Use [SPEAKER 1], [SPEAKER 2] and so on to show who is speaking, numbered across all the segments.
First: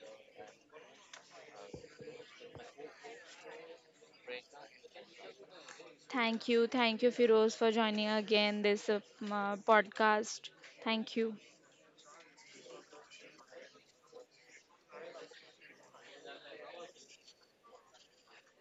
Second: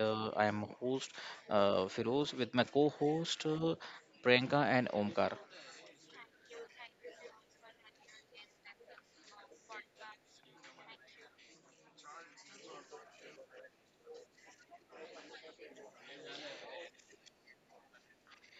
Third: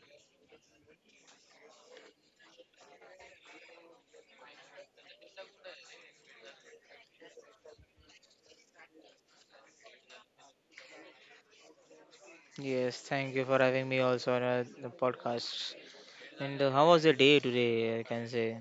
[SPEAKER 1] I am host Firoz with my co-host Priyanka and Omkar.
[SPEAKER 2] Thank you. Thank you, Firoz, for joining again this podcast. Thank you.
[SPEAKER 3] Yes, thank you for having me also on the podcast. And how was the day today? I can say.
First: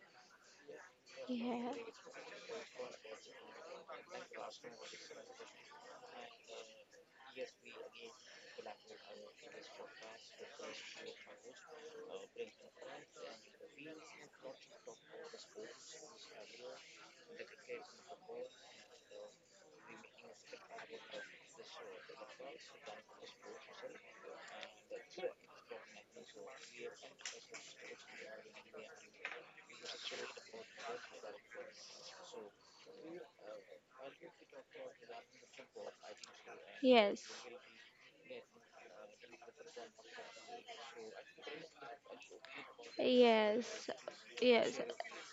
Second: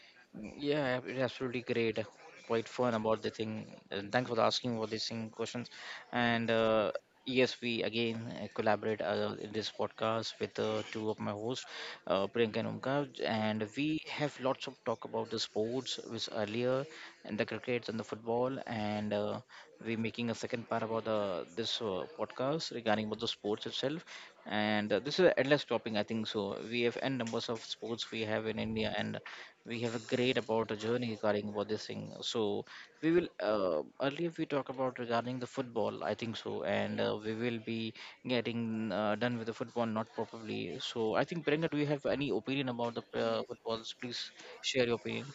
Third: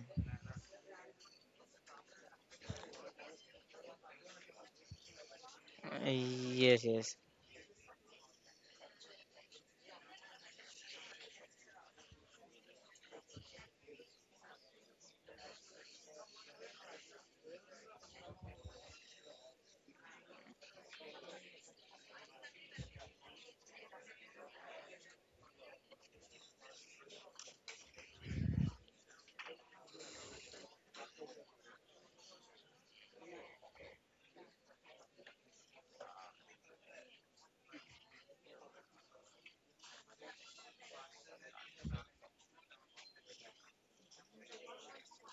[SPEAKER 1] Yeah, it's absolutely
[SPEAKER 2] Yeah.
[SPEAKER 1] great. Quite fun about the thing. And thanks for the asking for these thing questions. And
[SPEAKER 3] Yes, yes.
[SPEAKER 1] yes, we again collaborate in this podcast with two of my hosts, Priyanka and Umka, and we have lots of talk about the sports which earlier, and the crickets and the football, and we're making a second part about the this podcast regarding about the sports itself. And this is an endless topic, I think. So we have n numbers of sports we have in India, and we have a great about a journey regarding about this thing. So we will earlier we talk about regarding the football, I think so. And
[SPEAKER 2] Yes.
[SPEAKER 1] we will be getting done with the football not probably. So I think, Brenda, do you have any opinion about the
[SPEAKER 2] Yes.
[SPEAKER 1] footballs? Please
[SPEAKER 2] Yes.
[SPEAKER 1] share your opinion.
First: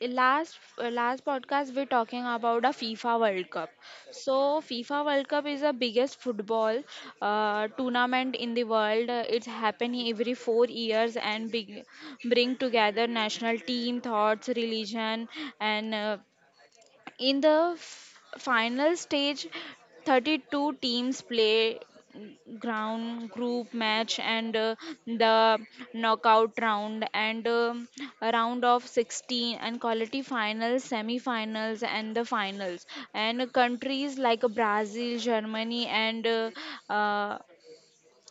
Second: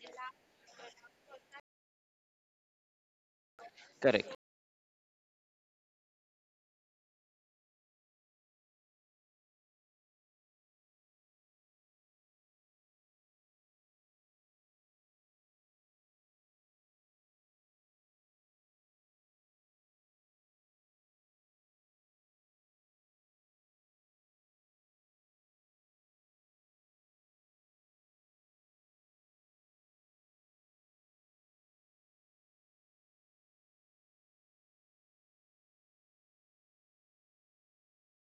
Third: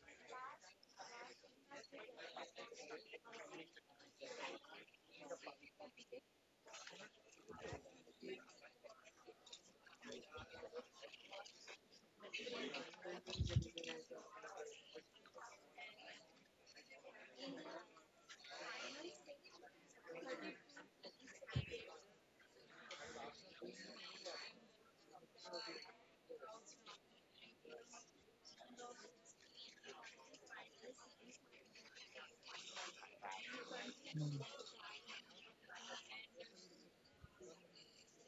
[SPEAKER 2] Last podcast we're talking about a FIFA World Cup.
[SPEAKER 1] Correct.
[SPEAKER 2] So FIFA World Cup is the biggest football tournament in the world. It's happening every 4 years and big, bring together national team, thoughts, religion, and in the final stage, 32 teams play ground group match and the knockout round and a round of 16 and quality finals, semi-finals, and the finals, and countries like Brazil, Germany, and uh,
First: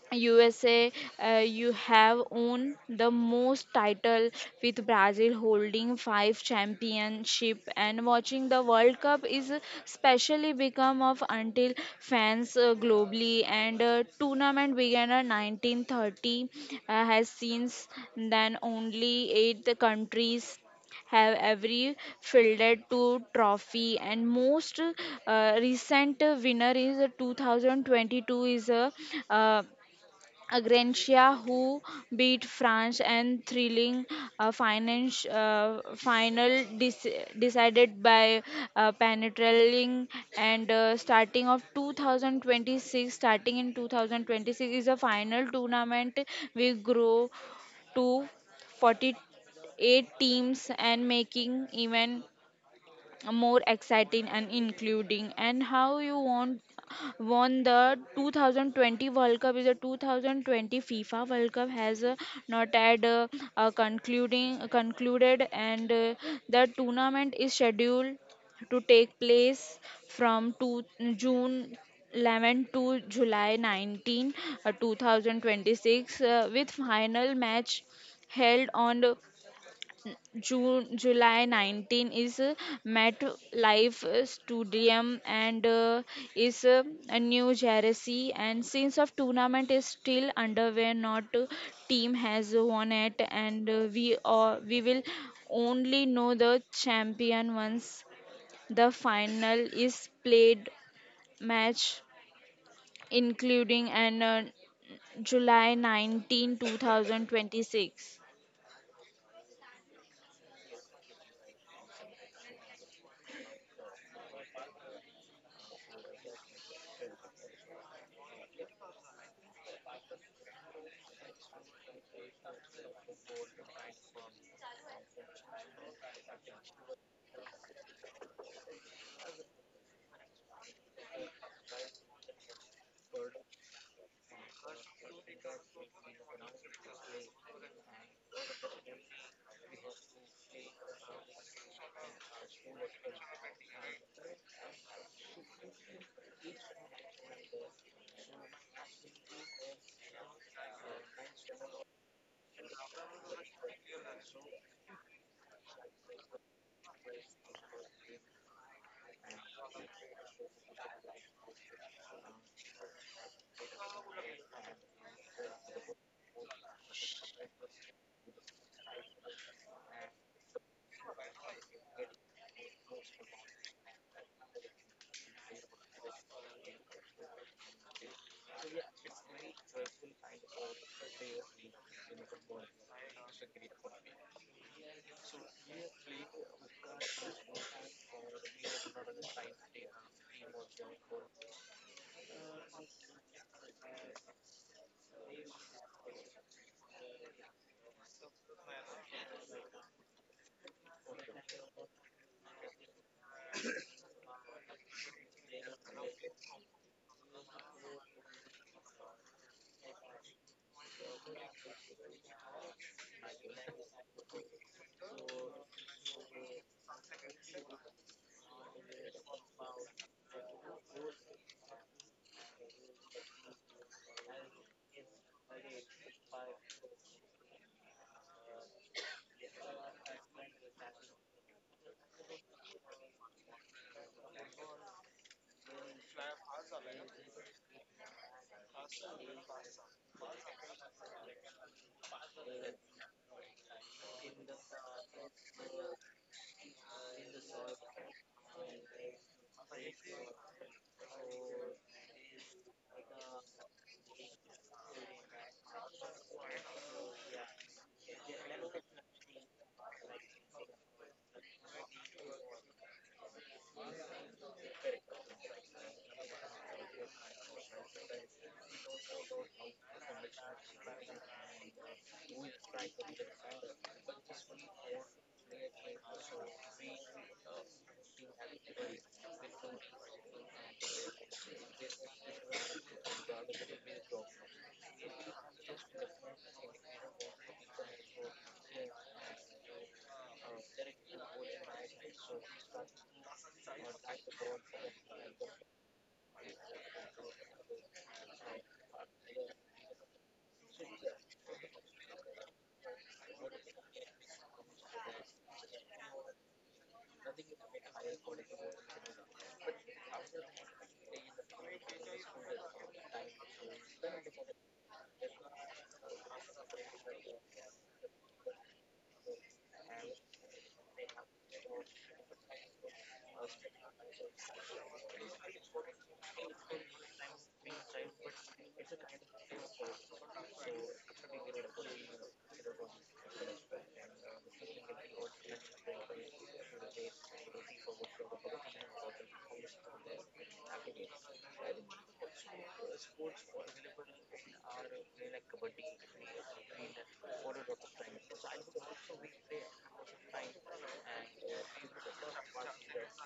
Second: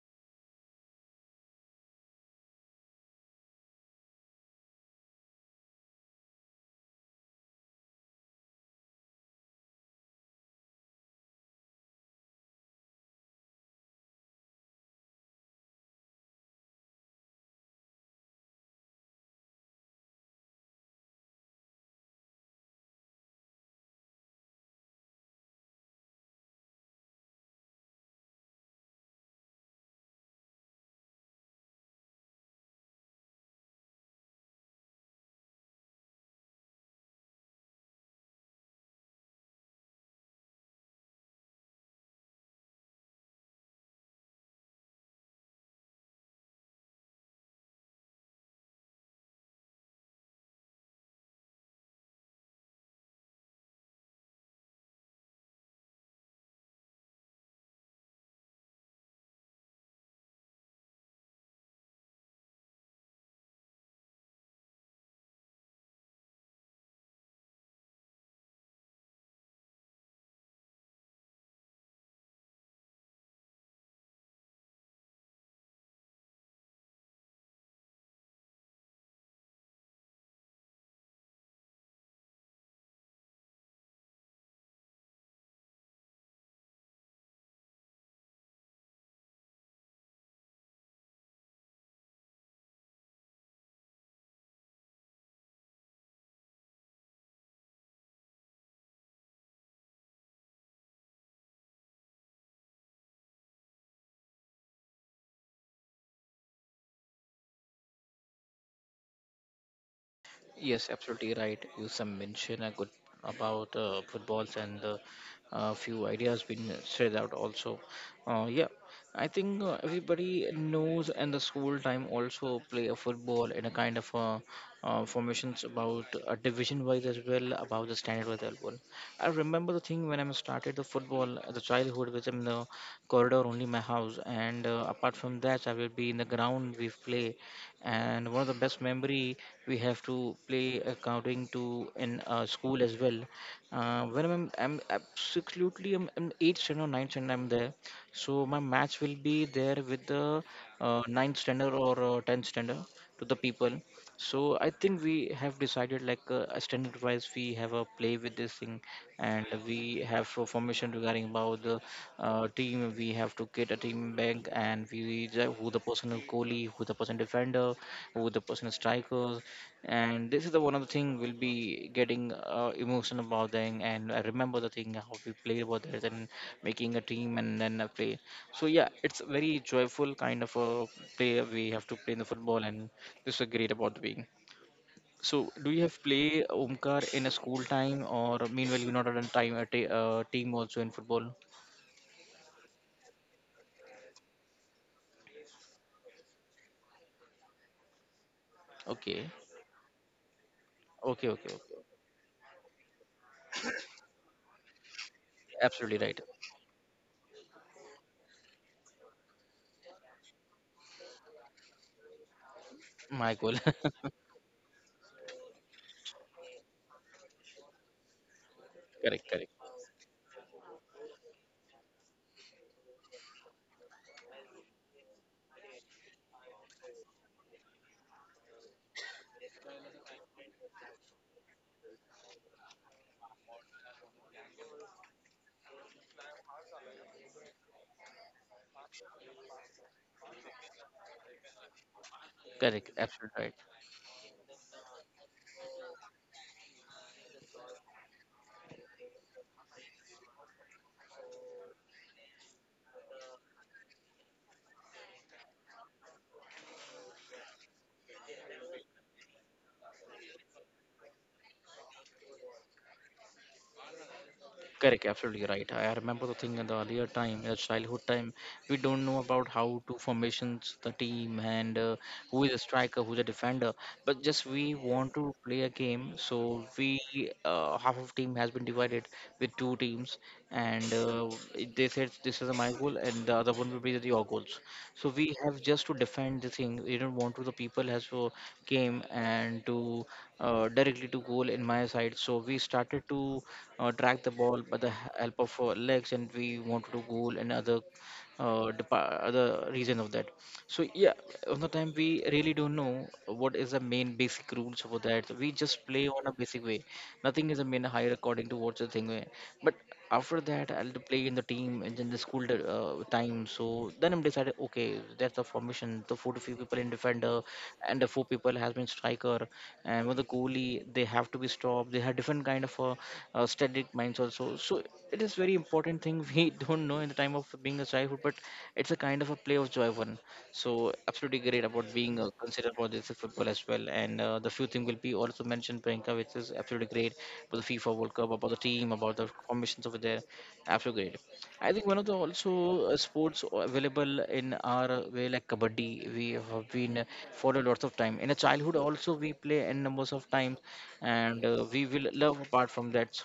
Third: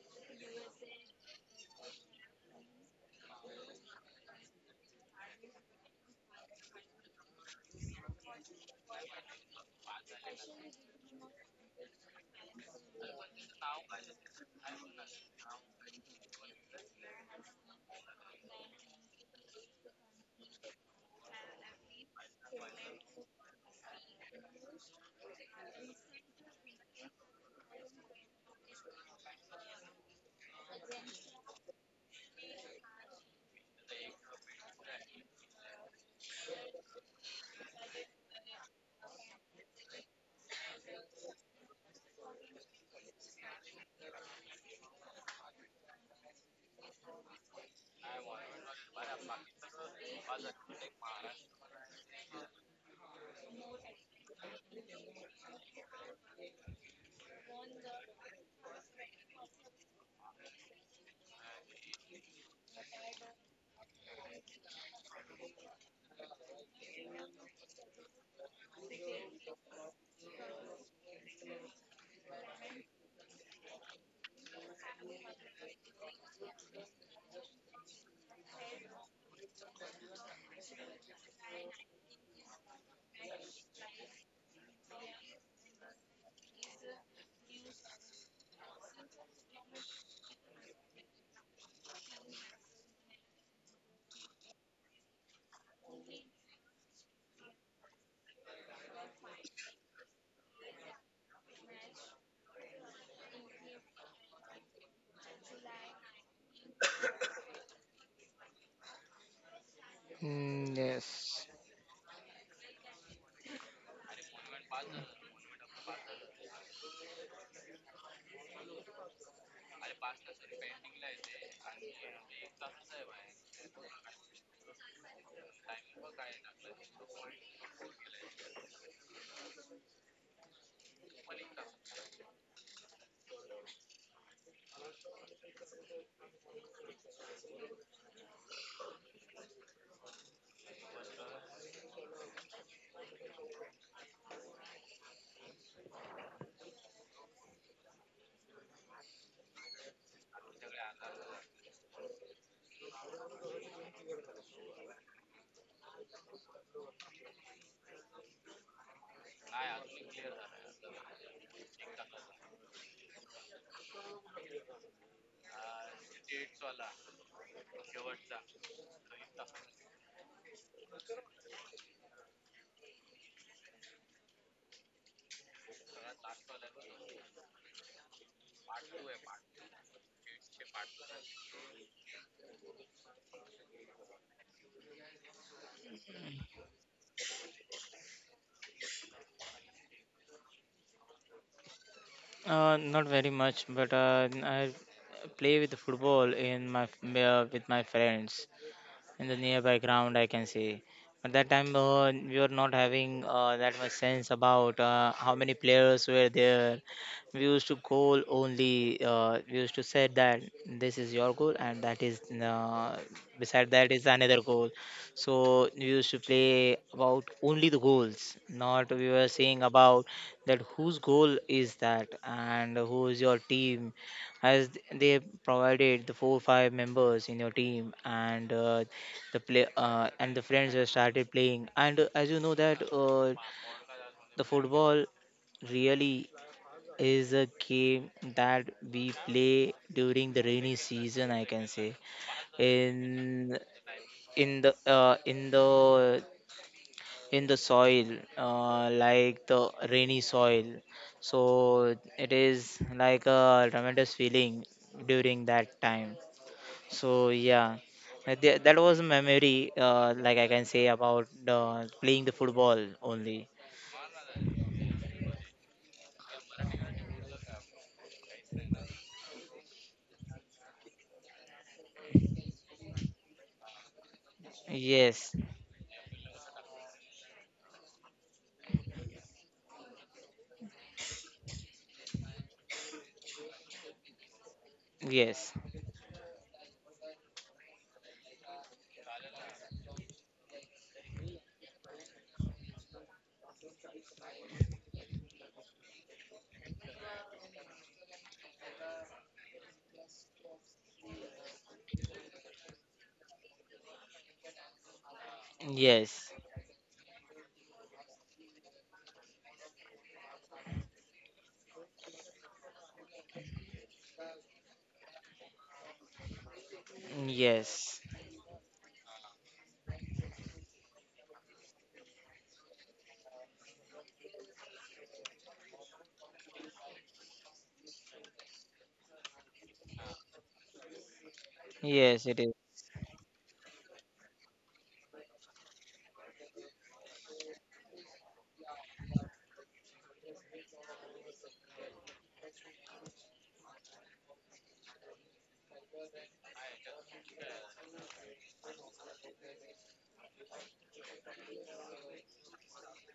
[SPEAKER 2] USA, you have won the most title, with Brazil holding five championship. And watching the World Cup is specially become of until fans globally, and tournament began in 1930, has since then only eight countries have every fielded two trophy. And most recent winner is 2022, is a uh, Agrencia, who beat France and thrilling finance, final decided by Penetraling, and starting of 2026. Starting in 2026 is a final tournament. We grow to 48 teams and making even more exciting and including, and how you want won the 2020 World Cup is a 2020 FIFA World Cup has not had concluding concluded, and the tournament is scheduled to take place from two, June 11 to July 19, 2026, with final match held on June July 19, is MetLife Stadium, and is a New Jersey, and since of tournament is still underway not team has won it, and we will only know the champion once the final is played match, including an July 19, 2026
[SPEAKER 3] Mm,
[SPEAKER 1] Yes, absolutely
[SPEAKER 3] yes.
[SPEAKER 1] right. You some mention a good about footballs and a few ideas been said out also. Yeah, I think everybody knows and the school time also play a football in a kind of formations about division wise as well about the standard wise as well. I remember the thing when I started the football, the childhood was in the corridor only my house. And apart from that I will be in the ground we play, and one of the best memory we have to play accounting to in school as well. When I'm absolutely I'm 8th standard or 9th standard I'm there, so my match will be there with the 9th standard or 10th standard to the people. So I think we have decided like a standard wise we have a play with this thing. And we have for formation regarding about the team we have to get a team back. And who the personal goalie, who the person defender, who the personal strikers. And this is the one of the thing we'll be getting emotional about them. And I remember the thing how we played about that and making a team and then a play. So yeah, it's very joyful kind of a play we have to play in the football, and this is great about being. So, do you have play Omkar in a school time or meanwhile you not on time a team also in football?
[SPEAKER 3] Not very much, but I play with the football in my with my friends.
[SPEAKER 1] Okay,
[SPEAKER 3] In the nearby ground I can see,
[SPEAKER 1] okay,
[SPEAKER 3] but
[SPEAKER 1] okay,
[SPEAKER 3] that
[SPEAKER 1] okay.
[SPEAKER 3] time we were not having that much sense about how many
[SPEAKER 1] Absolutely
[SPEAKER 3] players
[SPEAKER 1] right.
[SPEAKER 3] were there. We used to goal only, we used to say that this is your goal and that is
[SPEAKER 1] My goal.
[SPEAKER 3] beside that is another goal. So we used to play about only the goals, not we
[SPEAKER 1] correct,
[SPEAKER 3] were
[SPEAKER 1] correct,
[SPEAKER 3] saying about that whose goal is that and who is your team, as they provided the four five members in your team and the play, and the friends were started playing. And as you know that the football really is a game that we play during the rainy season, I can say.
[SPEAKER 1] correct. Absolutely right.
[SPEAKER 3] In in the uh, in the in the soil, like the rainy soil, so it is like a tremendous feeling during that time. So yeah, that was a memory. Like I can say about playing the football only.
[SPEAKER 1] Correct, absolutely right. I remember the thing in the earlier time, in the childhood time, we don't know about how to formations the team and who is a striker, who's a defender. But just we want to
[SPEAKER 3] Yes,
[SPEAKER 1] play a game, so we half of team has been divided with two teams. And they said this is my goal, and the other one will be the your goals. So we have
[SPEAKER 3] yes,
[SPEAKER 1] just to defend the thing. We don't want to the people has to came and to directly to goal in my side. So we started to drag the ball by the help of our legs, and we want to do goal and other other reason of that. So yeah, on the time we really don't know what is the main basic rules for that. We just play on a
[SPEAKER 3] yes,
[SPEAKER 1] basic way. Nothing is a main higher according to what's the thing way. But after that I'll to play in the team and then the school time. So then I'm decided, okay, that's the formation the four to five people in defender, and the
[SPEAKER 3] yes,
[SPEAKER 1] four people has been striker. And with the goalie they have to be stopped. They have different kind of static minds also. So it is very important thing we don't know in the time of being a childhood. But it's a kind of a play of joy one. So absolutely great about being
[SPEAKER 3] yes. It is.
[SPEAKER 1] considered for this football as well. And the few thing will be also mentioned Priyanka which is absolutely great for the FIFA World Cup about the team, about the formations over there. Absolutely great. I think one of the also sports available in our way like kabaddi we have been for a lot of time in a childhood also we play n numbers of times. And we will love apart from that.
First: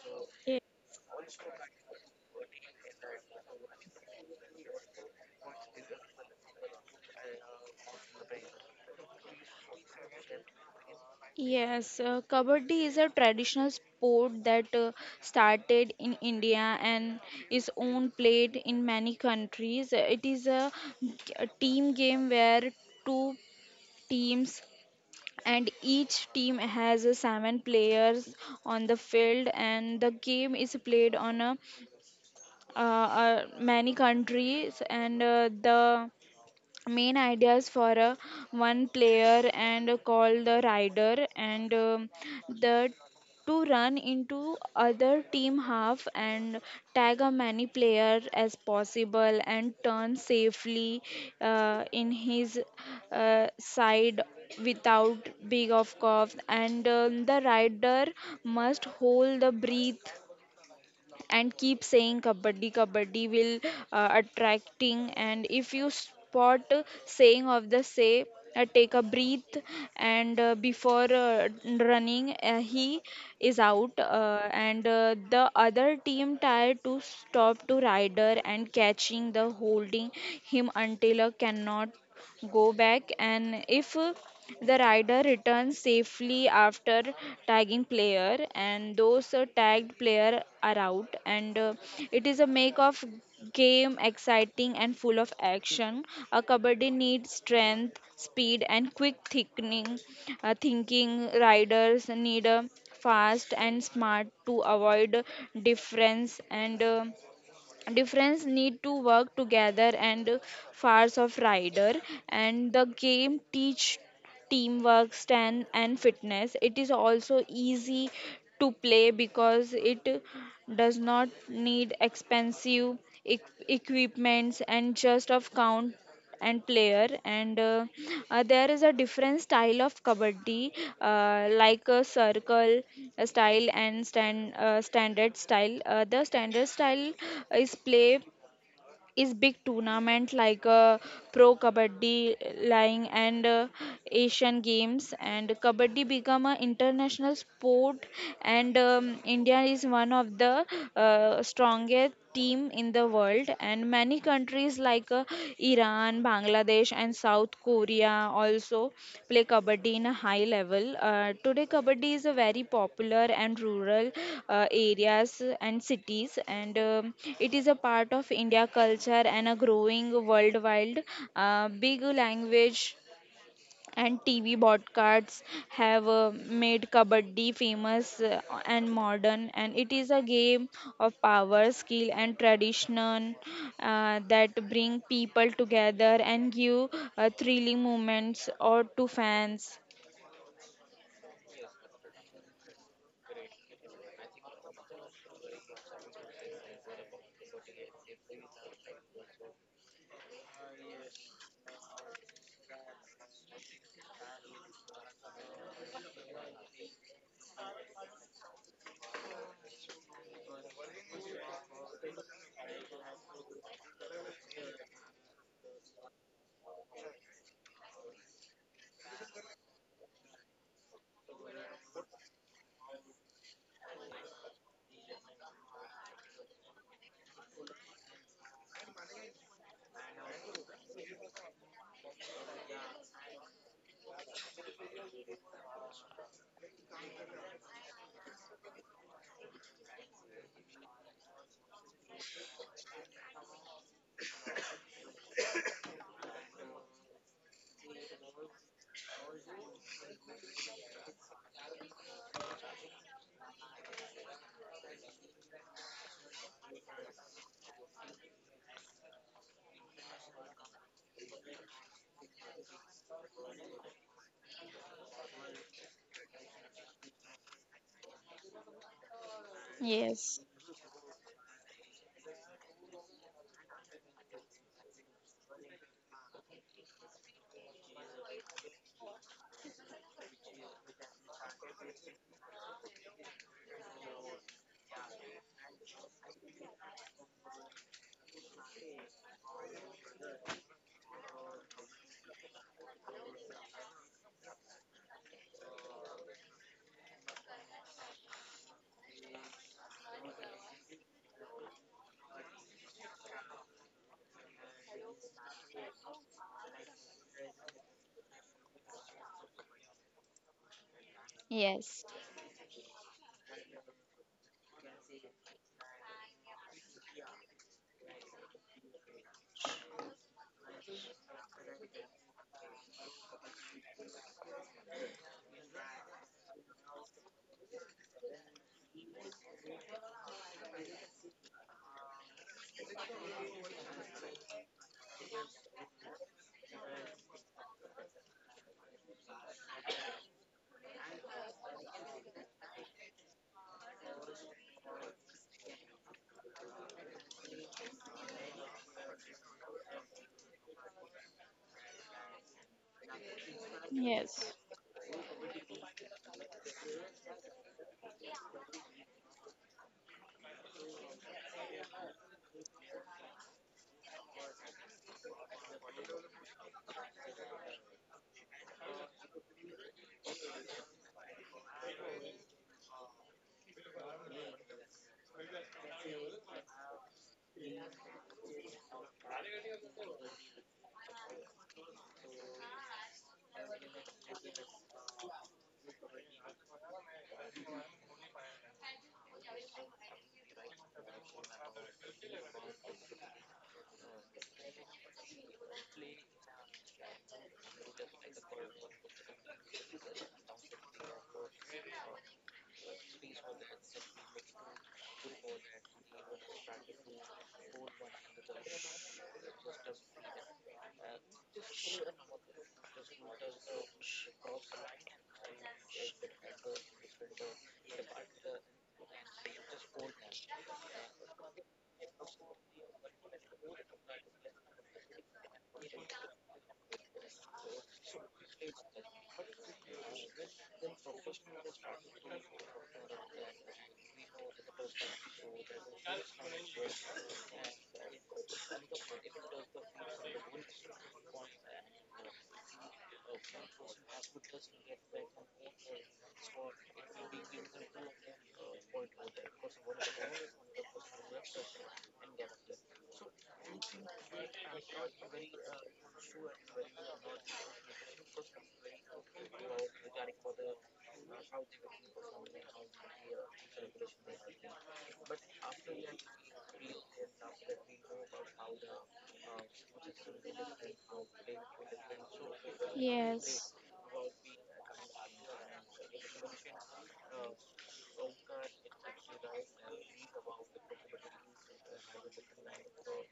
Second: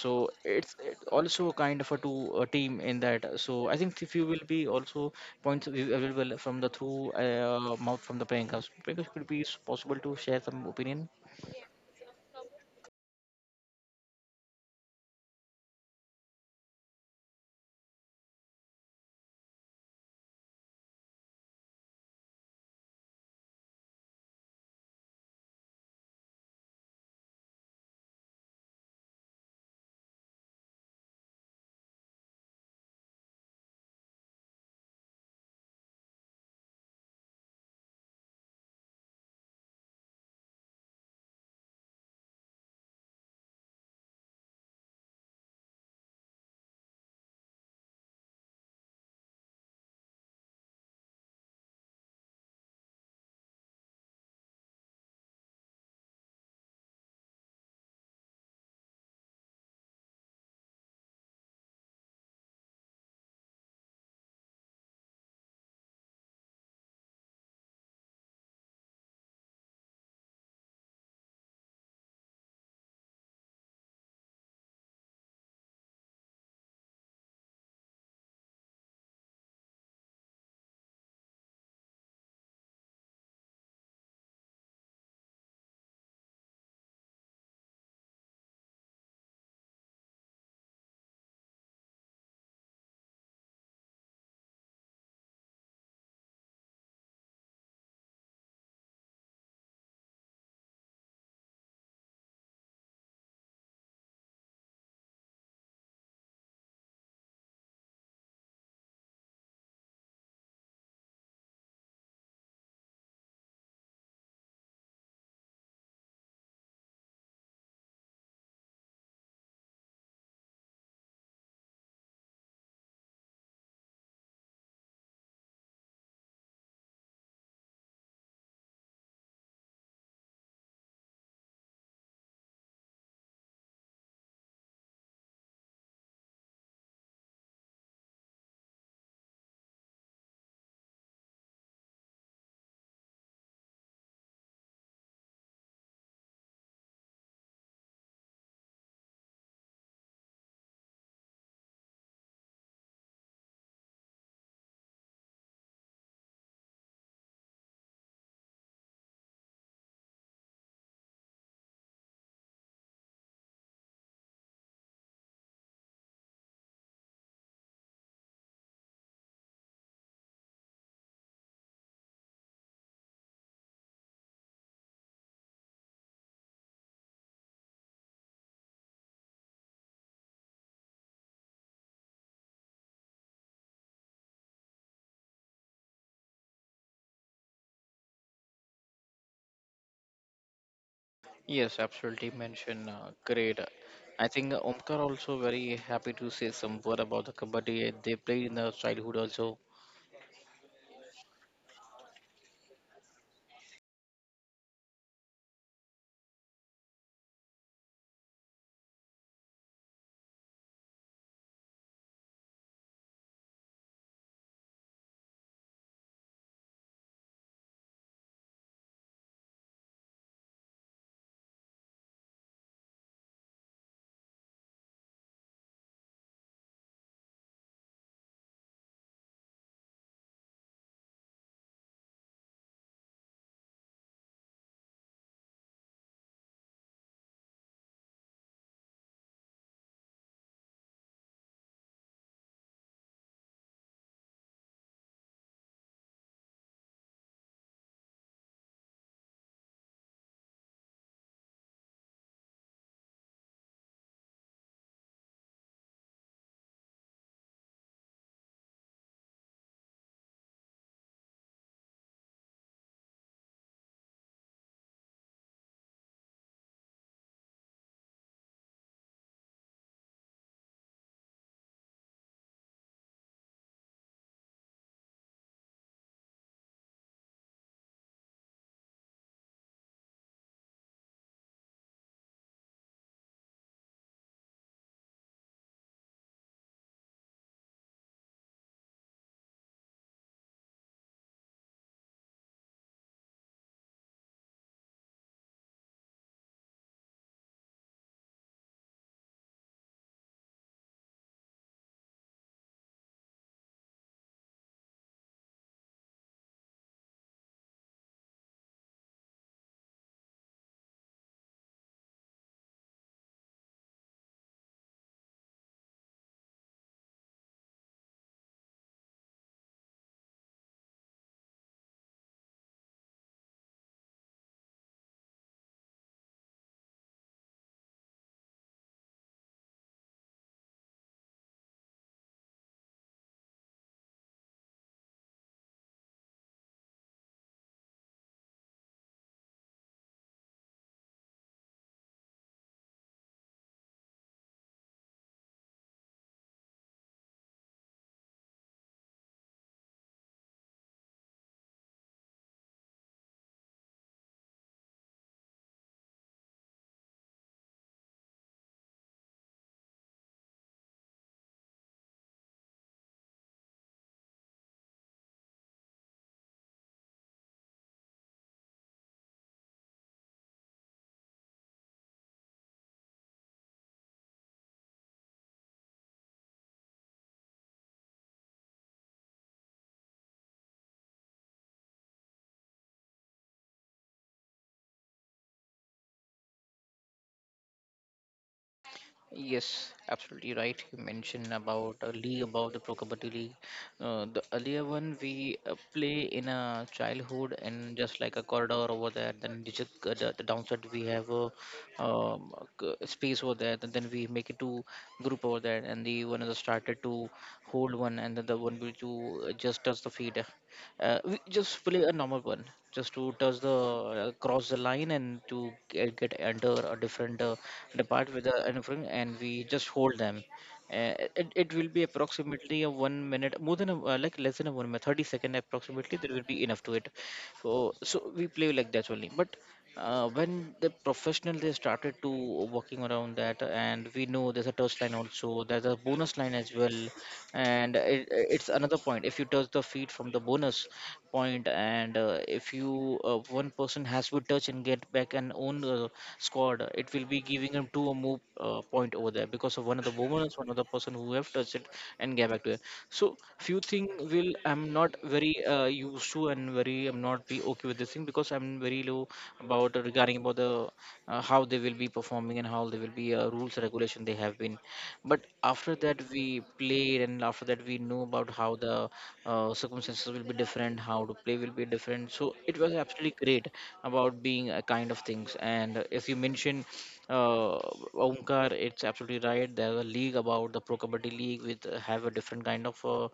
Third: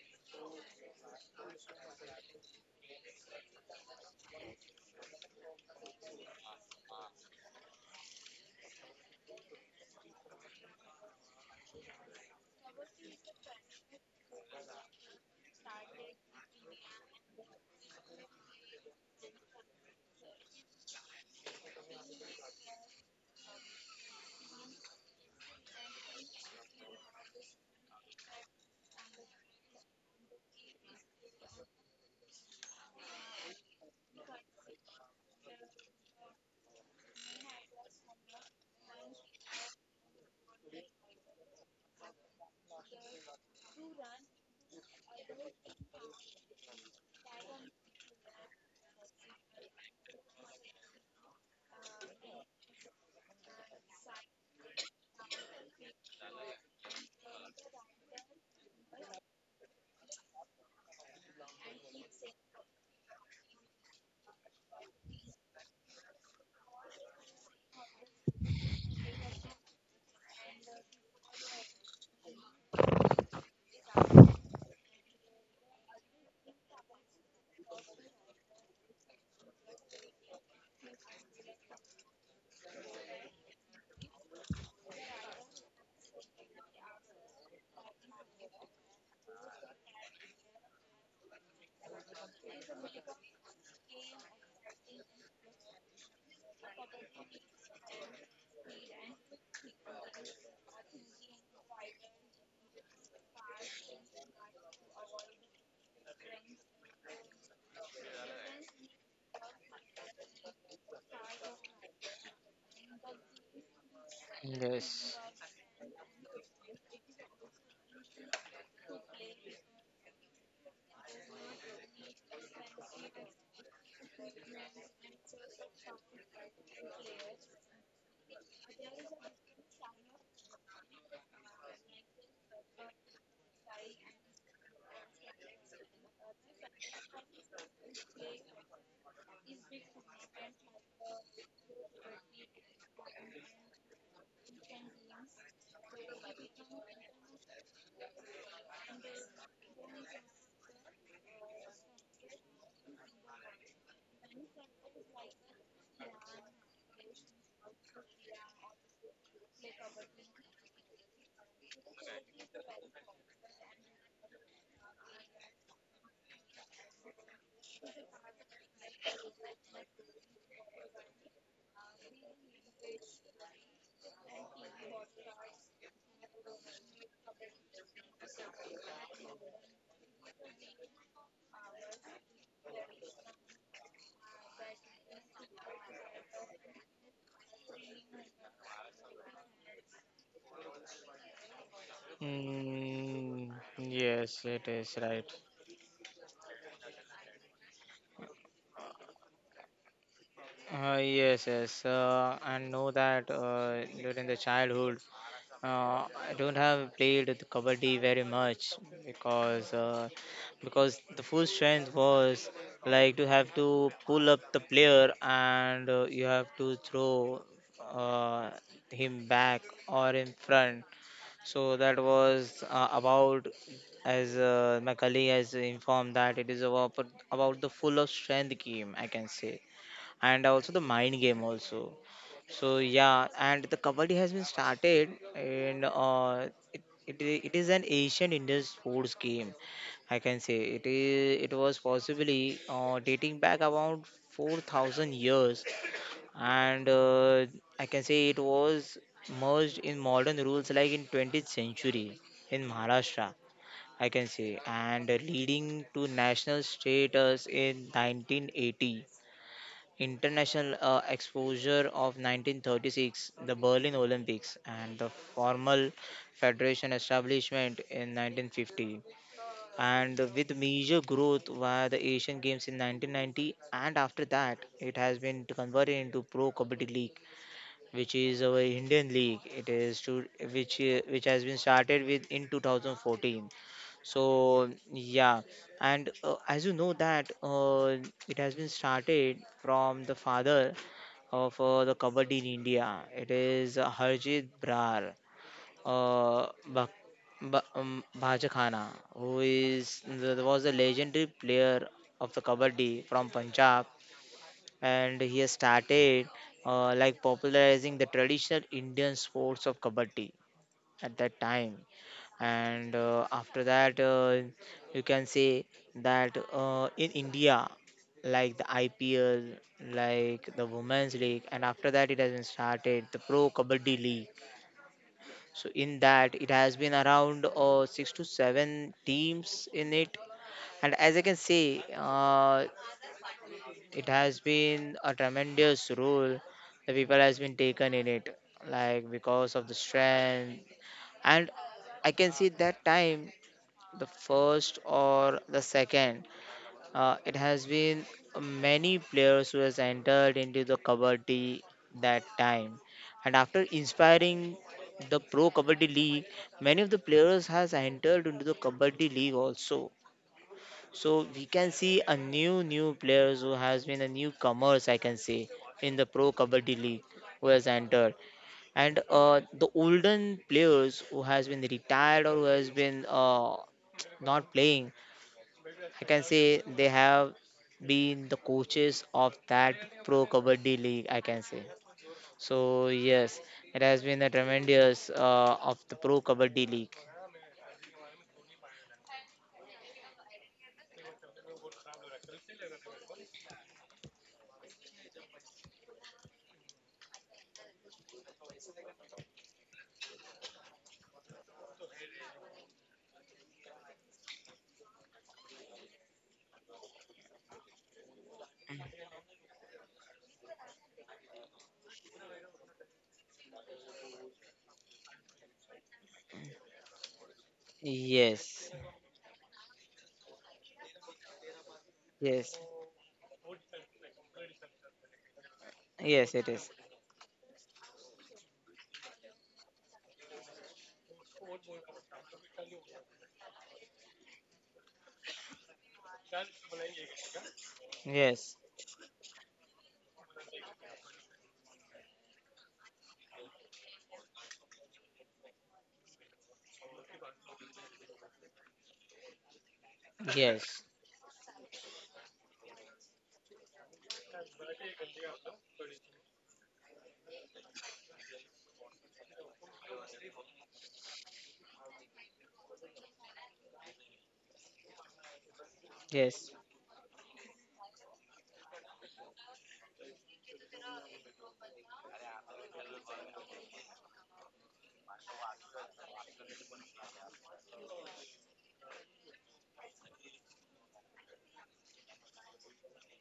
[SPEAKER 1] So it's it also kind of a two a team in that. So I think if you will be also points available from the through mouth from the playing house, could it be possible to share some opinion?
[SPEAKER 2] Yes, Kabaddi is a traditional sport that started in India and is own played in many countries. It is a team game where two teams and each team has seven players on the field, and the game is played on many countries, and the main ideas for a one player and call the rider, and the to run into other team half and tag a many player as possible and turn safely in his side without big of cough, and the rider must hold the breath and keep saying kabaddi kabaddi will attracting, and if you spot saying of the say, take a breath, and before running, he is out, and the other team tried to stop to rider and catching the holding him until cannot go back. And if the rider returns safely after tagging player, and those tagged player are out, and it is a make of game exciting and full of action. A kabaddi needs strength, speed, and quick thickening, thinking. Riders need a fast and smart to avoid difference, and difference need to work together and fars of rider, and the game teach teamwork,
[SPEAKER 3] Yes.
[SPEAKER 2] strength, and fitness. It is also easy to play because it does not need expensive equipments and just of count and player, and there is a different style of kabaddi, like a circle style and standard style. The standard style is play is big tournament like pro kabaddi lying, and Asian Games, and kabaddi become an international sport, and India is one of the strongest team in the world. And many countries like Iran, Bangladesh, and South Korea also play kabaddi in a high level. Today, kabaddi is a very popular and rural areas and cities, and it is a part of India culture and a growing worldwide big language, and TV broadcasts have made Kabaddi famous and modern, and it is a game of power, skill, and tradition that bring people together and give thrilling moments or to fans.
[SPEAKER 1] Yes, absolutely mention
[SPEAKER 3] Mm,
[SPEAKER 1] great. I
[SPEAKER 3] yes,
[SPEAKER 1] think
[SPEAKER 3] it is
[SPEAKER 1] Omkar
[SPEAKER 3] right.
[SPEAKER 1] also very happy to say some word about the kabaddi. They played in the childhood also.
[SPEAKER 3] Yes, yes. I know that during the childhood, I don't have played the kabaddi very much, because because the full strength was like to have to pull up the player and you have to throw uh, him back or in front. So that was about, as my colleague has informed, that it is about the full of strength game, I can say, and also the mind game also. So yeah, and the kabaddi has been started, and it, it is an Asian Indian sports game. I can say it is. It was possibly dating back around 4,000 years, and I can say it was merged in modern rules like in 20th century in Maharashtra. I can say, and leading to national status in 1980, international exposure of 1936, the Berlin Olympics, and the formal federation establishment in 1950, and
[SPEAKER 2] Yes.
[SPEAKER 3] with major growth via the Asian Games in 1990. And after that, it has been converted into Pro Kabaddi League, which is our Indian league. It is to which has been started with in 2014. So yeah, and as you know that it has been started from the father of the kabaddi in India. It is Harjit Brar, uh, Bak- Bhaja Khana, who is the, was a legendary player of the kabaddi from Punjab, and he has started like popularizing the traditional Indian sports of kabaddi at that time.
[SPEAKER 2] Yes,
[SPEAKER 3] And after that, you can say that in India, like the IPL, like the Women's League, and after that, it has been started the Pro Kabaddi League. So in that, it has been around six to seven teams in it. And as I can say, it has been a tremendous role the people has been taken in it, like because of the strength. And I can see that time the first or the second, it has been many players who has entered into the kabaddi that time, and after
[SPEAKER 2] yes.
[SPEAKER 3] inspiring the Pro Kabaddi League, many of the players has entered into the kabaddi league also. So we can see a new players who has been a newcomers, I can say, in the Pro Kabaddi League who has entered. And the olden players who has been retired or who has been not playing, I can say, they have been the coaches of that Pro Kabaddi League, I can say. So yes, it has been a tremendous of the Pro Kabaddi League.
[SPEAKER 1] Yes, absolutely right. You mentioned about a league, about the Pro Kabaddi League. The earlier one we play in a childhood and just like a corridor over there. Then you just, the downside we have a um, space over there. And then we make it to group over there. And the one is started to hold one, and then the one will to just touch the feet. We just play a normal one, just to touch the cross the line and to get under a different depart with the
[SPEAKER 3] Yes,
[SPEAKER 1] and we just hold them. It will be
[SPEAKER 3] yes,
[SPEAKER 1] approximately a 1 minute more than a, like less than a 1 minute 30-second approximately there
[SPEAKER 3] yes,
[SPEAKER 1] will
[SPEAKER 3] it
[SPEAKER 1] be enough
[SPEAKER 3] is.
[SPEAKER 1] to it. So so we play like that only. But when the professional they started to working around that, and we know there's a touch line also, there's a bonus line as well. And it's
[SPEAKER 3] Yes.
[SPEAKER 1] another point if you touch the feet from the bonus point. And if you one person has to touch and get back an own squad, it will be giving him two move point over there because of one of the bonus one of the
[SPEAKER 3] Yes.
[SPEAKER 1] person who have touched it and get back to it. So few thing will I'm not very used to and very I'm not be okay with this thing because I'm very low about regarding about the how they will be performing and how they will be rules regulation they have been. But after that we
[SPEAKER 3] Yes.
[SPEAKER 1] played, and after that we knew about how the circumstances will be different, how to play will be different. So it was absolutely great
[SPEAKER 2] Yes.
[SPEAKER 1] about being a kind of things. And as you mentioned uh, Omkar, it's absolutely right. There's a league about the Pro Kabaddi League with have a different kind of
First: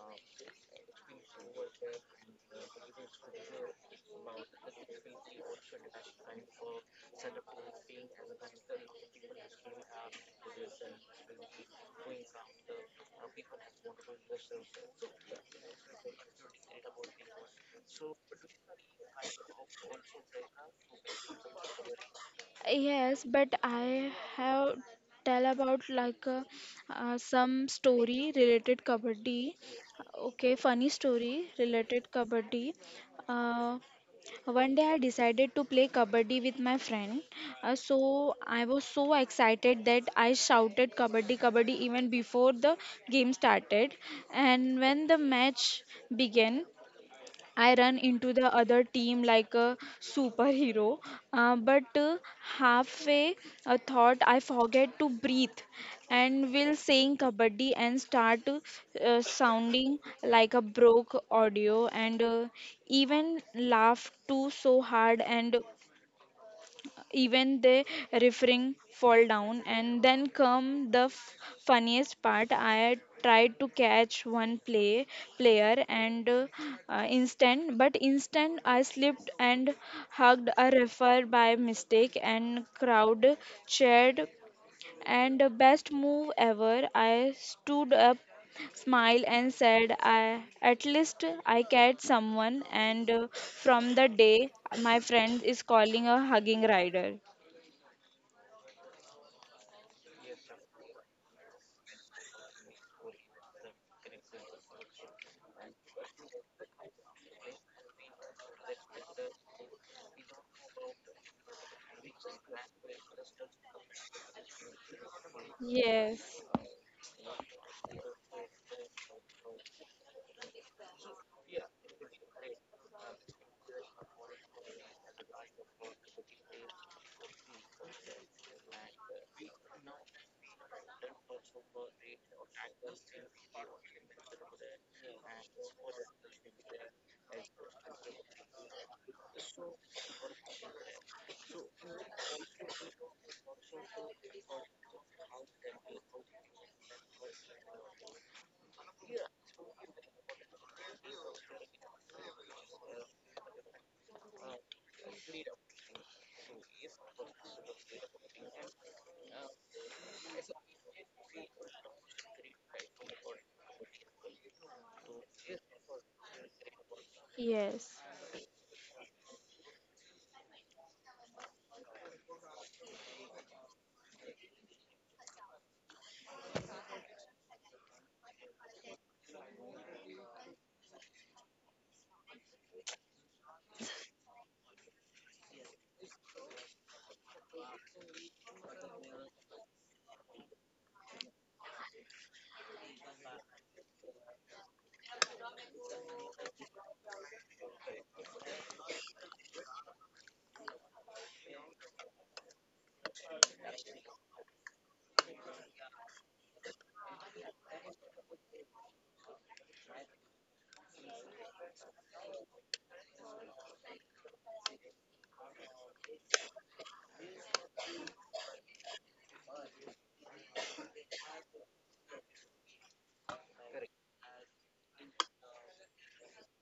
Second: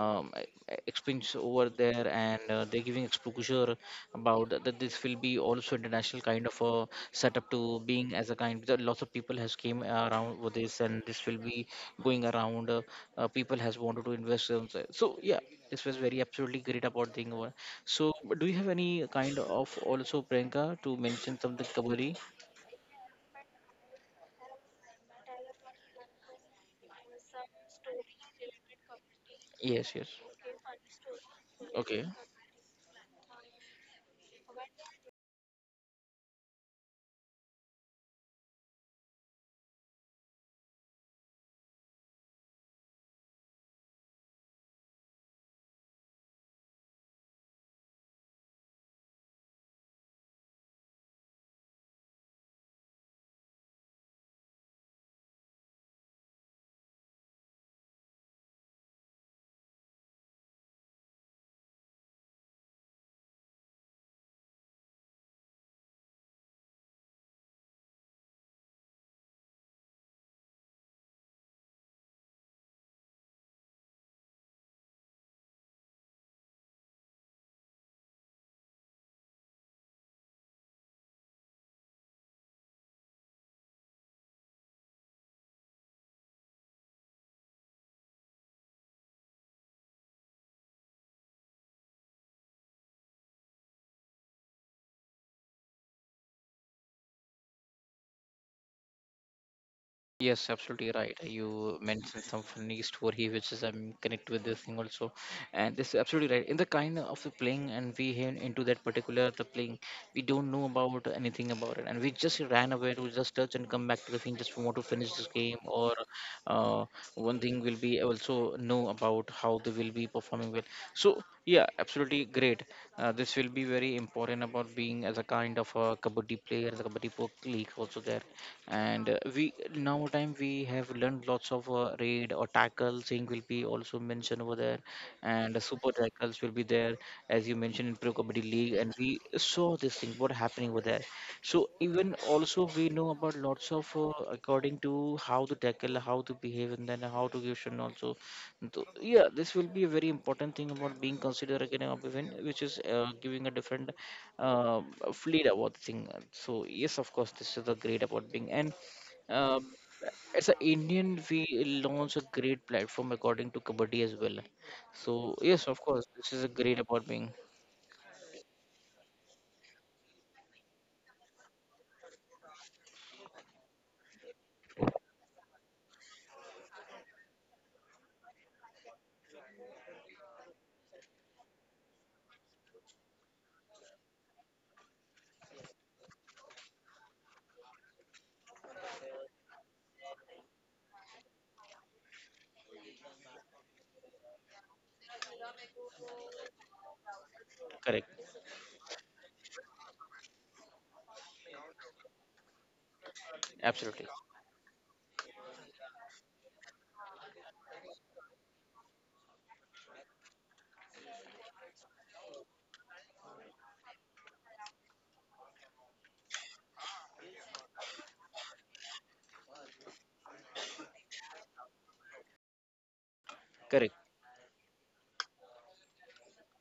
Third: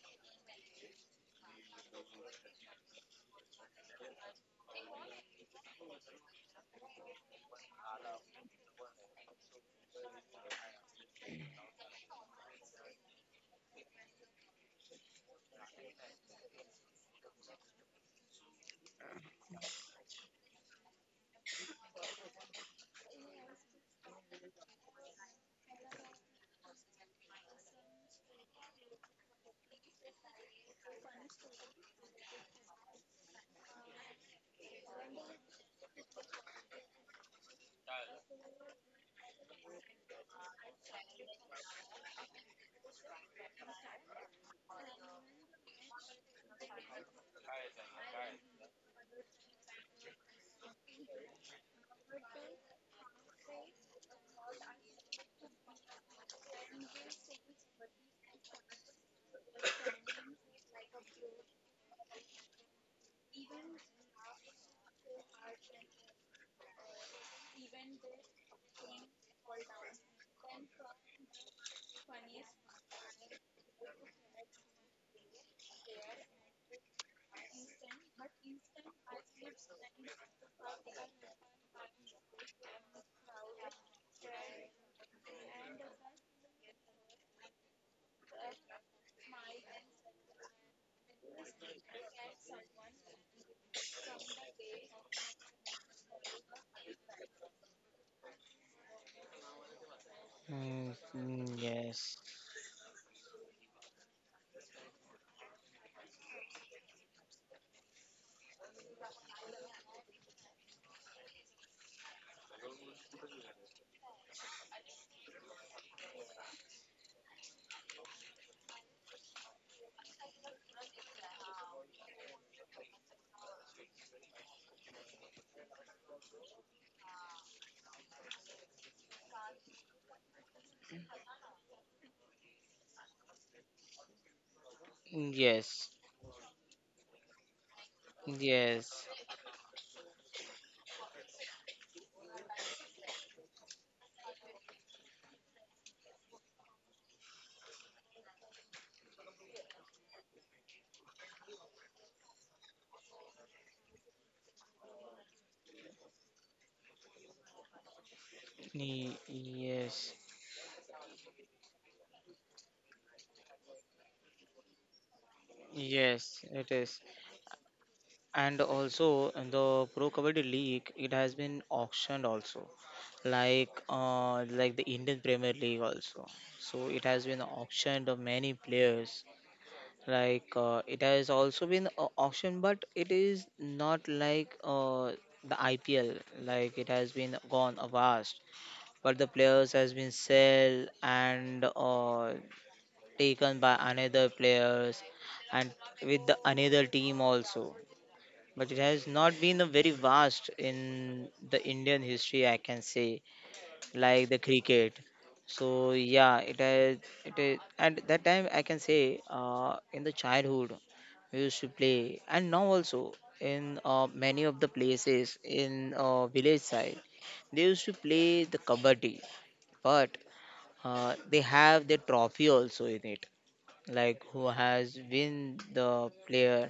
[SPEAKER 1] um, e- experience over there and they're giving exposure about that that this will be also international kind of a setup to being as a kind because lots of people has came around with this. And this will be going around people has wanted to invest in. So so, yeah, this was very absolutely great about thing over. So do you have any kind of also Priyanka to mention something Kabari?
[SPEAKER 2] Yes, but I have tell about like some story related kabaddi.
[SPEAKER 1] Yes, yes.
[SPEAKER 2] Okay, funny story
[SPEAKER 1] Okay.
[SPEAKER 2] related kabaddi. Uh, One day I decided to play kabaddi with my friend. So I was so excited that I shouted kabaddi kabaddi even before the game started. And when the match began, I run into the other team like a superhero, but halfway a thought I forget to breathe and will sing kabaddi and start sounding like a broke audio, and even laugh too so hard, and even they referring fall down, and then come the funniest part. I tried to catch one player, and instant I slipped and hugged a refer by mistake, and crowd cheered, and best move ever, I stood up, smiled, and said, I at least I catch someone. And from the day my friend is calling a hugging rider.
[SPEAKER 1] Yes, absolutely
[SPEAKER 3] Mm,
[SPEAKER 1] right.
[SPEAKER 3] mm,
[SPEAKER 1] You
[SPEAKER 3] yes.
[SPEAKER 1] mentioned some funny story, which is I'm connect with this thing also. And this is absolutely right. In the kind of the playing, and we hit into that particular the playing, we don't know about anything about it. And we just ran away to just touch and come back to the thing. Just want to finish this game, or
[SPEAKER 2] Yes,
[SPEAKER 1] uh, one thing will be also know about how they will be performing well. So yeah, absolutely great. This will be very important about being as a kind of a kabaddi player, as a league also there. And we now time we have learned lots of raid or tackle thing will be also mentioned over there.
[SPEAKER 3] Mm,
[SPEAKER 1] And
[SPEAKER 3] yes.
[SPEAKER 1] super tackles will be there as you mentioned in pro kabaddi league, and
[SPEAKER 3] Yes.
[SPEAKER 1] we saw this thing what happening over there. So even also we know about lots of according to how to tackle, how to behave, and then how to give shun also. So, yeah, this will be a very important thing about being considered again an event which is giving a different uh, fleet about the thing. So yes, of course, this is the great about being. And
[SPEAKER 3] Ye-
[SPEAKER 1] uh,
[SPEAKER 3] Yes.
[SPEAKER 1] as an Indian, we launch a great platform according to Kabaddi as well. So yes, of course, this
[SPEAKER 3] Yes,
[SPEAKER 1] is a
[SPEAKER 3] it
[SPEAKER 1] great
[SPEAKER 3] is.
[SPEAKER 1] about being.
[SPEAKER 2] yes,
[SPEAKER 3] And also in the Pro Kabaddi League, it has been auctioned also, like like the Indian Premier League also. So it has been auctioned of many players. Like it has also been auctioned, but it is not like the IPL. Like it has been gone avast, but the players has been sold and taken by another players and with the another team also.
[SPEAKER 1] Correct.
[SPEAKER 3] But it has not been a very vast in the Indian history, I can say,
[SPEAKER 1] Absolutely
[SPEAKER 3] like the cricket. So yeah, it has, it is, and that time I can say in the childhood we used to play, and now also in many of the places in village side, they used to play the kabaddi, but they have the trophy also in it,
[SPEAKER 1] correct.
[SPEAKER 3] like who has win the player,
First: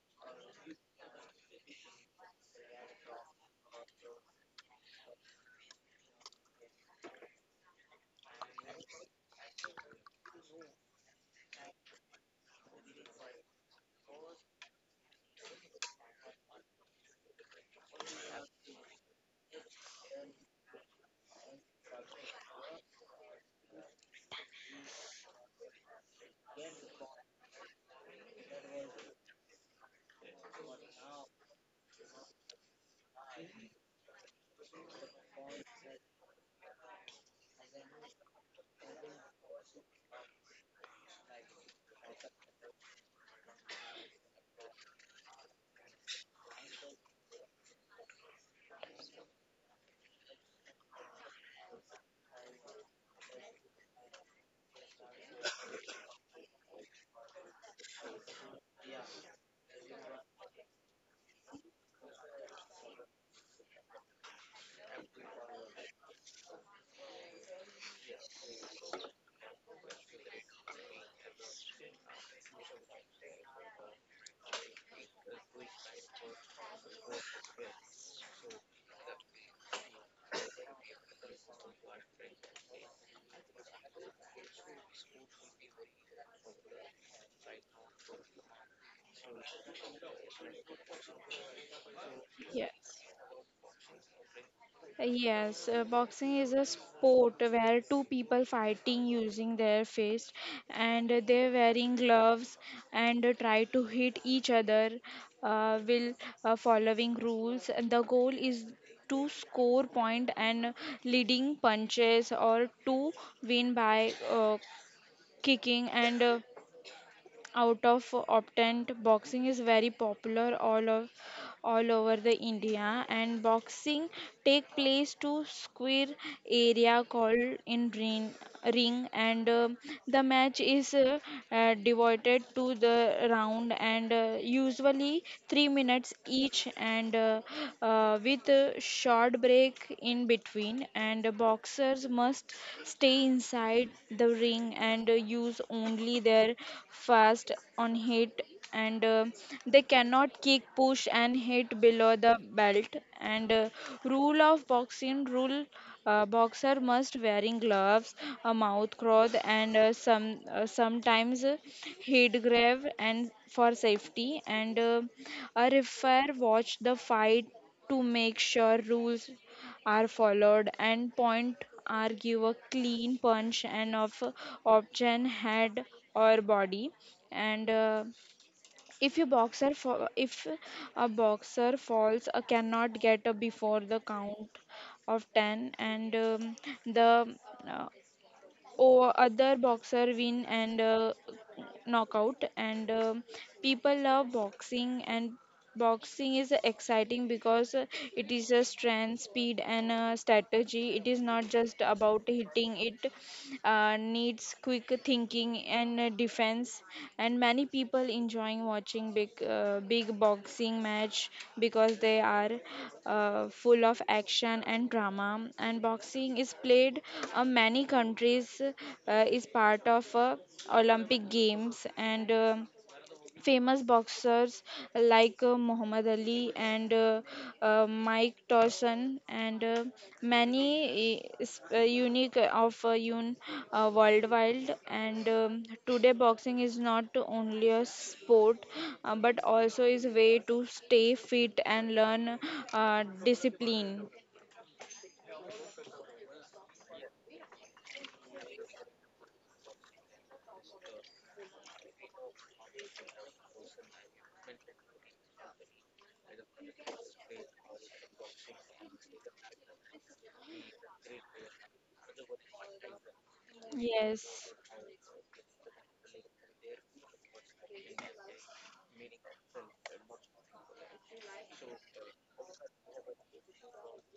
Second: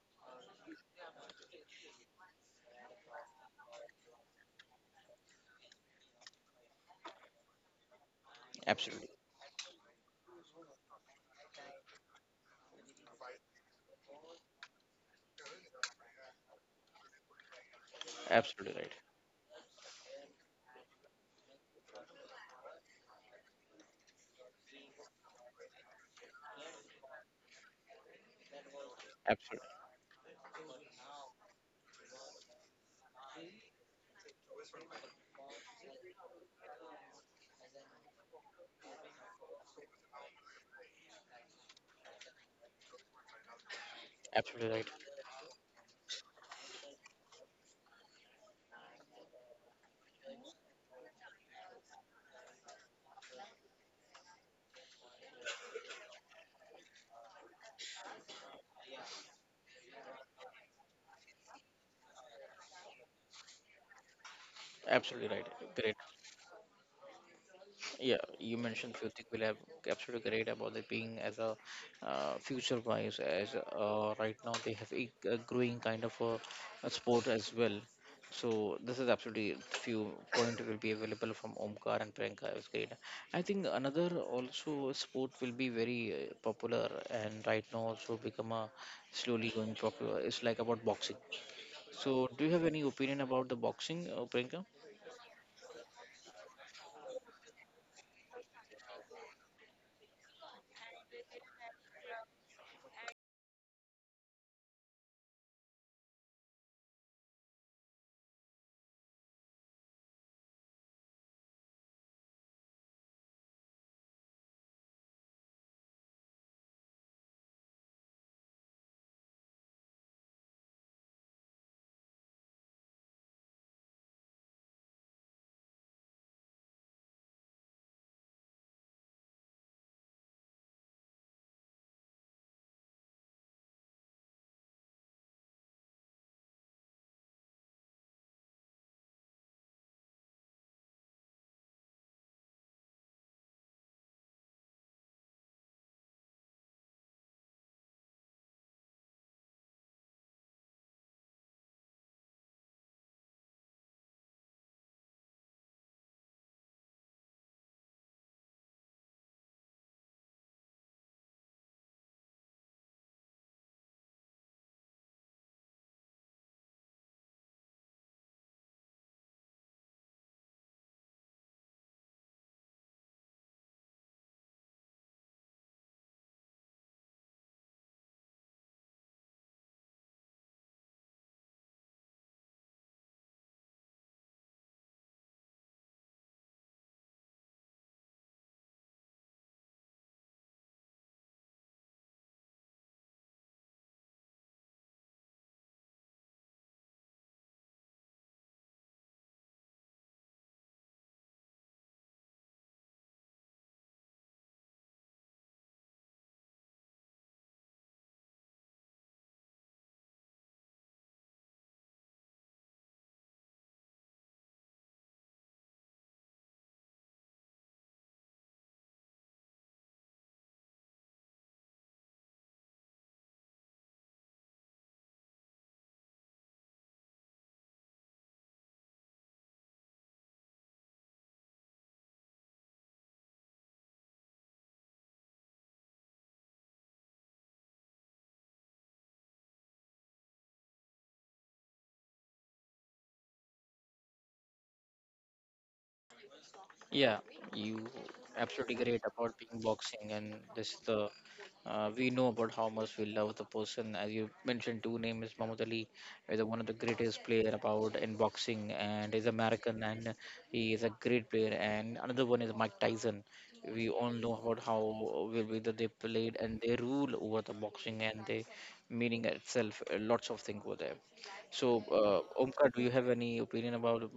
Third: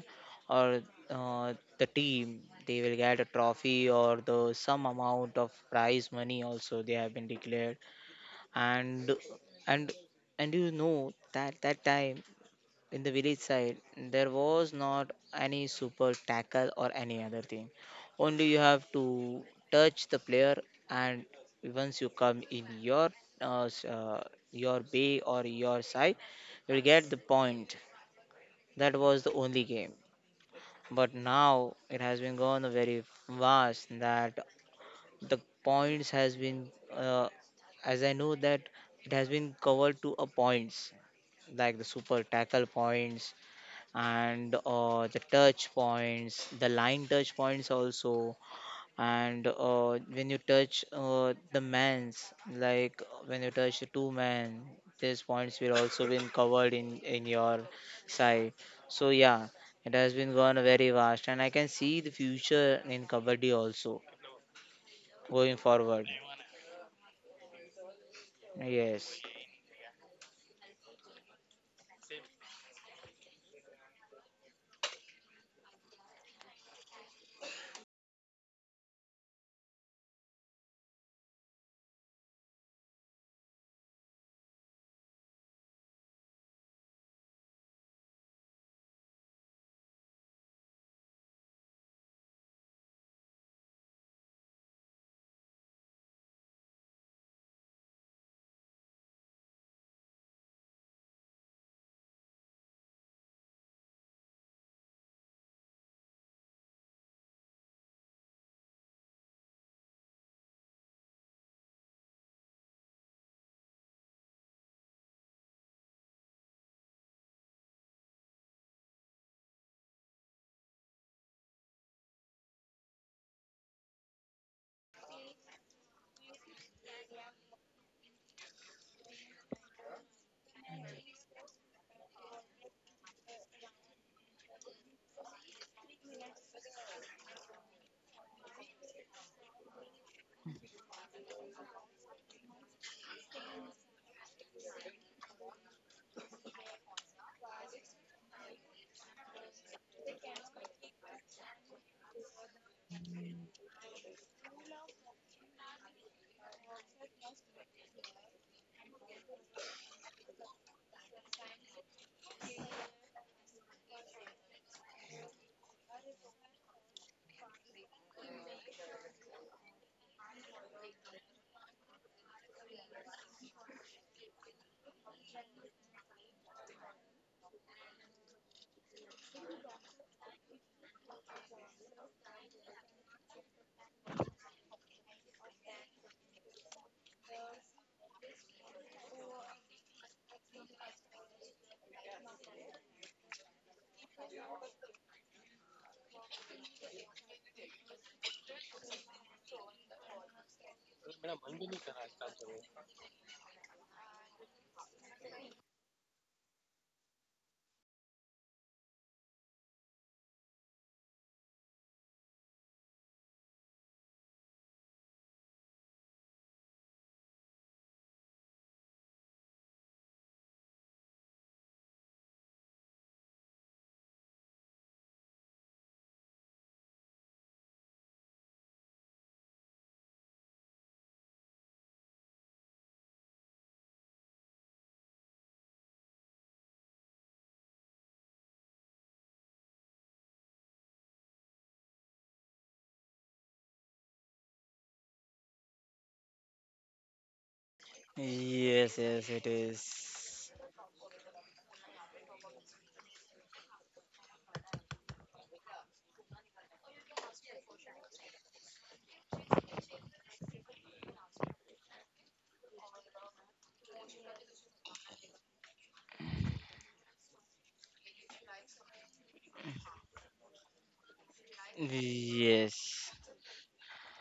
[SPEAKER 3] or the team they will get a trophy, or the some amount of prize money also they have been declared.
[SPEAKER 1] Absolutely,
[SPEAKER 3] And and and you know that that time in the village side, there was not any super tackle or any other thing.
[SPEAKER 1] absolutely right.
[SPEAKER 3] Only you have to touch the player, and once you come in your uh, s- uh, your bay or your side, you'll get the point. That was the
[SPEAKER 1] Absolutely,
[SPEAKER 3] only game. But now it has been gone very vast that the points has been, uh, as I know that, it has been covered to a points, like the super tackle points and
[SPEAKER 1] absolutely right.
[SPEAKER 3] the touch points, the line touch points also, and when you touch the man's, like when you touch the two-man, these points will also been covered in your side. So yeah, it has been gone very vast, and I can see the future in kabaddi also
[SPEAKER 1] Absolutely right.
[SPEAKER 3] going
[SPEAKER 1] Great.
[SPEAKER 3] forward.
[SPEAKER 1] Yeah, you mentioned Fyotik
[SPEAKER 3] Yes.
[SPEAKER 1] will have absolutely great about it being as a future wise as right now they have a growing kind of a sport as well. So this is absolutely few point will be available from Omkar and Priyanka is great. I think another also sport will be very popular and right now also become a slowly going popular. It's like about boxing. So do you have any
[SPEAKER 2] yes.
[SPEAKER 1] opinion about the boxing, Priyanka?
[SPEAKER 2] Yes. Boxing is a sport where two people fighting using their fists and they're wearing gloves and try to hit each other while following rules. And the goal is to score point and leading punches, or to win by kicking and out of optent. Boxing is very popular all over the India, and boxing take place to square area called in ring, and the match is devoted to the round, and usually 3 minutes each, and with a short break in between, and boxers must stay inside the ring and use only their fast on hit, and they cannot kick, push, and hit below the belt, and rule of boxing rule. Boxer must wearing gloves, a mouth cloth, and sometimes head grave and for safety, and a referee watch the fight to make sure rules are followed, and point are give a clean punch and of option head or body, and if a boxer falls, cannot get up before the count of 10, and the uh, other boxer win and knockout. And people love boxing, and boxing is exciting because it is a strength, speed, and strategy. It is not just about hitting, it needs quick thinking and defense. And many people enjoying watching big boxing match because they are full of action and drama. And boxing is played many countries, is part of Olympic Games, and famous boxers like Muhammad Ali and Mike Tyson, and many unique of un worldwide, and today boxing is not only a sport but also is a way to stay fit and learn discipline.
[SPEAKER 1] Yeah, you absolutely
[SPEAKER 3] Yes,
[SPEAKER 1] great
[SPEAKER 3] yes,
[SPEAKER 1] about
[SPEAKER 3] it
[SPEAKER 1] being boxing, and
[SPEAKER 3] is.
[SPEAKER 1] this is the we know about how much we love the person. As you mentioned, two name is Muhammad Ali, is one of the greatest player about in boxing, and is American, and he is a great player. And another one is Mike Tyson. We all know
[SPEAKER 2] Yes,
[SPEAKER 1] about how will be that they played and they rule over the boxing and they meaning itself lots of things over there. So, Omkar, do you have
[SPEAKER 3] Yes.
[SPEAKER 1] any opinion about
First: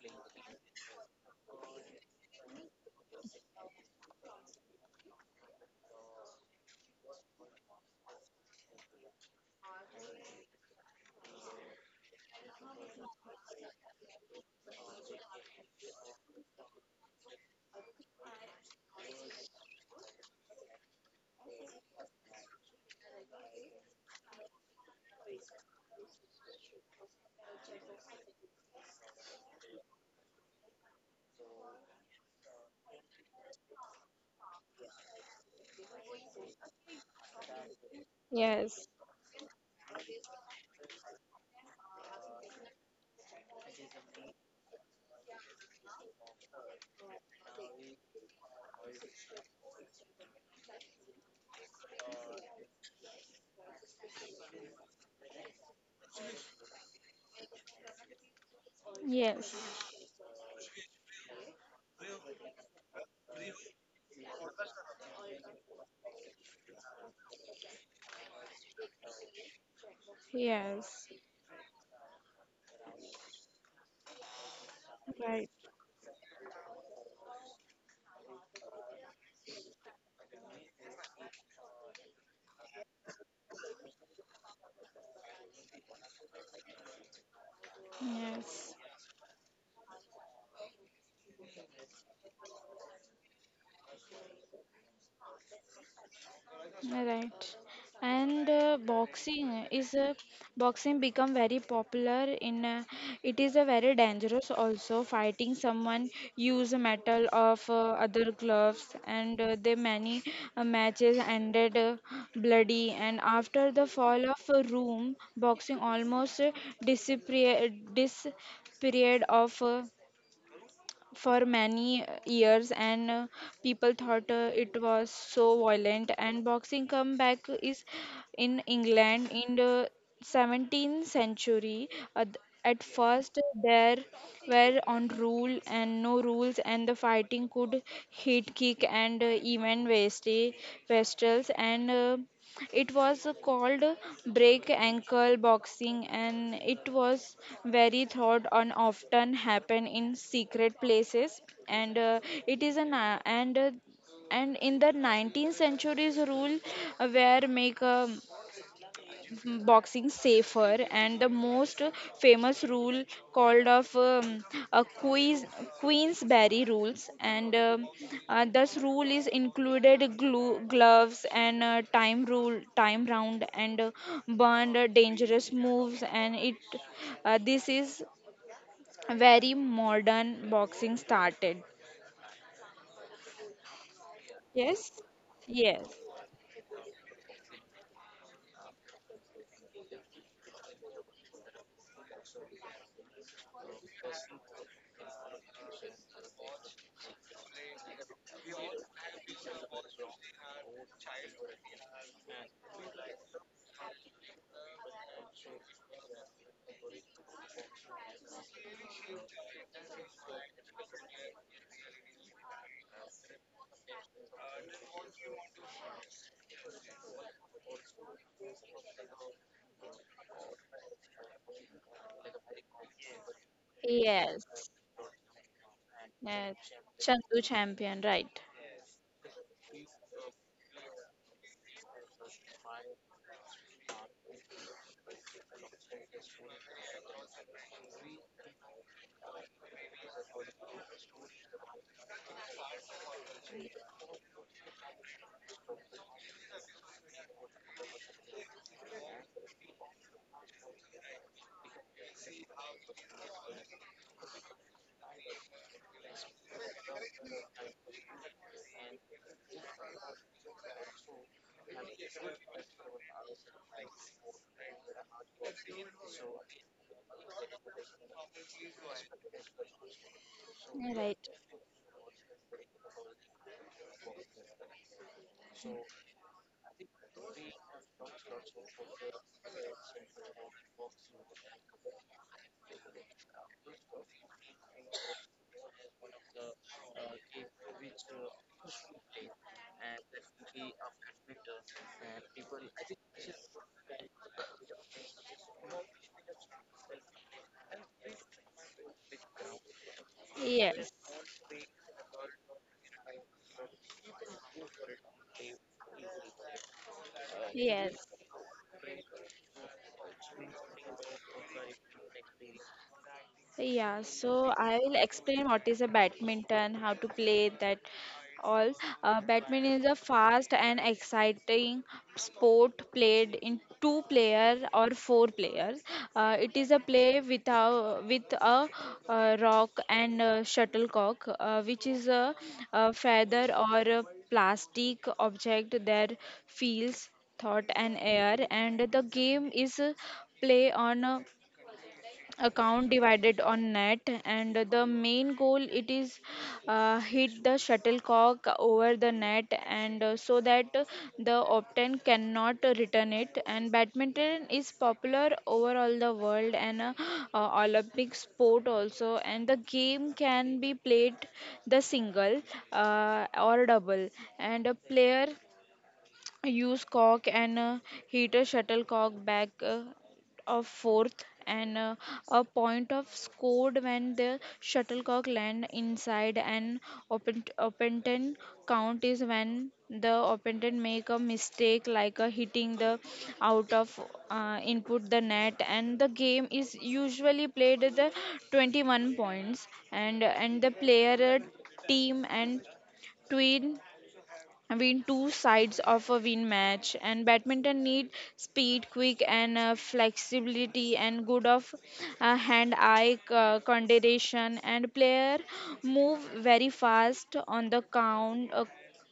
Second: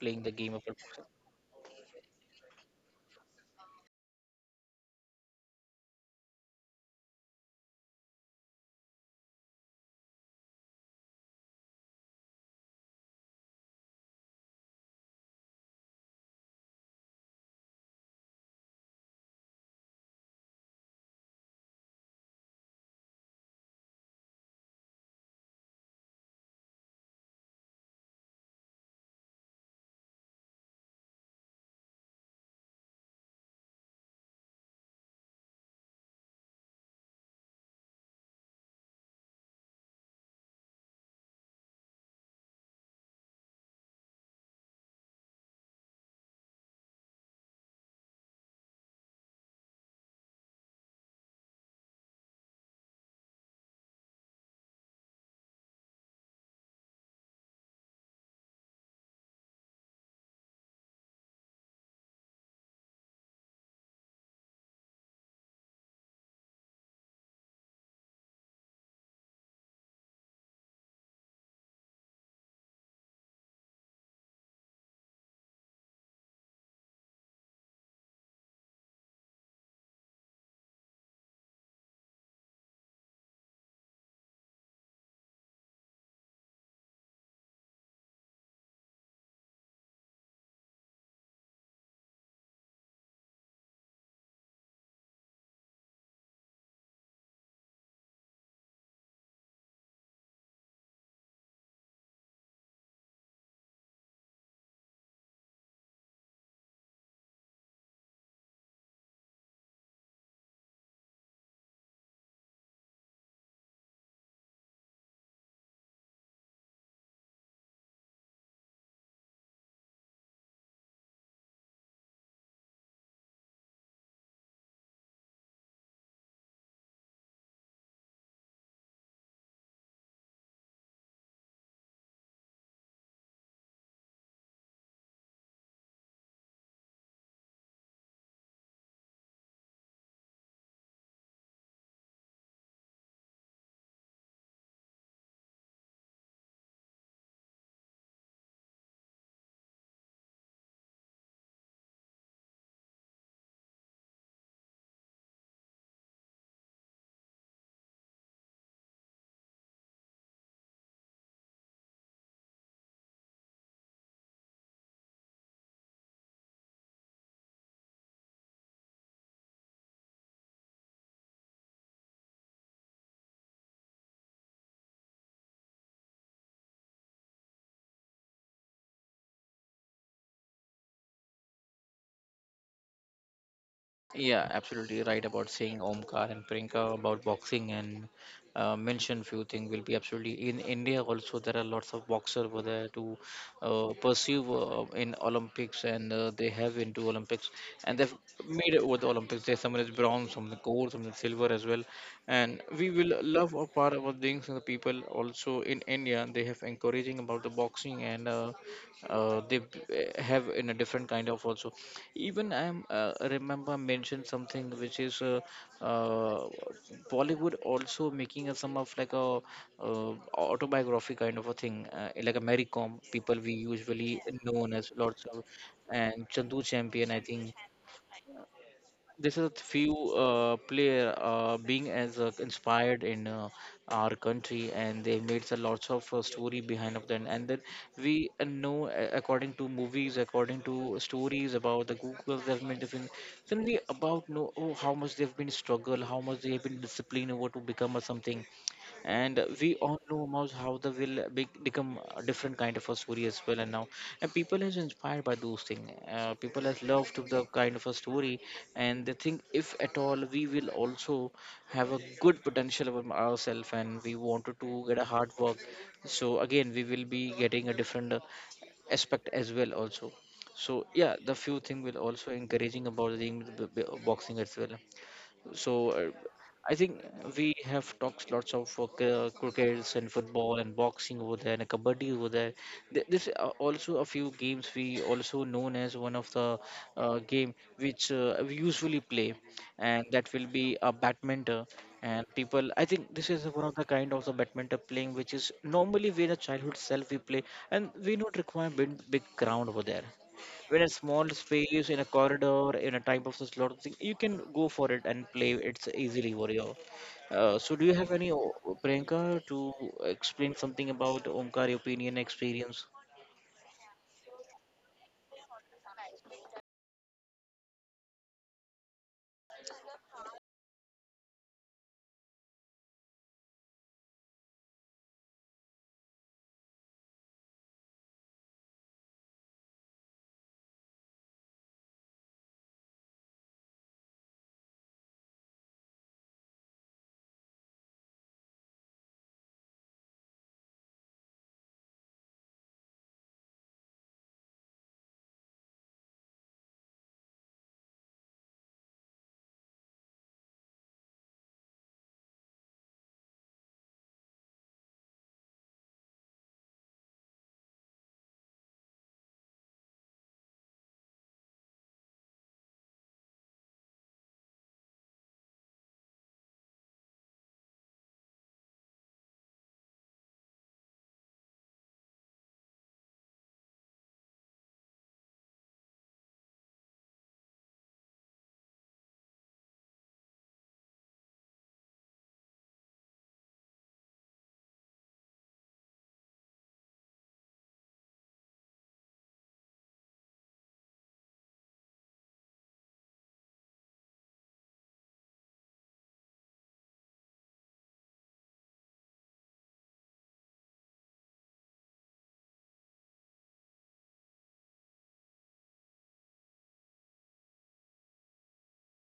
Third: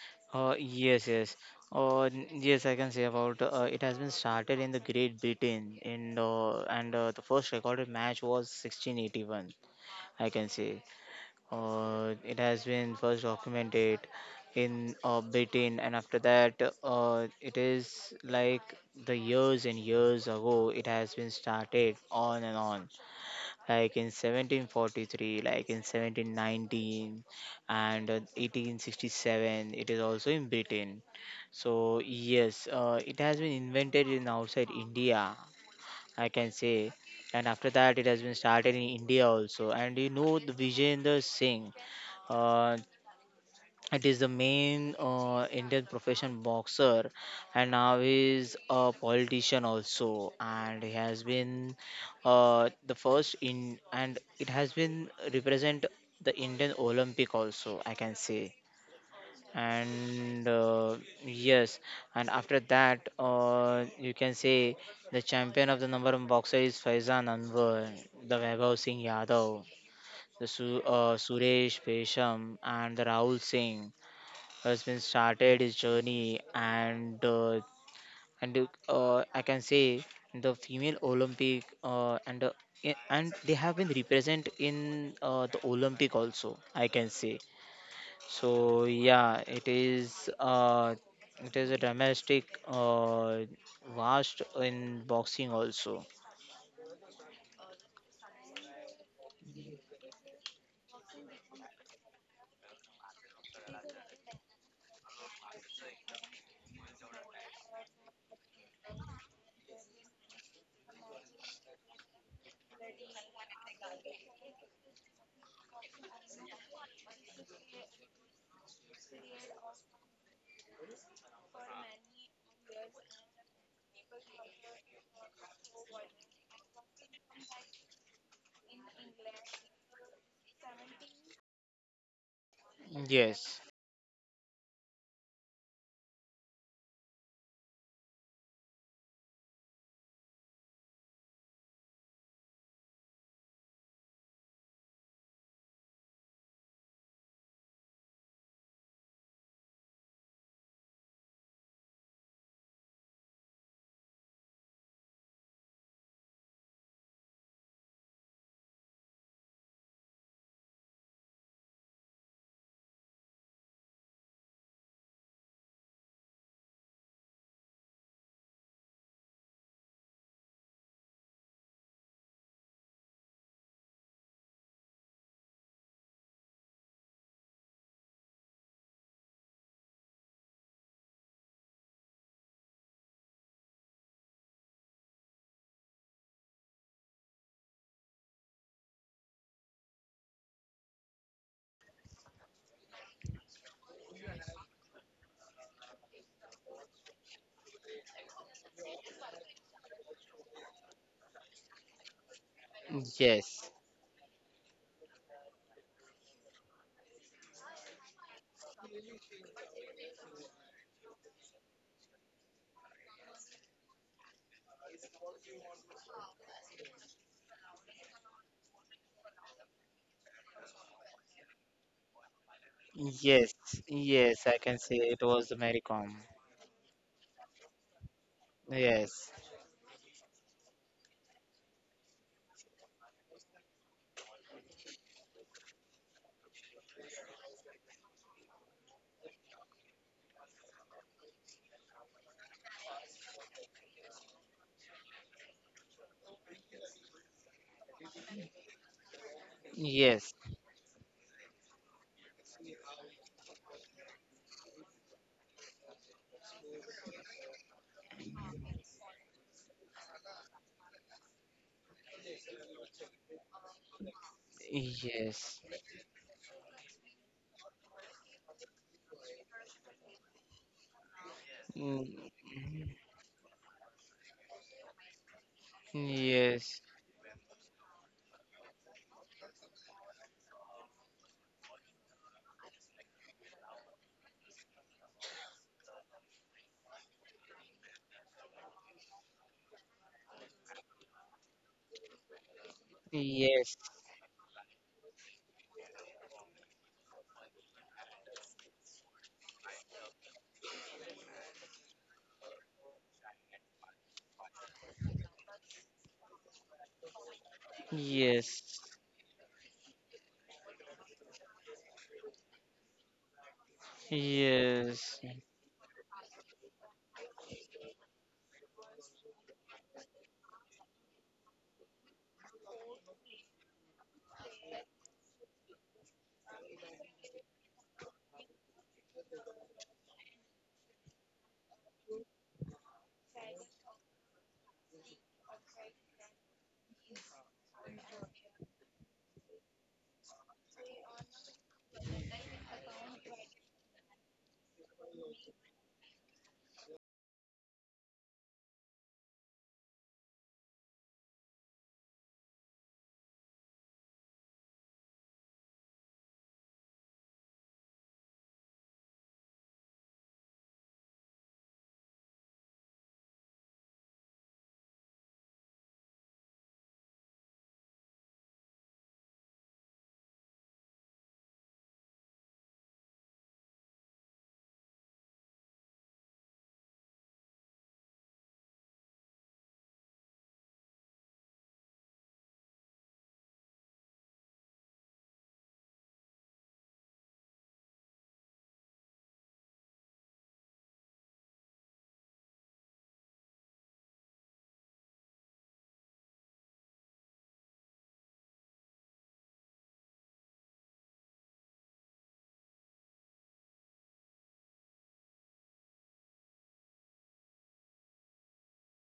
[SPEAKER 1] playing the game of boxing?
[SPEAKER 3] Yes, yes. Yes, I can say about it has been started in the Great Britain in and the first recorded match was 1681. I can say it has been first documented in Britain, and after that, it is like the years and years ago it has been started on and on, like in 1743, like in 1719, and 1867, it is also in Britain. So yes, it has been invented in outside India, I can say, and after that it has been started
[SPEAKER 2] yes,
[SPEAKER 3] in India also. And you know the Vijayender Singh, uh, it is the main Indian profession boxer, and now is a politician also, and he has been the first in, and it has been represent the Indian Olympic also, I can say.
[SPEAKER 2] yes,
[SPEAKER 3] And yes, and after that, you can say the champion of the number one boxer is Faizan Anwar, the Vaibhav Singh Yadav, the
[SPEAKER 2] yes.
[SPEAKER 3] Suresh Pesham, and the Rahul Singh. Husband
[SPEAKER 2] Right.
[SPEAKER 3] started his journey, and I can say the female Olympic and they have been represent in the Olympic also, I can say.
[SPEAKER 2] Yes.
[SPEAKER 3] So yeah, it is a domestic vast in boxing also.
[SPEAKER 2] Right. And boxing become very popular in. It is a very dangerous also fighting someone use metal of other gloves, and the many matches ended bloody, and after the fall of a room boxing almost disappeared of, for many years, and people thought it was so violent, and boxing comeback is in England in the 17th century. At at first,
[SPEAKER 3] Yes.
[SPEAKER 2] there were on rule and no rules, and the fighting could hit, kick, and even waste vestals, and it was called break ankle boxing, and it was very thought and often happen in secret places, and it is an and in the 19th centuries rule, where make boxing safer, and the most famous rule called of a Queensberry rules, and this rule is included glue, gloves, and time rule, time round, and banned dangerous moves, and it this is very modern boxing started.
[SPEAKER 1] Yeah, absolutely
[SPEAKER 2] Yes.
[SPEAKER 1] right about saying
[SPEAKER 2] Yes.
[SPEAKER 1] Omkar and Priyanka about boxing, and mention few things will be absolutely in India also there are lots of boxer over there to pursue in Olympics, and they have into Olympics, and they've made it over the Olympics. There's someone is bronze, some the gold, some the silver as well. And we will love our
[SPEAKER 3] Yes.
[SPEAKER 1] part about things and the people also in India. They have encouraging about the boxing, and they have in a different kind of also. Even I'm remember mentioned something which is uh, Bollywood also making a some of like a uh, autobiography kind of a thing like a Mary Com, people
[SPEAKER 3] Yes.
[SPEAKER 1] we usually
[SPEAKER 3] Yes, I
[SPEAKER 2] Yes.
[SPEAKER 1] known
[SPEAKER 3] can
[SPEAKER 1] as
[SPEAKER 3] say it
[SPEAKER 1] lots of,
[SPEAKER 3] was the Mary Kom.
[SPEAKER 1] and
[SPEAKER 2] Yes.
[SPEAKER 1] Chandu Champion, I
[SPEAKER 2] Chandu
[SPEAKER 1] think.
[SPEAKER 2] champion, right.
[SPEAKER 3] Yes.
[SPEAKER 1] This is a few player being as inspired in our country, and they made a lots of story behind of them. And then we know, according to movies, according to stories about the google, they've made different. Then we about know, oh, how much they've been struggle, how much they've been disciplined over to become a something. And we all know
[SPEAKER 3] Yes.
[SPEAKER 1] about how the will be, become a different kind of a story as well, and now, and people is inspired by those things. People has loved the kind of a story, and they think if at all we will also have a good potential about ourselves and we wanted to get a hard work.
[SPEAKER 3] Yes.
[SPEAKER 1] So again, we will be getting a different aspect as well also. So yeah,
[SPEAKER 2] Right.
[SPEAKER 1] the few thing will
[SPEAKER 3] Mm,
[SPEAKER 1] also encouraging about the boxing as well. So I
[SPEAKER 3] yes,
[SPEAKER 1] think we have talked lots of crickets and football and boxing over there and kabaddi over there. This are also a few games we also known as one of the game which we usually play, and that will be a badminton. And people, I think this is one
[SPEAKER 3] yes,
[SPEAKER 1] of the kind of the badminton playing which is normally we in a childhood self we play, and we not require big, big ground over there when a
[SPEAKER 2] Yes.
[SPEAKER 1] small space in a corridor in a type of such lot of thing you can go for it and play it's easily warrior. So do you
[SPEAKER 2] Yes.
[SPEAKER 1] have any
[SPEAKER 3] yes,
[SPEAKER 1] Priyanka to explain something about Omkar opinion experience.
[SPEAKER 2] Yeah, so I will
[SPEAKER 3] yes,
[SPEAKER 2] explain what is a badminton, how to play that all. Badminton is a fast and exciting sport played in two player or four players. It is a play without with a rock and shuttlecock, which is a feather or a plastic object that feels thought and air, and the game is play on account divided on net, and the main goal it is hit the shuttlecock over the net, and so that the opponent cannot return it. And badminton is popular over all the world, and Olympic sport also, and the game can be played the single or double, and a player use cock and hit a shuttlecock back of fourth, and a point of scored when the shuttlecock land inside an open opponent count is when the opponent make a mistake like a hitting the out of input the net. And the game is usually played at the 21 points, and the player team and twin win two sides of a win match. And badminton need speed quick and flexibility and good of hand eye coordination, and player move very fast on the count uh,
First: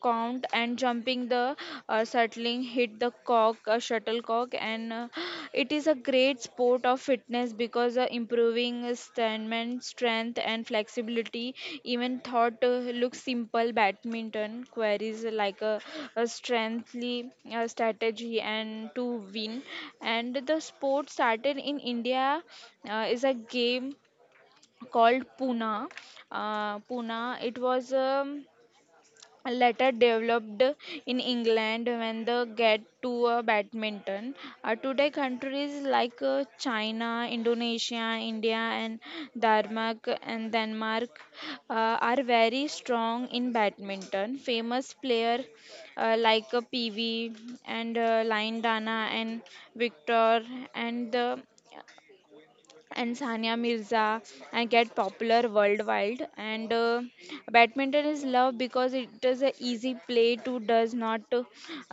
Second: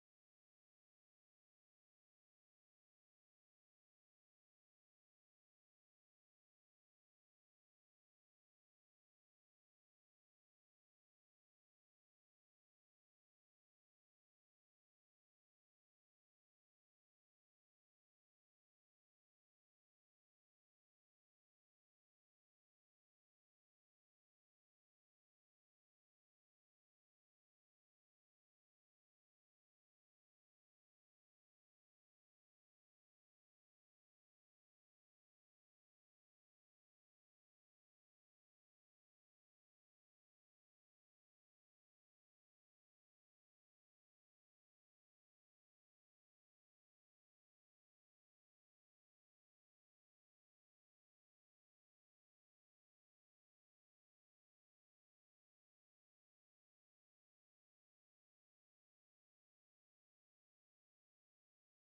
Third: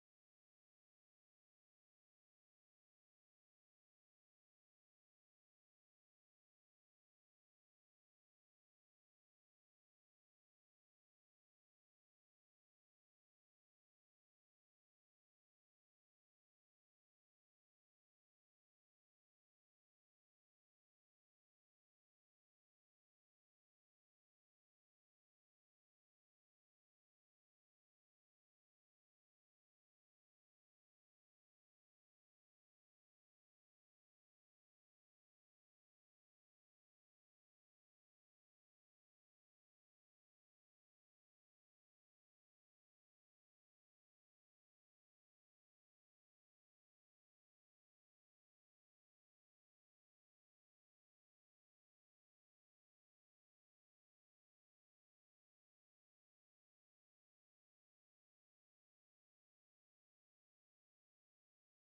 [SPEAKER 2] count and jumping the settling hit the cock shuttlecock, and it is a great sport of fitness because improving stamina, strength, and flexibility. Even thought looks simple, badminton queries like a strengthly strategy and to win. And the sport started in India, is a game called Puna. Puna. It was. Later developed in England when they get to badminton. Today, countries like China, Indonesia, India, and Denmark uh, are very strong in badminton. Famous player like PV and Lindana and Victor and the and Sania Mirza, and get popular worldwide. And badminton is loved because it is an easy play to does not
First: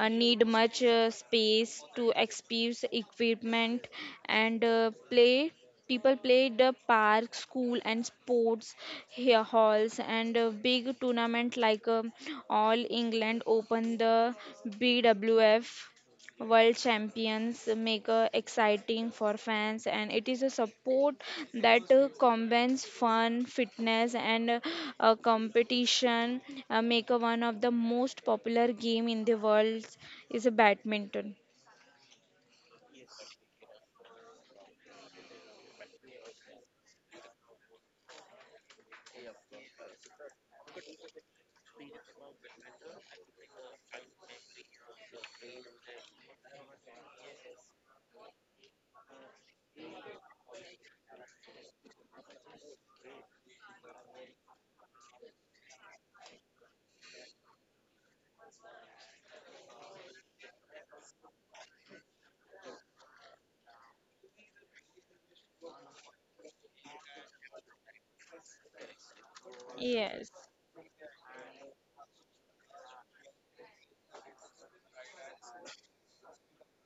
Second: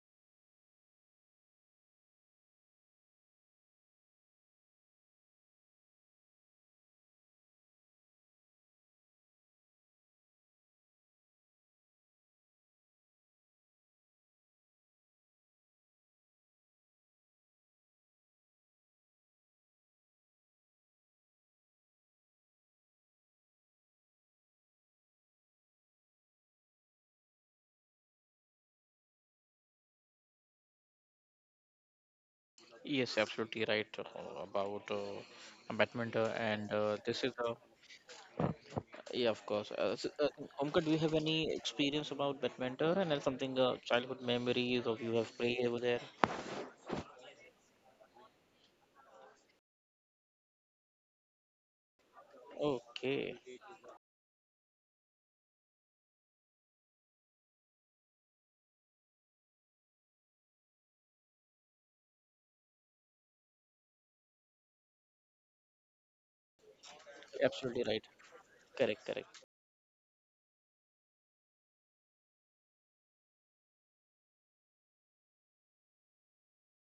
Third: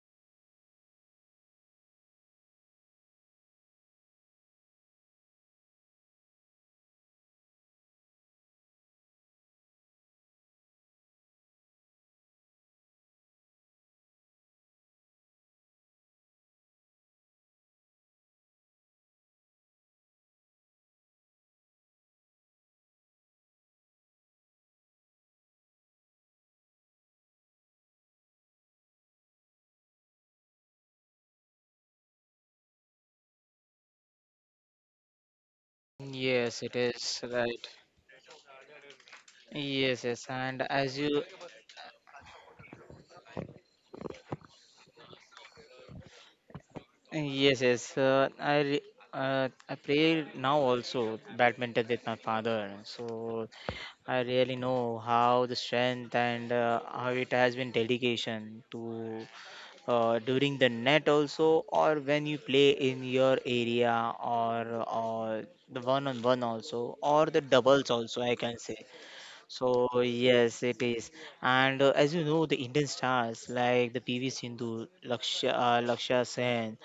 [SPEAKER 2] need much space to expose equipment and play. People play the park, school, and sports here halls, and big tournament like All England Open, the BWF world champions make exciting for fans, and it is a support that combines fun fitness and competition make one of the most popular game in the world is a badminton.
[SPEAKER 1] Yes, absolutely right about badminton,
[SPEAKER 3] yes,
[SPEAKER 1] and
[SPEAKER 3] it is
[SPEAKER 1] this is a,
[SPEAKER 3] right.
[SPEAKER 1] yeah, of course.
[SPEAKER 3] Yes,
[SPEAKER 1] So,
[SPEAKER 3] yes, and
[SPEAKER 1] Omkar, do
[SPEAKER 3] as
[SPEAKER 1] you have
[SPEAKER 3] you,
[SPEAKER 1] any experience about badminton and then something childhood memories of you have played over there?
[SPEAKER 3] yes, yes, uh, I, re- I play now also badminton with my father,
[SPEAKER 1] Okay.
[SPEAKER 3] so I really know how the strength and how it has been dedication to during the net also, or when you play in your area, or or the one on one also, or the
[SPEAKER 1] Absolutely
[SPEAKER 3] doubles
[SPEAKER 1] right,
[SPEAKER 3] also, I can say.
[SPEAKER 1] correct, correct.
[SPEAKER 3] So
[SPEAKER 2] Yes,
[SPEAKER 3] yes, it is. And as you know, the Indian stars like the PV Sindhu, Lakshya Lakshya Sen,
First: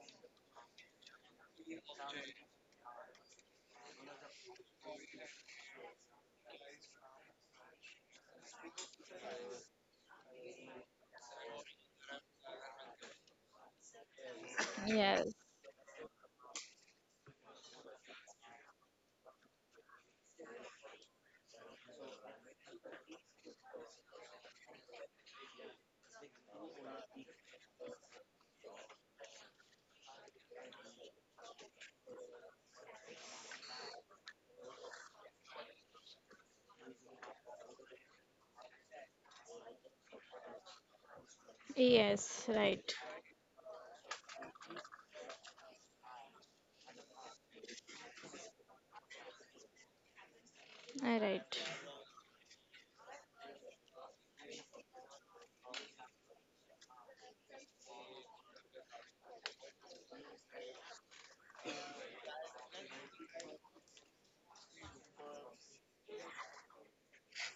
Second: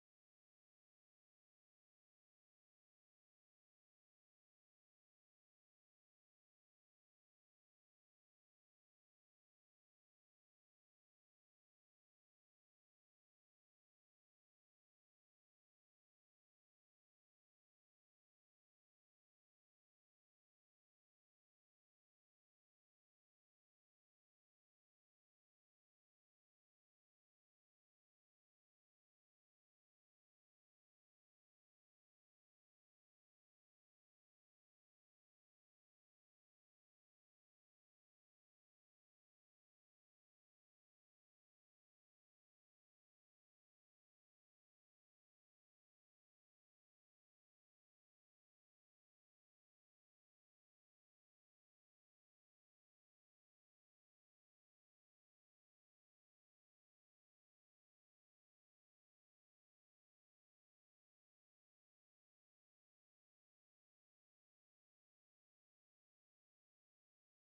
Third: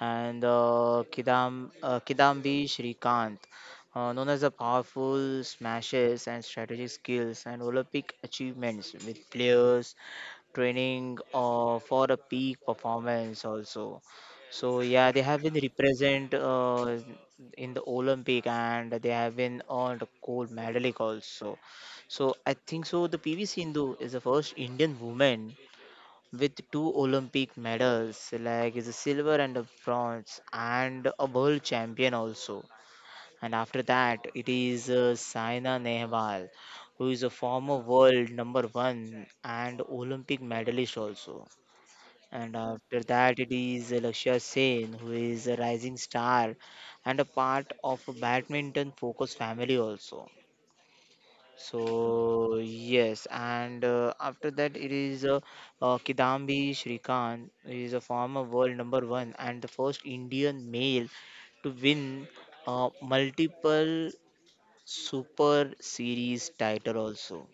[SPEAKER 3] and Kidambi Shrikant, known as the powerful smashes and strategic skills and Olympic achievements, with players training for a peak performance also. So yeah, they
[SPEAKER 2] yes,
[SPEAKER 3] have been represent in the Olympic, and they have been earned gold medalic also. So I think so. The PV Sindhu is the first Indian woman with two Olympic medals, like is a silver and a bronze, and a world champion also. And after that, it is Saina Nehwal, who is a former world number one and Olympic medalist also.
[SPEAKER 2] yes,
[SPEAKER 3] And
[SPEAKER 2] right,
[SPEAKER 3] after that, it is Lakshya Sen, who is a rising star and a part of a badminton focused family also.
[SPEAKER 2] right.
[SPEAKER 3] So yes, and after that, it is Kidambi Shrikant, who is a former world number one and the first Indian male to win multiple super series title also.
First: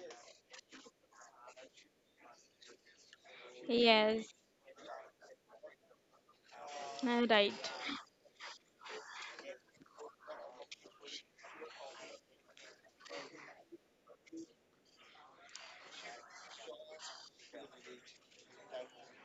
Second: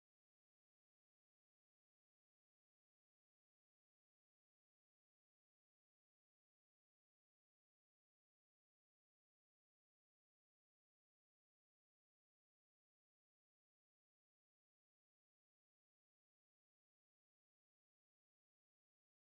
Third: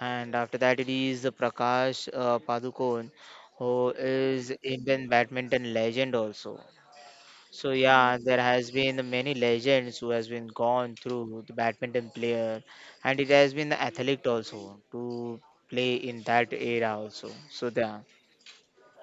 [SPEAKER 3] And after that, it is Prakash Padukone, who
[SPEAKER 2] Yes,
[SPEAKER 3] is Indian badminton legend also.
[SPEAKER 2] right.
[SPEAKER 3] So yeah, there has been many legends who has been gone through the badminton player, and it has been the athlete also to play in that era also. So yeah,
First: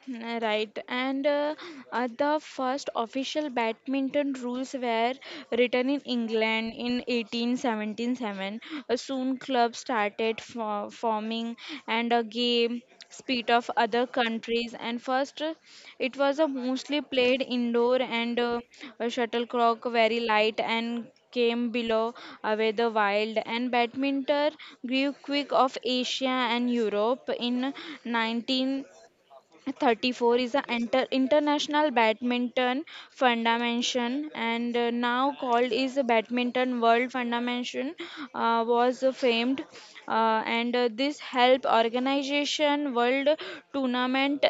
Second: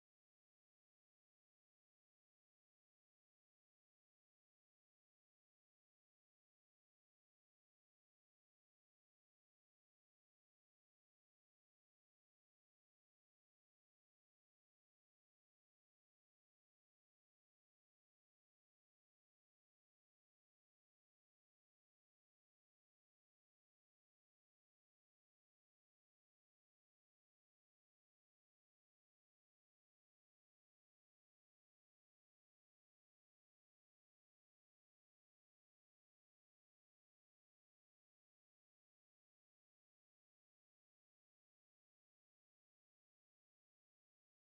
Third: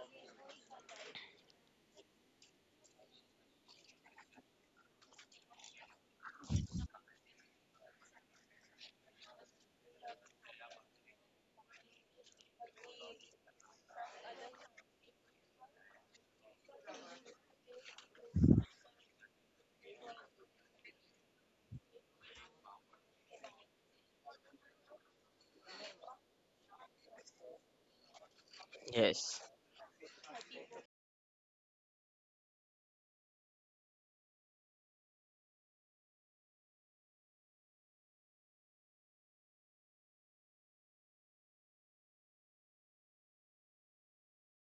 [SPEAKER 2] Mm, right, and the first official badminton rules were written in England in 1877. Soon, clubs started for forming, and a game split of other countries. And first, it was mostly played indoor, and shuttlecock very light and came below were the wild, and badminton grew quick of Asia and Europe in 19
[SPEAKER 3] Yes.
[SPEAKER 2] 34 is the inter- international badminton foundation, and now called is the badminton world foundation was famed, and this help organization world tournament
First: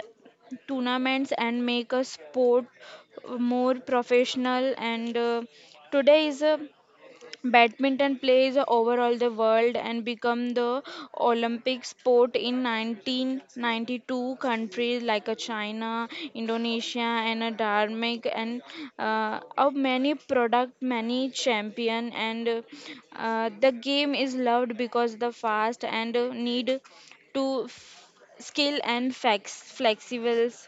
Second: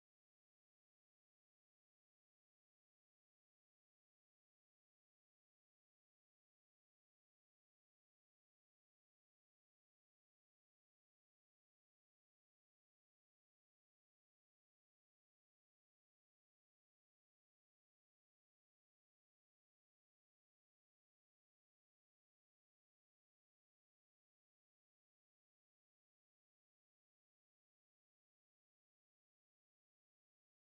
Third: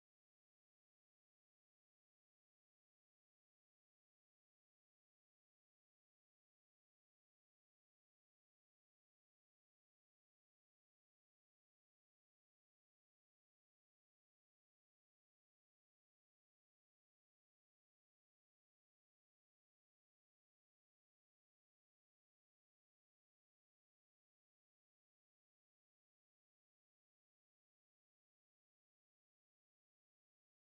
[SPEAKER 2] tournaments and make a sport more professional, and today is a badminton plays overall the world and become the Olympic sport in 1992. Countries like China, Indonesia, and Denmark, and of many product, many champion. And the game is loved because the fast and need to f- skill and flex flexibles.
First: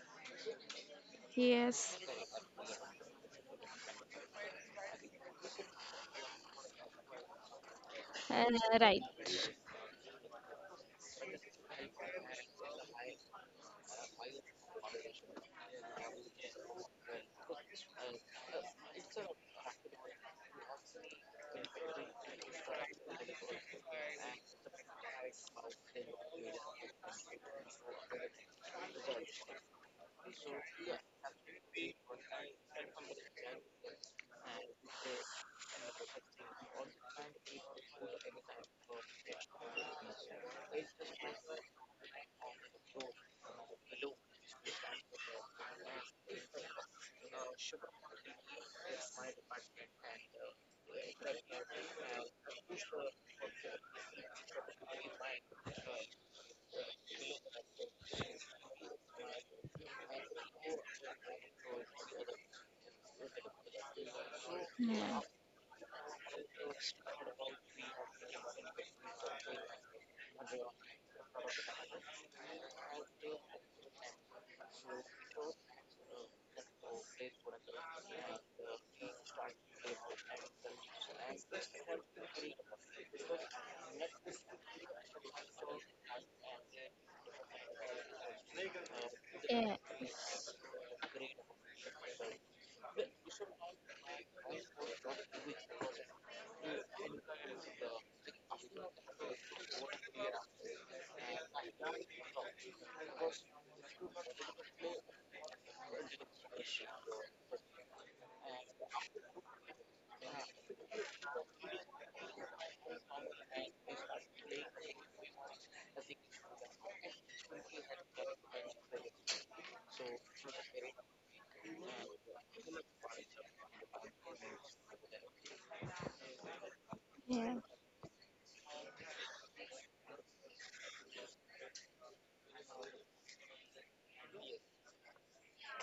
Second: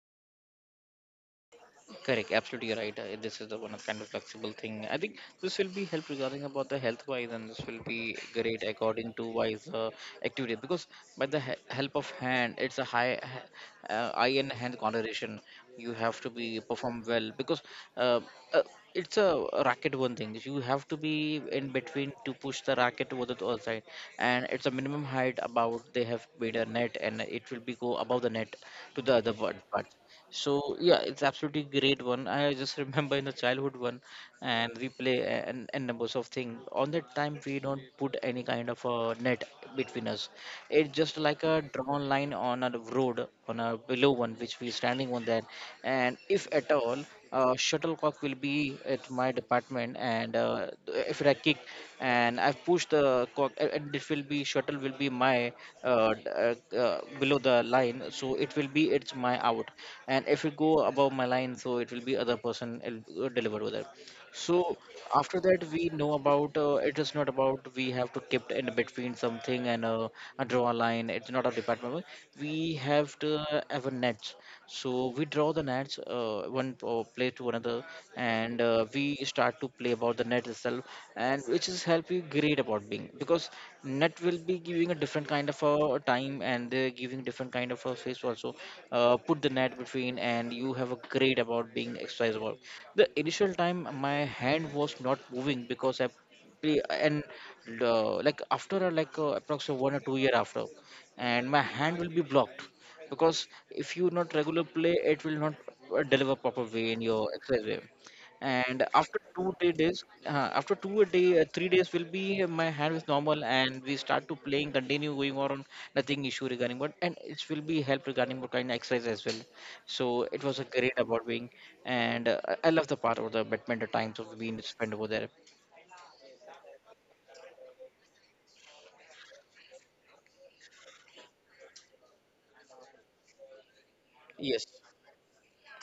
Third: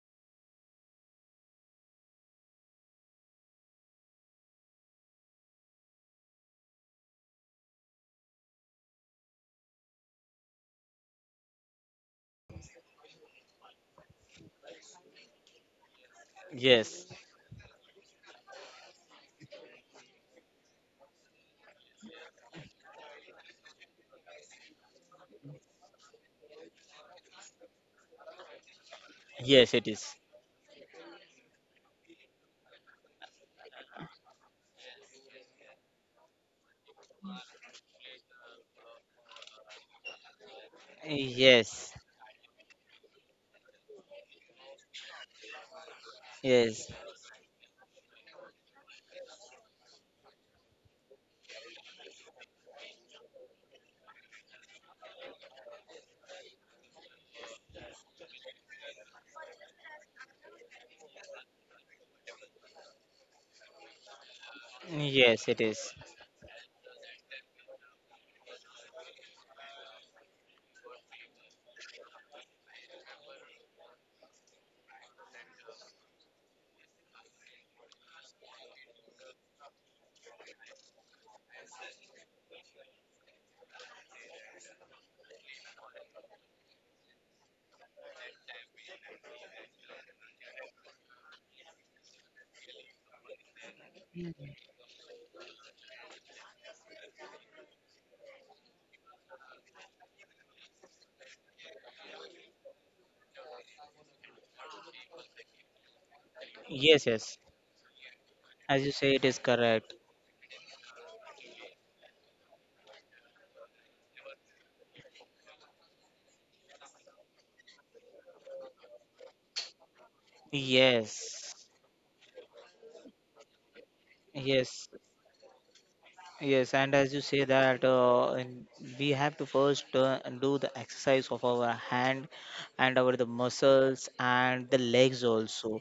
[SPEAKER 2] Yes,
[SPEAKER 1] Correct, absolutely right. This is the one of kind of flexible thing. I think this will be help regarding about the health wise, and this will be
[SPEAKER 2] uh,
[SPEAKER 1] great
[SPEAKER 2] right.
[SPEAKER 1] according to wise activity because by the help of hand, it's a high eye and hand coordination. You have to be
[SPEAKER 3] Yes.
[SPEAKER 1] perform well because uh, uh, it's a racket one thing. You have to be in between to push the racket over the other side, and it's a minimum height about they have made a net, and it will be go above the net to the other
[SPEAKER 3] Yes, it
[SPEAKER 1] part.
[SPEAKER 3] is.
[SPEAKER 1] So yeah, it's absolutely great one. I just remember in the childhood one, and we play, and numbers of things. On that time, we don't put any kind of a net between us. It's just like a
[SPEAKER 3] Yes.
[SPEAKER 1] drawn line on a road on a below one which we standing on there, and if at all,
[SPEAKER 3] Yes.
[SPEAKER 1] shuttlecock will be at my department, and if I kick and I push the cock, and it will be shuttle will be my below the line, so it will be it's my out. And if it go above my line, so it will be other person will deliver with it. So
[SPEAKER 2] Yeah.
[SPEAKER 1] after
[SPEAKER 3] Yes, it
[SPEAKER 1] that, we
[SPEAKER 3] is.
[SPEAKER 1] know about it is not about we have to keep in between something, and draw a line. It's not a department. We have to have a net. So we draw the nets, one place to another, and we start to play about the net itself, and which is help you great about being because net will be giving a different kind of a time, and they're giving different kind of a face also. Put the
[SPEAKER 2] Yeah.
[SPEAKER 1] net between, and you have a great about being exercise about the initial time my hand was not moving because I play. And like after like approximately 1 or 2 year after, and my hand will be blocked because if you not regular play, it will not deliver proper way in
[SPEAKER 3] Yes,
[SPEAKER 1] your
[SPEAKER 3] yes.
[SPEAKER 1] exercise way. And
[SPEAKER 3] As you say,
[SPEAKER 1] after
[SPEAKER 3] it is
[SPEAKER 1] two three
[SPEAKER 3] correct.
[SPEAKER 1] days after two a day, 3 days will be my hand is normal, and we start to playing continue going on. Nothing issue regarding, but and it will be help regarding what kind of exercise as well. So it was a great about being,
[SPEAKER 3] Yes,
[SPEAKER 1] and I love the part of the badminton times of we need to
[SPEAKER 3] yes,
[SPEAKER 1] spend over there.
[SPEAKER 3] yes. And as you say
[SPEAKER 2] Yeah.
[SPEAKER 3] that, we have to first do the exercise of our hand and our the muscles
[SPEAKER 1] Yes,
[SPEAKER 3] and the legs also,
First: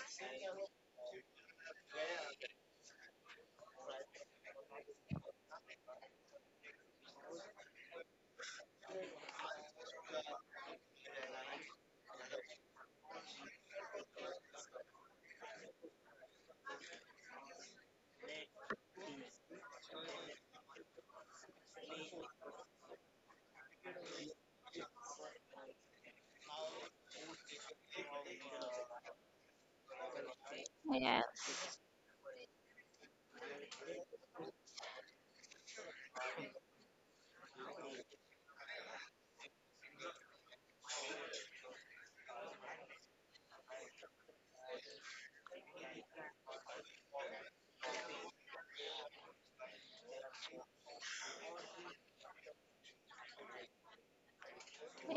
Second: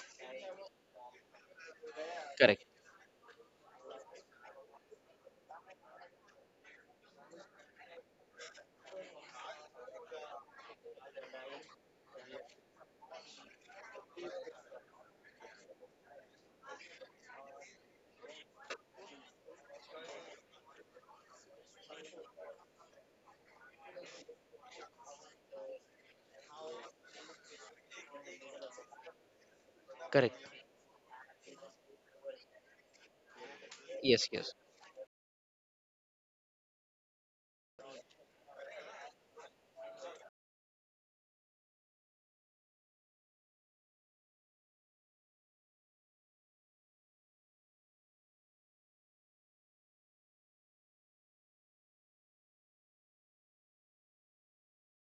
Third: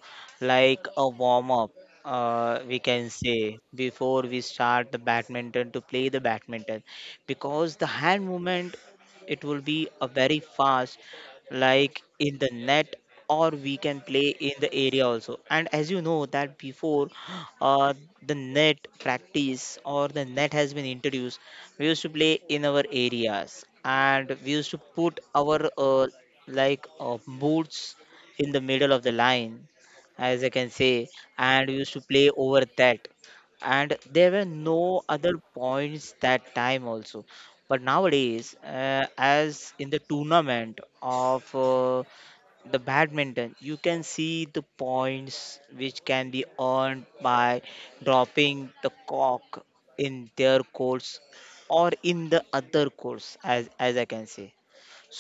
[SPEAKER 3] like a warm up.
[SPEAKER 1] correct,
[SPEAKER 3] We can say before we start the badminton to play the badminton, because the hand movement it will be a very fast like in the net or we can play in the area also. And as you know that before uh, the net practice or the net has been introduced, we used to play in our areas and we used to put our boots in the middle of the line,
[SPEAKER 1] correct.
[SPEAKER 3] as I can say,
[SPEAKER 2] Yes.
[SPEAKER 3] and we used to play over that. And
[SPEAKER 1] Yes,
[SPEAKER 3] there
[SPEAKER 1] yes,
[SPEAKER 3] were no other points that time also, but nowadays as in the tournament of the badminton you can see the points which can be earned by dropping the cock in their course or in the other course, as I can say.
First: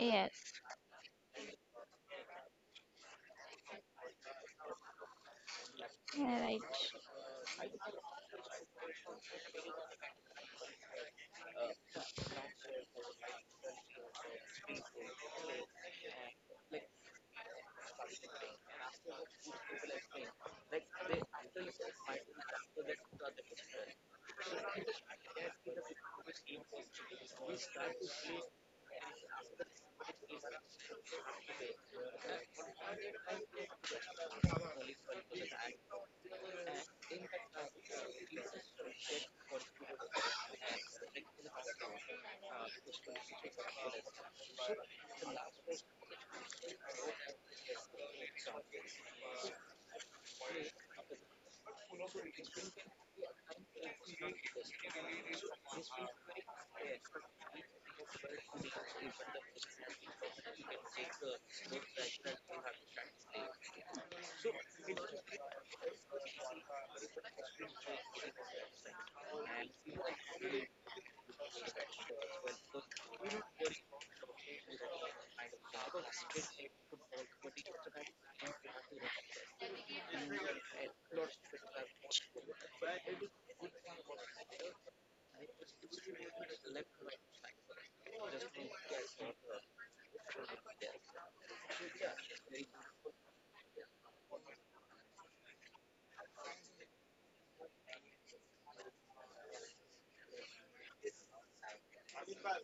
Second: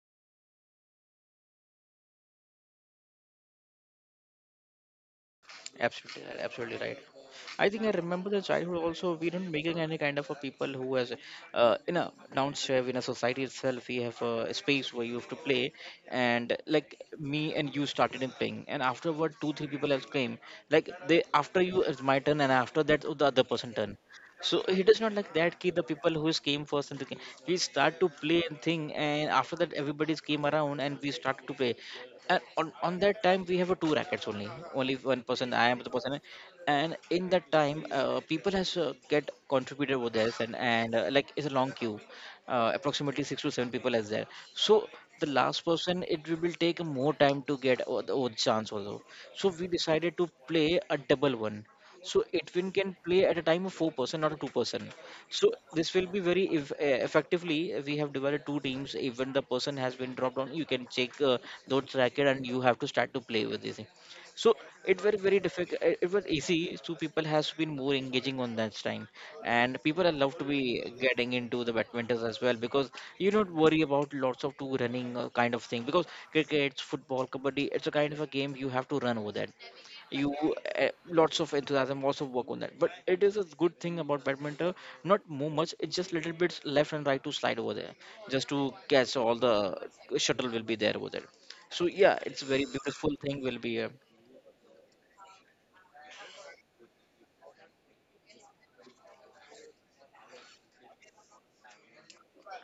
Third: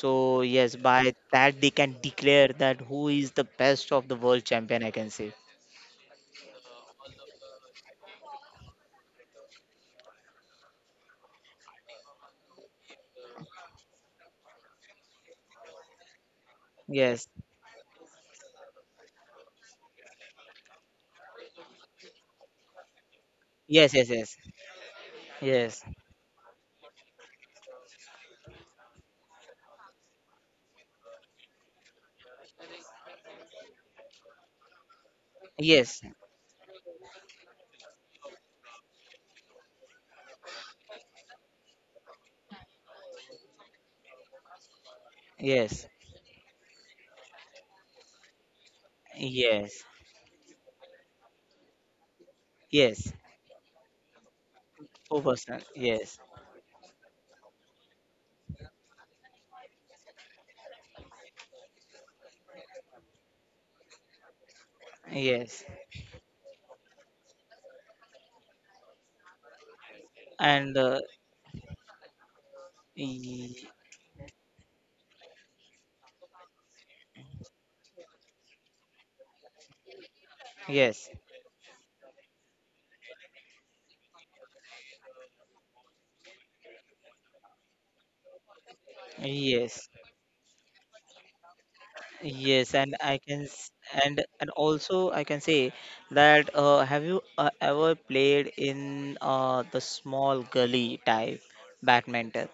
[SPEAKER 3] So yes, by that they can declare that who is the best of the world champion, I can say.
[SPEAKER 1] absolutely, right,
[SPEAKER 2] Yeah, right.
[SPEAKER 1] absolutely right. I think I remember the childhood also. We didn't make any kind of a people who has, in a downstairs in a society itself. We have a space where you have to play, and like
[SPEAKER 3] Yes
[SPEAKER 1] me and you started in playing, and afterward two three people else came. Like, they after you it's my turn, and after that oh, the other person
[SPEAKER 3] yes,
[SPEAKER 1] turn.
[SPEAKER 3] yes,
[SPEAKER 1] So it is not like that kid, the
[SPEAKER 3] yes,
[SPEAKER 1] people who is came first and the game. We start to play and thing, and after that everybody's came around and we started to play. And on that time we have a two rackets only. Only one person, I am the
[SPEAKER 3] yes,
[SPEAKER 1] person,
[SPEAKER 3] yes,
[SPEAKER 1] and in that time people has get contributed over there, and like it's a long queue. Approximately six to seven people is there. So the last
[SPEAKER 3] yes,
[SPEAKER 1] person it will take more time to get the odd chance also. So we
[SPEAKER 3] yes,
[SPEAKER 1] decided to play a double one, so it can
[SPEAKER 3] yes,
[SPEAKER 1] play at a time of four person, not a two person.
[SPEAKER 3] four
[SPEAKER 1] So
[SPEAKER 3] percent
[SPEAKER 1] this will be
[SPEAKER 3] yes,
[SPEAKER 1] very if, effectively, we have divided two teams. Even the person has been dropped on, you can check those racket and you have to start to play with this thing. So it was very
[SPEAKER 3] yes,
[SPEAKER 1] difficult, it was easy, so people has been more engaging on that time. And people are love to be
[SPEAKER 3] and
[SPEAKER 1] getting into the badmintons as well because you don't
[SPEAKER 3] y-
[SPEAKER 1] worry about lots of two running kind of thing because cricket, football, kabaddi, it's a kind of a game you have to run over that. You
[SPEAKER 3] yes,
[SPEAKER 1] lots of enthusiasm, lots of work on that, but it is a good thing about badminton, not more much. It's just little bits left and right to slide over there, just to catch all the
[SPEAKER 3] yes.
[SPEAKER 1] shuttle will be there over there. So yeah, it's very
[SPEAKER 3] Yes, and
[SPEAKER 1] beautiful thing will be
[SPEAKER 3] and also I can say that, have you ever played in the small gully type badminton?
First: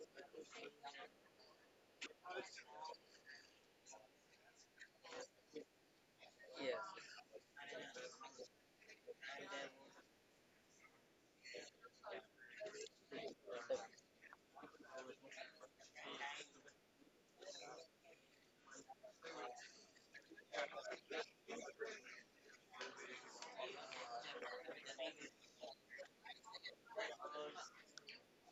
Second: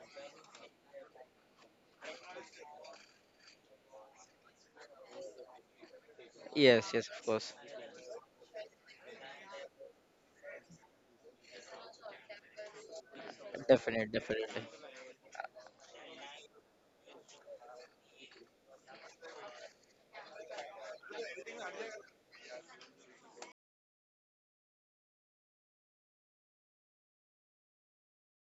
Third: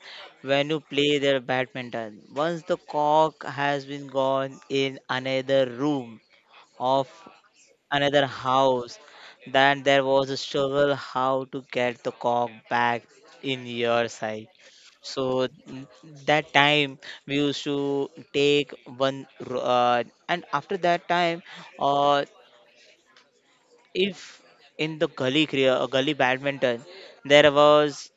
[SPEAKER 3] When you play their badminton, once the cock has been gone in another room
[SPEAKER 1] yes,
[SPEAKER 3] of
[SPEAKER 1] yes, of course.
[SPEAKER 3] another house. Then there was a struggle how to get the cock back in your
[SPEAKER 1] Definitely,
[SPEAKER 3] side.
[SPEAKER 1] definitely.
[SPEAKER 3] So n- that time we used to take one, and after that time, uh, if in the gully badminton, there was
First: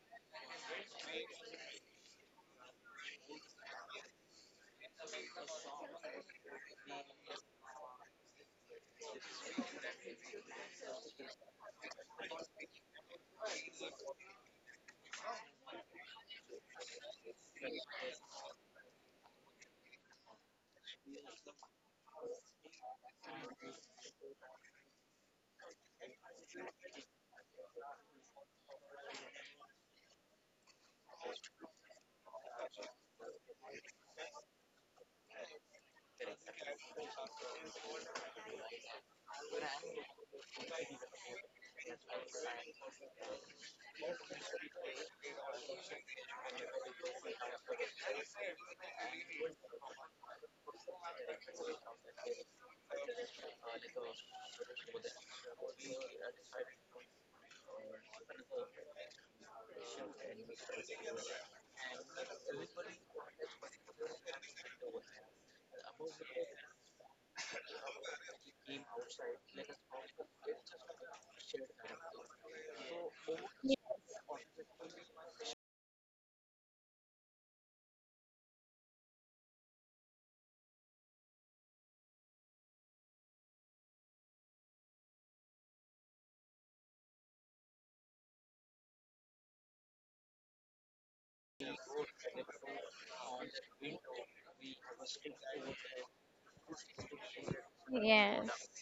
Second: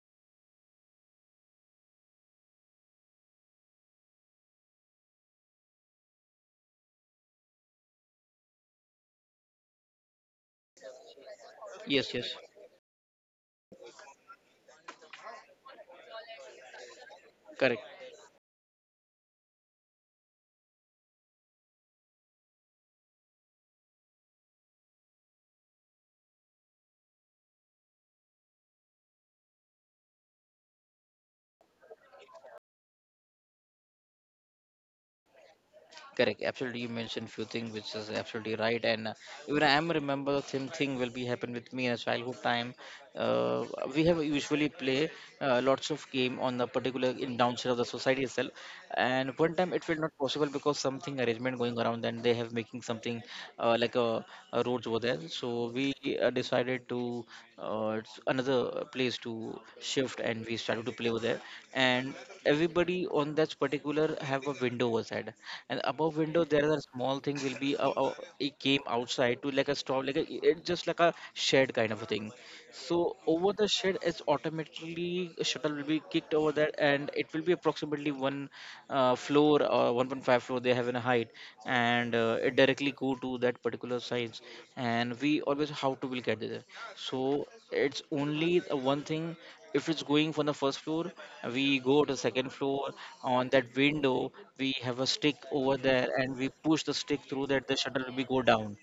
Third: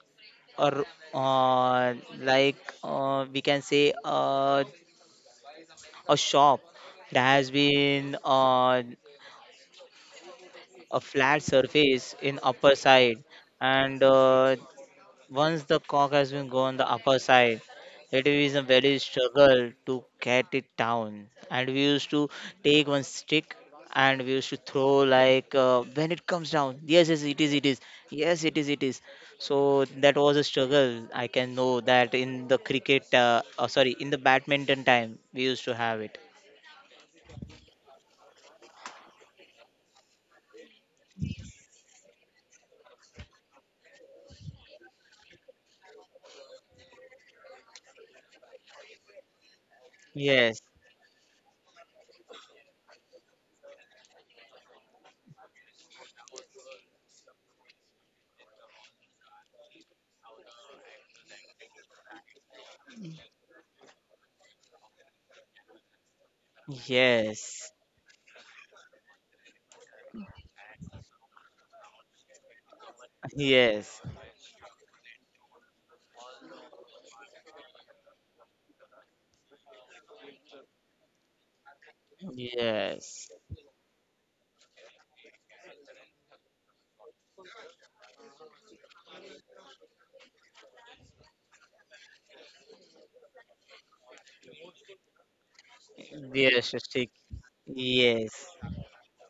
[SPEAKER 3] a r- uh, like, we can say a shop that has been a flat surface in
[SPEAKER 1] Yes,
[SPEAKER 3] upper
[SPEAKER 1] yes.
[SPEAKER 3] side. And once the cock has been gone the upper side,
[SPEAKER 1] Correct.
[SPEAKER 3] it is a very struggle to get it down, and we used to take one stick and we used to throw, like, when it comes down. Yes, yes, it is, it is. Yes, it is, it is. So that was a struggle, I can know that in the cricket, sorry, in the badminton time we used to have it.
[SPEAKER 1] Correct. Absolutely, you mentioned few things which is absolutely right, and even I am remember the same thing will be happen with me in a childhood time. Uh, we have usually play lots of game on the particular in downside of the society itself, and one time it will not
[SPEAKER 3] Yes,
[SPEAKER 1] possible because something arrangement going around, and they have making something like a roads were there. So we decided to another place to shift, and we started to play over there. And everybody on that particular have a window was had, and above window there is a
[SPEAKER 3] yes,
[SPEAKER 1] small thing will be a, it came outside to like a stop, like a, it just like a shed kind of a thing. So over the
[SPEAKER 3] yes,
[SPEAKER 1] shed, it's automatically a shuttle will be kicked over there, and it will be approximately one floor or 1.5 floor they have in a height, and it directly
[SPEAKER 3] yes.
[SPEAKER 1] go to that particular size. And we always how to will get there. So it's only the one thing. If it's going from the first floor, we go to second floor. On that window, we have a stick over there,
[SPEAKER 3] Yes,
[SPEAKER 1] and we
[SPEAKER 3] Shastik.
[SPEAKER 1] push the stick through that the
[SPEAKER 3] Yes,
[SPEAKER 1] shuttle
[SPEAKER 2] Ye-
[SPEAKER 1] will be go
[SPEAKER 2] yes,
[SPEAKER 1] down,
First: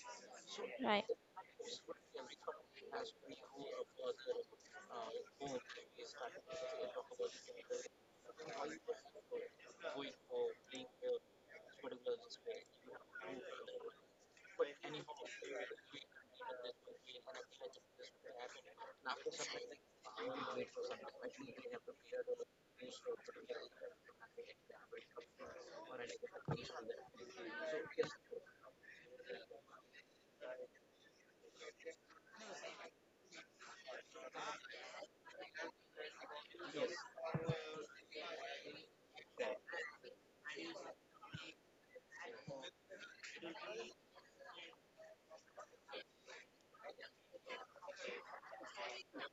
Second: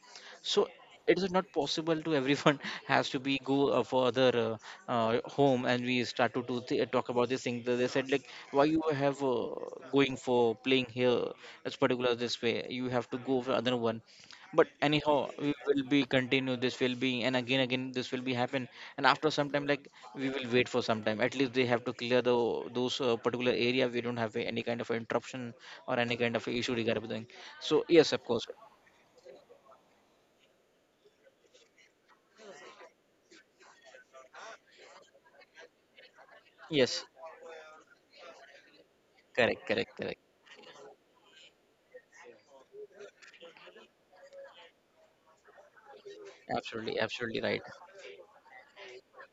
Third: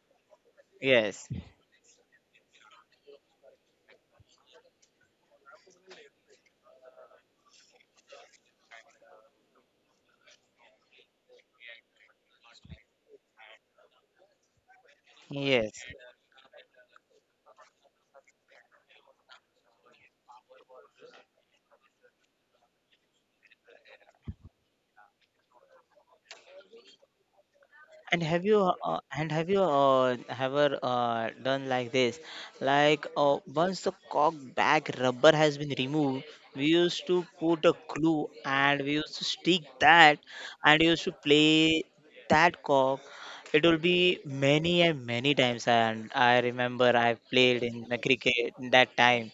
[SPEAKER 1] so
[SPEAKER 2] right.
[SPEAKER 1] it
[SPEAKER 3] yes,
[SPEAKER 1] is not possible to everyone has to be go for other home. And we start to do talk about this thing. They said like, why you have going for playing here as particular this way, you have to go for other one, but anyhow we
[SPEAKER 3] yes.
[SPEAKER 1] will be continue this will be, and again this will be happen. And after some time, like, we will wait for some time, at least they have to clear the those particular area, we don't have any kind of interruption or any kind of issue regarding. So yes, of
[SPEAKER 3] And have
[SPEAKER 1] course.
[SPEAKER 3] you ever done like this? Like, once the cock back rubber has been removed, we
[SPEAKER 1] Yes,
[SPEAKER 3] used to put a glue and we used to stick
[SPEAKER 1] correct, correct,
[SPEAKER 3] that
[SPEAKER 1] correct.
[SPEAKER 3] and used to play that cock. It will be many and many times. And I remember
[SPEAKER 1] Absolutely,
[SPEAKER 3] I
[SPEAKER 1] absolutely right.
[SPEAKER 3] played in the cricket that time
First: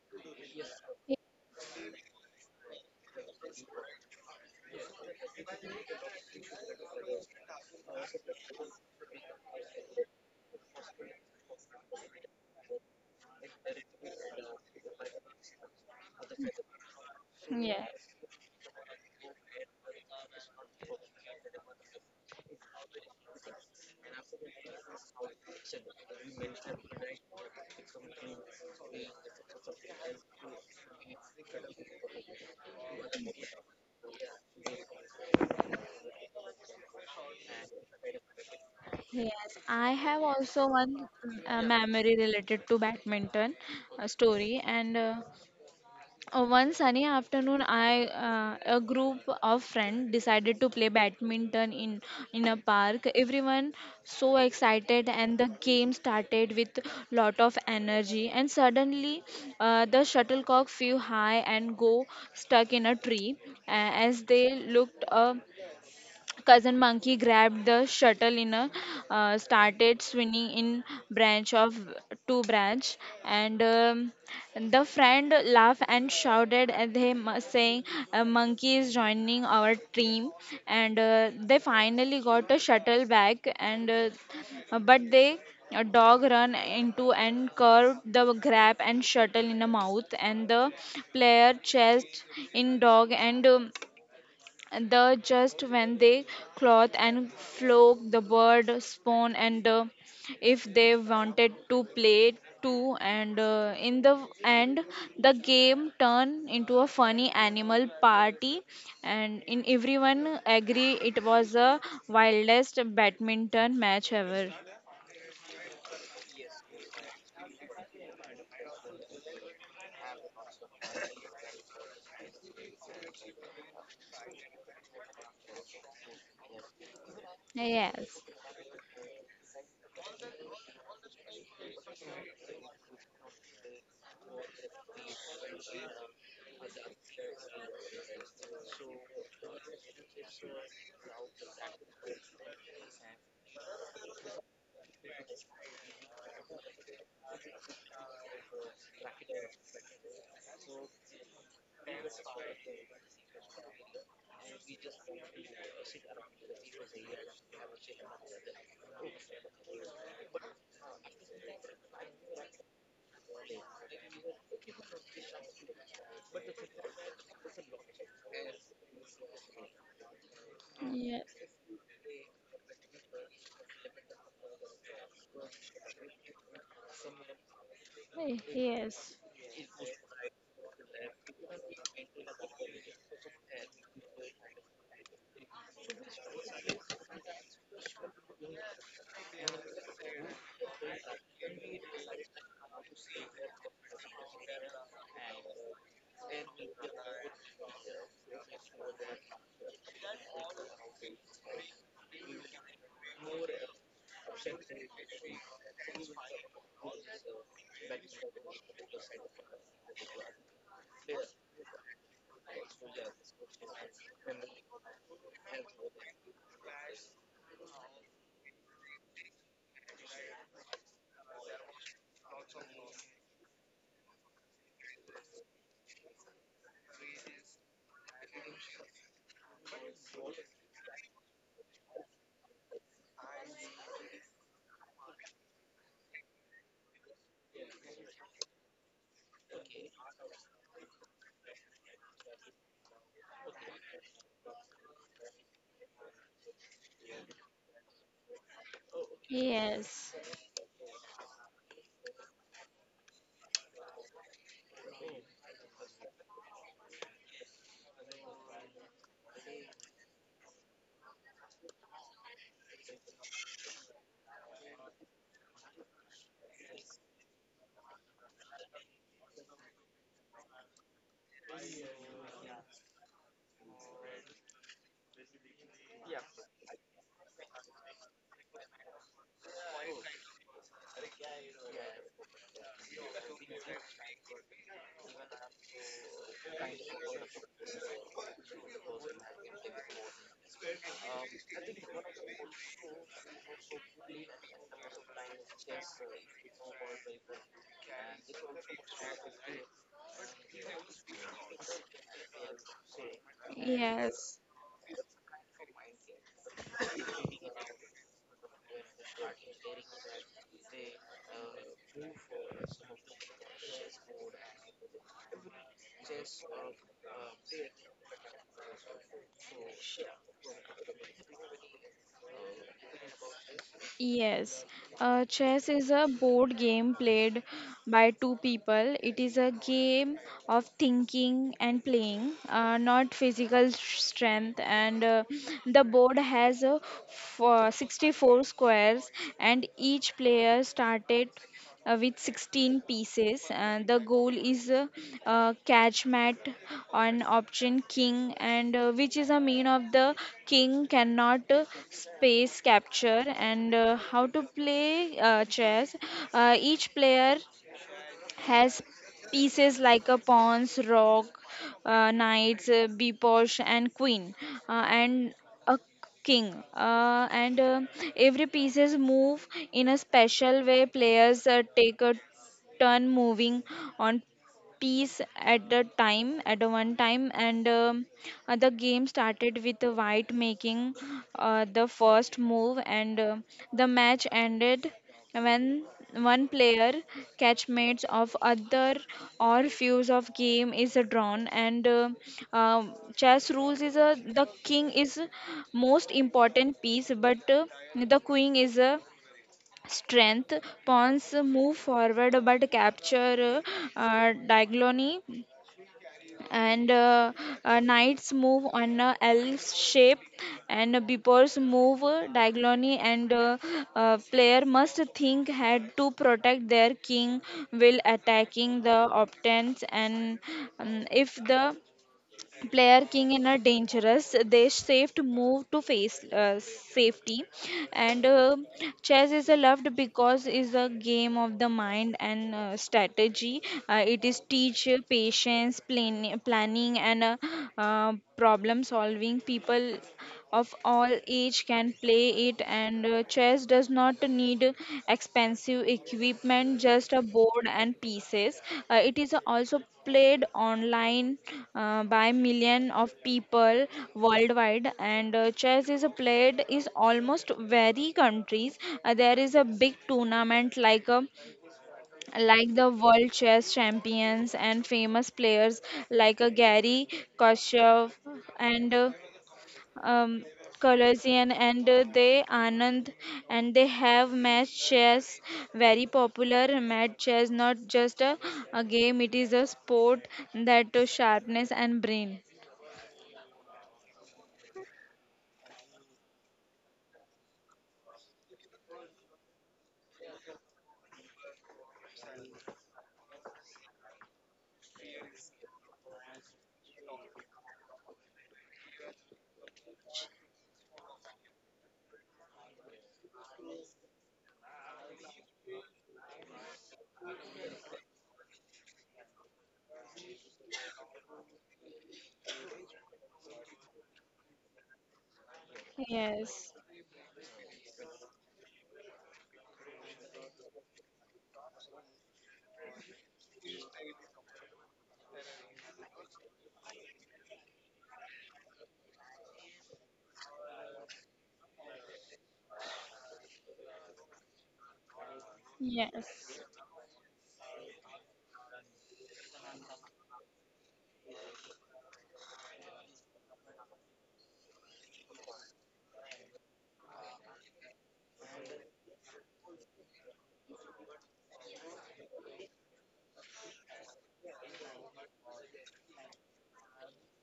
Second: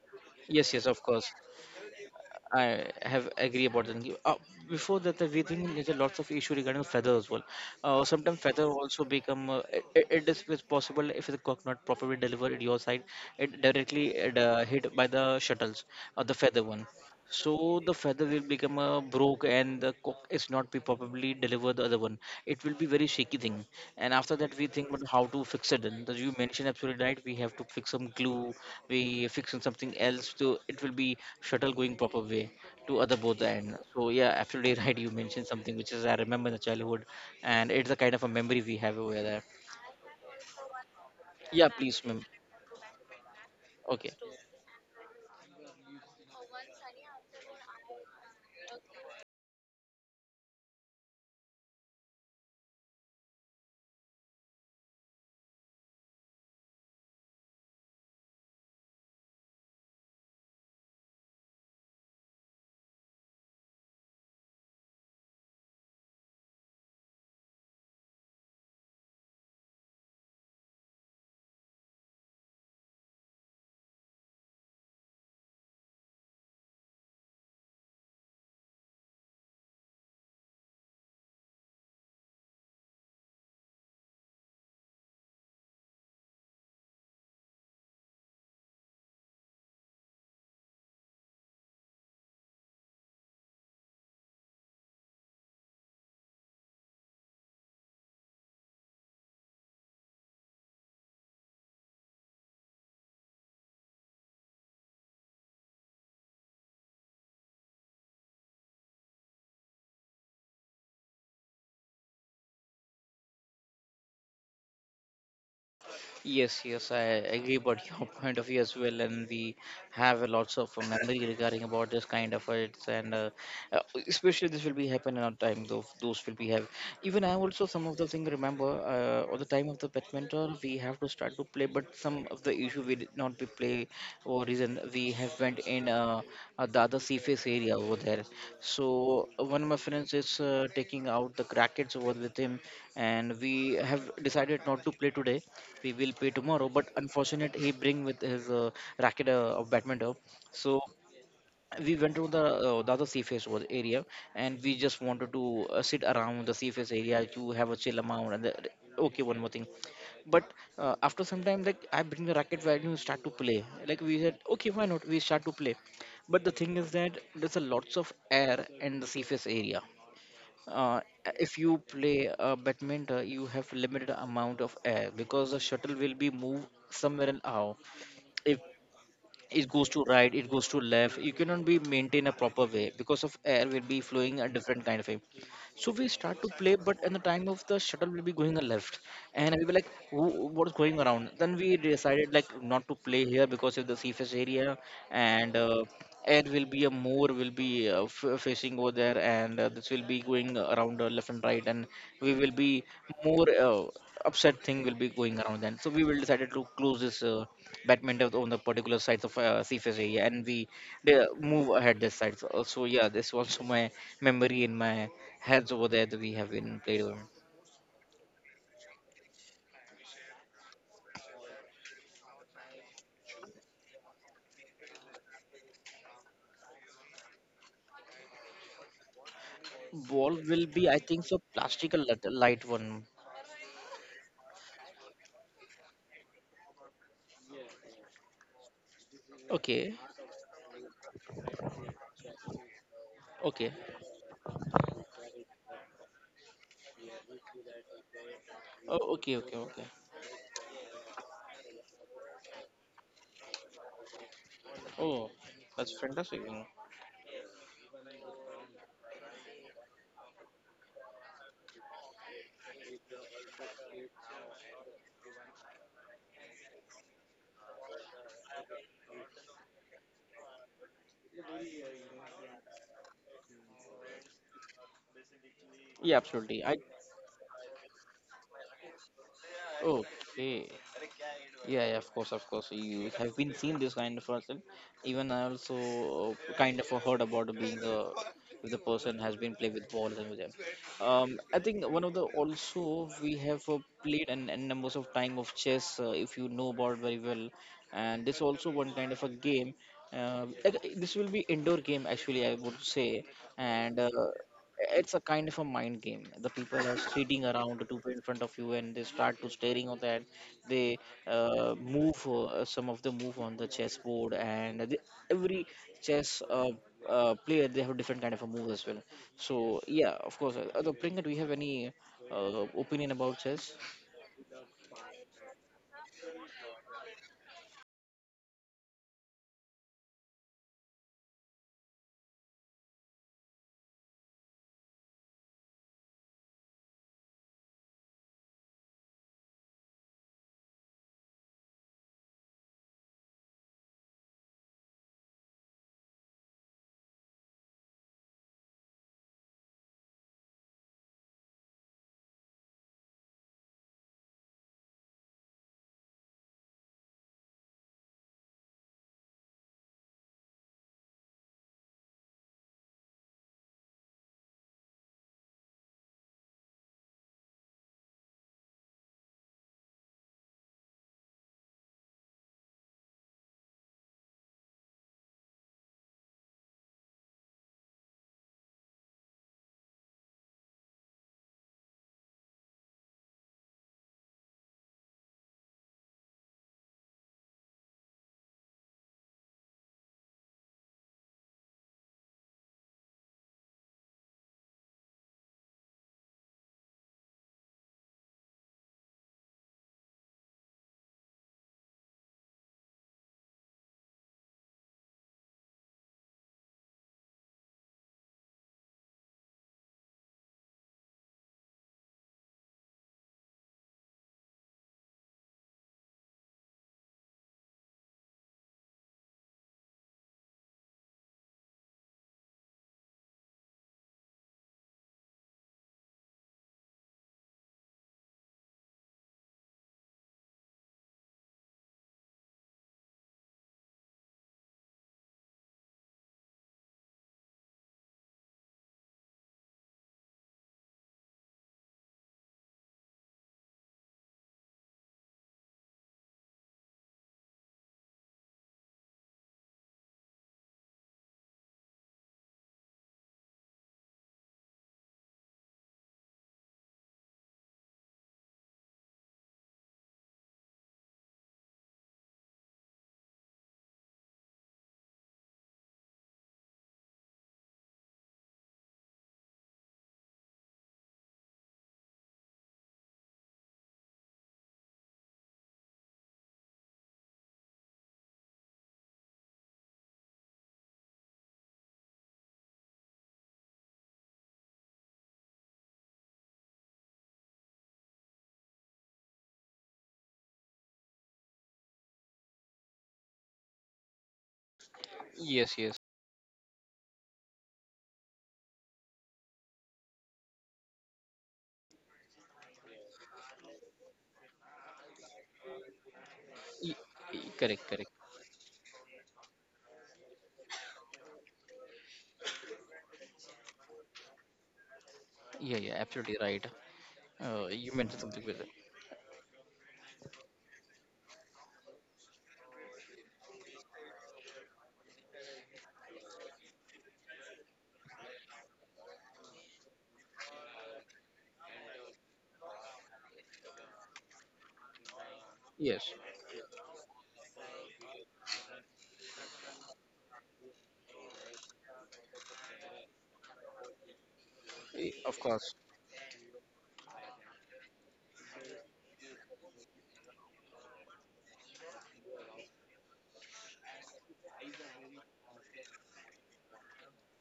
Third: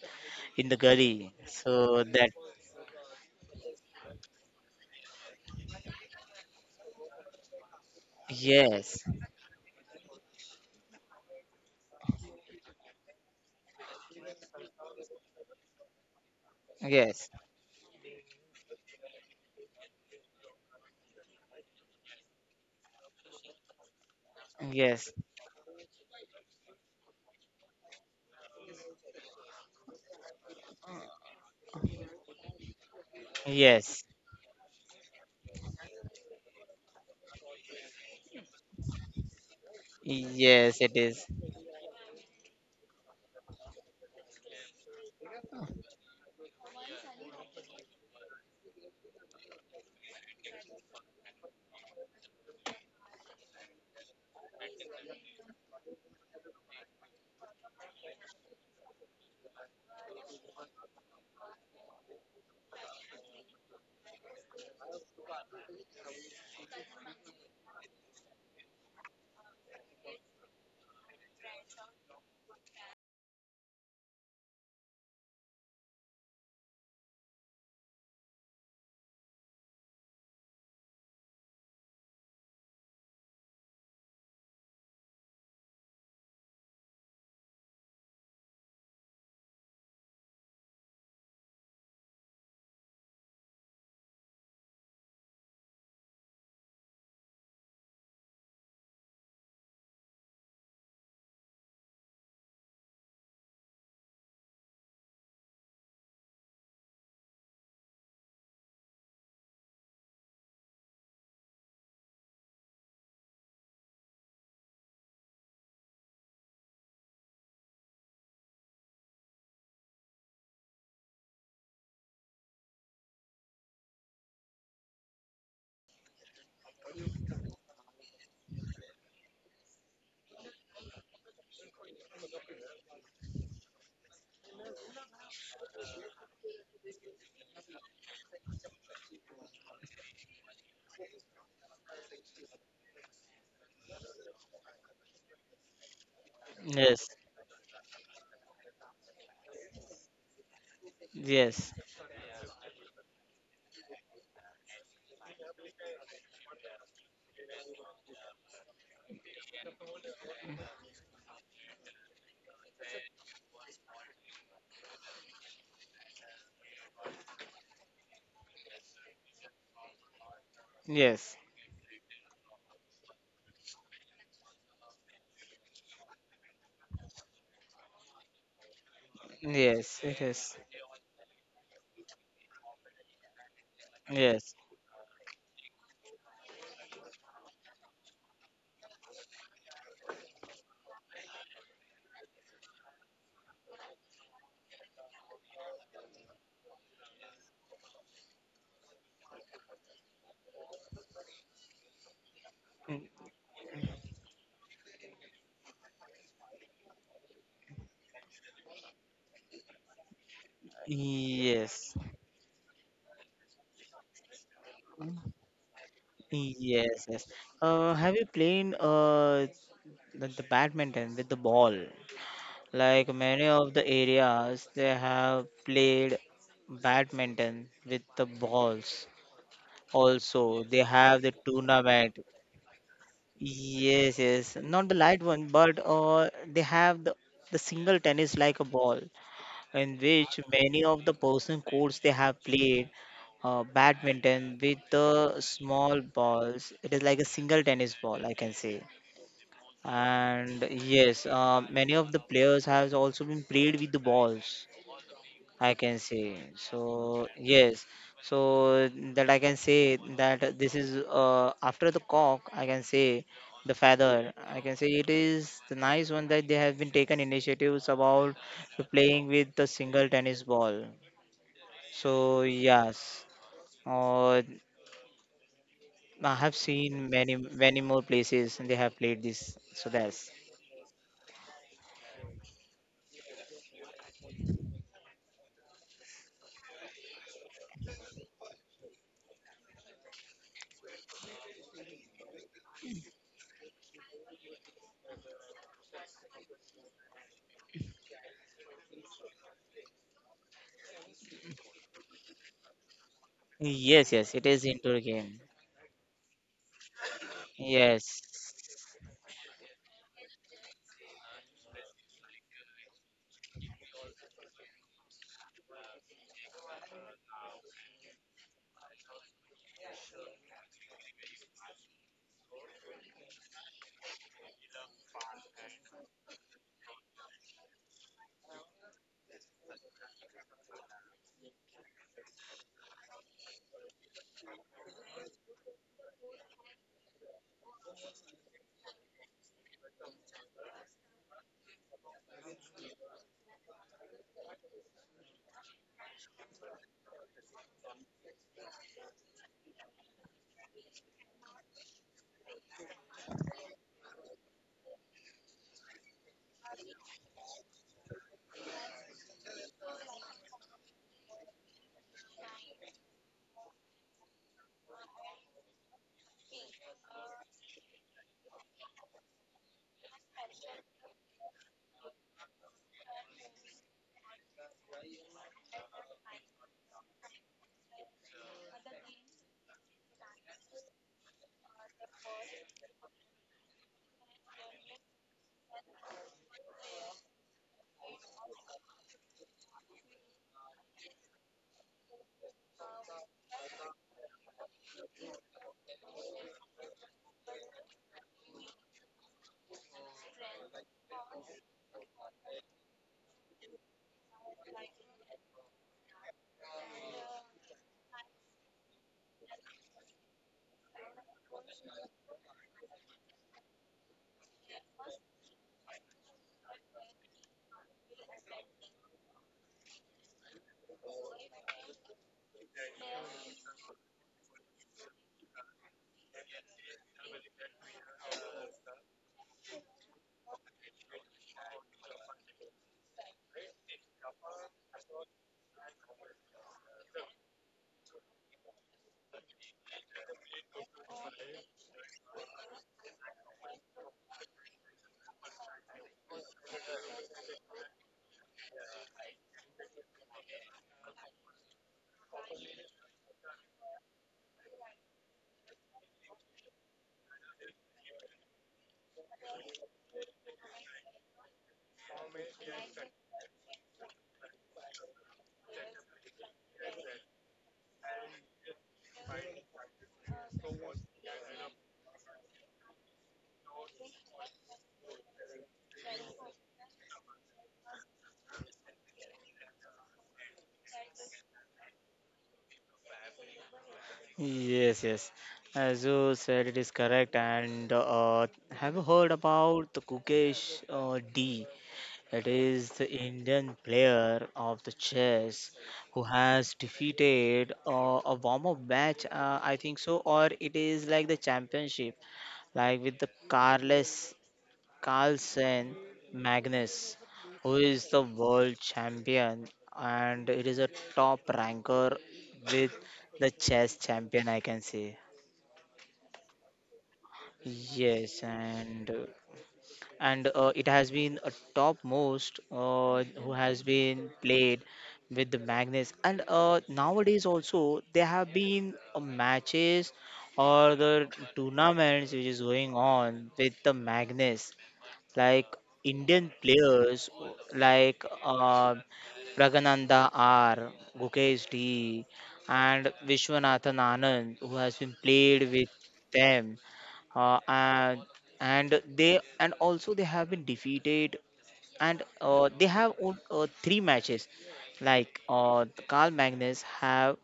[SPEAKER 3] in
[SPEAKER 1] Yes,
[SPEAKER 3] the
[SPEAKER 1] yes, of course.
[SPEAKER 3] gully. So that,
[SPEAKER 1] I have agree about that. Before that, we think there's a lots of issue regarding feather as well. Sometimes feather
[SPEAKER 3] yes,
[SPEAKER 1] also become it's possible if the cock not properly delivered at your side, it directly hit by the shuttles or the feather one.
[SPEAKER 3] yes.
[SPEAKER 1] So the
[SPEAKER 2] Yes,
[SPEAKER 1] feather will become a broke, and the cook is not be probably deliver the other one. It will be very shaky thing. And after that we think about
[SPEAKER 3] Yes,
[SPEAKER 1] how to fix it. And as you mentioned absolutely right, we have to fix some glue, we fix on something else, so it will be shuttle going proper way to other both the end.
[SPEAKER 3] yes,
[SPEAKER 1] So yeah, absolutely right. You mentioned something which is I remember in the childhood, and it's a kind of a memory we have over there.
[SPEAKER 2] yes. I have also
[SPEAKER 3] yes, it
[SPEAKER 2] one
[SPEAKER 3] is.
[SPEAKER 1] Yeah, please,
[SPEAKER 2] memory
[SPEAKER 1] ma'am.
[SPEAKER 2] related to badminton
[SPEAKER 1] Okay.
[SPEAKER 2] story. And one sunny afternoon, I a group of friends decided to play badminton in a park. Everyone so excited, and the game started with lot of energy. And suddenly, the shuttlecock flew high and go stuck in a tree. A- as they looked up, Cousin Monkey grabbed the shuttle in a started swinging in branch of two branch, and the friend laughed and shouted at him, saying, "A monkey is joining our team." And they finally got a shuttle back, and but they a dog run into and curved the grab and shuttle in the mouth, and the player chased in dog and. The just when they cloth and flock the bird spawn, and if they wanted to play too, and in the end the game turned into a funny animal party, and in everyone agree it was the wildest badminton match ever.
[SPEAKER 1] Yes, yes, I agree about your point of view as well, and we have a lots of memory regarding about this kind of it's, and uh, especially this will be happen in our time. Though those will be have, even I also some of the
[SPEAKER 2] Yes.
[SPEAKER 1] thing remember at the time of the pet mentor we have to start to play, but some of the issue we did not be play or reason we have went in the other surface area over there. So one of my friends is taking out the crackets over with him, and we have decided not to play today, we will pay tomorrow, but
[SPEAKER 3] Yes,
[SPEAKER 1] unfortunate he bring with his racket of badminton. So
[SPEAKER 3] yes,
[SPEAKER 1] we went to the the other surface was area, and we just wanted to sit around the surface area to have a chill amount, and the, okay, one more thing. But after some time, like, I bring the racket, where you start to play, like we said, okay, why not we start to play. But the thing is that there's a lots of air in the surface area. uh,
[SPEAKER 2] Yes.
[SPEAKER 3] yes,
[SPEAKER 1] if you play badminton, you have limited amount of air because the shuttle will be moved somewhere and out, if
[SPEAKER 2] Yes.
[SPEAKER 1] it goes to
[SPEAKER 3] yes, it
[SPEAKER 1] right, it
[SPEAKER 3] is.
[SPEAKER 1] goes to left, you cannot be maintain a proper way because of air will be flowing a
[SPEAKER 3] Yes,
[SPEAKER 1] different kind of way. So we start to play, but in the time of the shuttle will be going a left, and we were like, what's going around," then we decided like not to play here because of the surface area, and air will be a more will be facing over there, and this will be going around left and right, and we will be
[SPEAKER 3] mm,
[SPEAKER 1] more upset thing will be going around then. So we will decided to close this badminton on the particular sides of CFS, and we they move
[SPEAKER 3] yes,
[SPEAKER 1] ahead this side. So yeah, this also my memory in my heads over there that we have been played
[SPEAKER 3] yes,
[SPEAKER 1] on.
[SPEAKER 3] yes. Have you played the, badminton with the ball? Like many of the areas, they have played badminton with the balls.
[SPEAKER 1] Ball will
[SPEAKER 3] Also,
[SPEAKER 1] be,
[SPEAKER 3] they
[SPEAKER 1] I think,
[SPEAKER 3] have
[SPEAKER 1] so
[SPEAKER 3] the
[SPEAKER 1] plastic light,
[SPEAKER 3] tournament.
[SPEAKER 1] light one.
[SPEAKER 3] Yes, yes, not the light one, but they have the single tennis like a ball,
[SPEAKER 1] Okay,
[SPEAKER 3] in which many of the person courts they have played
[SPEAKER 1] okay,
[SPEAKER 3] badminton with the small balls. It is like a single tennis ball, I can say.
[SPEAKER 1] oh, okay, okay, okay.
[SPEAKER 2] Yes.
[SPEAKER 3] And yes, many of the players has also been played with the balls.
[SPEAKER 1] Oh,
[SPEAKER 3] I
[SPEAKER 1] that's
[SPEAKER 3] can
[SPEAKER 1] fantastic.
[SPEAKER 3] say.
[SPEAKER 1] you know.
[SPEAKER 3] So yes, so that I can say that this is after the cock, I can say the feather, I can say it is the nice one that they have been taken initiatives about, to playing with the single tennis ball. So yes, uh,
[SPEAKER 1] Yeah,
[SPEAKER 3] I have
[SPEAKER 1] absolutely. I
[SPEAKER 3] seen many many more places they have played this, so that's
[SPEAKER 1] okay. Yeah, yeah, of course, of course. You have been seen this kind of person. Even I also kind of heard about being a, if the person has been played with balls and with them. I think one of the also we have played an numbers of time of chess if you know about very well, and this also one kind of a game. This will be indoor game, actually, I would say, and
[SPEAKER 3] yes, yes,
[SPEAKER 2] Yes.
[SPEAKER 3] it is indoor
[SPEAKER 1] it's a
[SPEAKER 3] game,
[SPEAKER 1] kind of a mind game, the people are sitting around, the people in front of
[SPEAKER 3] yes.
[SPEAKER 1] you, and they start to staring on that. They move some of the move on the chessboard, and every chess player, they have a different kind of a move as well. So yeah, of course, the Priyanka, do you have any opinion about chess?
[SPEAKER 2] Yes, chess is a board game played by two people. It is a game of thinking and playing, not physical sh- strength. And the board has f- 64 squares, and each player started with 16 pieces, and the goal is catch mat on option king, and which is a mean of the king cannot space capture. And how to play chess, each player has pieces like a pawns, rock, knights, biposh, and queen, and a king. And every pieces move in a special way. Players take a turn moving on piece at the time at the one time, and the game started with the white making the first move, and the match ended when one player catchmates of other or fuse of game is drawn, and chess rules is a the king is most important piece, but the queen is a strength. Pawns move forward but capture diagonally, and knights move on a L shape, and beepers move diagonally, and player must think ahead to protect their king while attacking the opponents, and if the player king in a dangerous, they saved move to face safety. And chess is a loved because is a game of the mind and strategy. It is teach patience plan- planning, and problem solving. People of all age can play it, and chess does not need expensive equipment, just a board and pieces. It is also played online by million of people worldwide, and chess is played is almost very countries. There is a big tournament like a like the world chess champions, and famous players like a Gary Kasparov and um, Colossian and they Anand, and they have match chess very popular match chess, not just a game, it is a sport that to sharpness and brain.
[SPEAKER 3] Yes, yes. As you said, it is correct. And have you heard about the Kukesh D? It is the Indian player of the chess
[SPEAKER 1] Yes, yes.
[SPEAKER 3] who has defeated a warm-up match, I think so, or it is like the championship, like with the Carles Carlsen
[SPEAKER 1] Y-
[SPEAKER 3] Magnus, who
[SPEAKER 1] Correct,
[SPEAKER 3] is
[SPEAKER 1] correct.
[SPEAKER 3] the world champion, and it is a top ranker with the chess champion, I can say.
[SPEAKER 1] Yeah, yeah, absolutely right.
[SPEAKER 2] Yes.
[SPEAKER 1] You mentioned
[SPEAKER 3] Yes,
[SPEAKER 1] something with it.
[SPEAKER 3] and it has been a top most who has been played with the Magnus. And nowadays also there have been matches or the tournaments which is going on with the Magnus, like
[SPEAKER 1] Yes,
[SPEAKER 2] Yes.
[SPEAKER 3] Indian players, like, Pragananda R, Gukesh D, and Vishwanathan Anand, who has been
[SPEAKER 1] of
[SPEAKER 3] played
[SPEAKER 1] course.
[SPEAKER 3] with them, uh, and and they, and also they have been defeated. And they have three matches, like, Carl Magnus have